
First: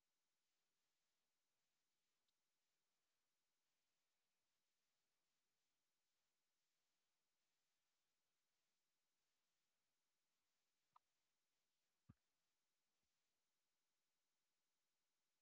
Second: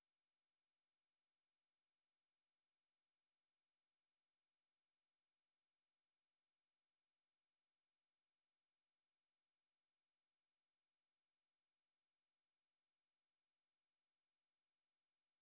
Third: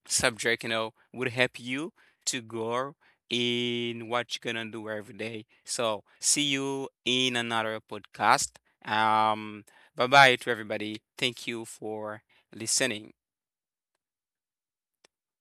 S1: subject, you know, would help you to grow in what you're gonna do every day. So see you in another podcast. Um, bye bye to everybody. Thank you for listening.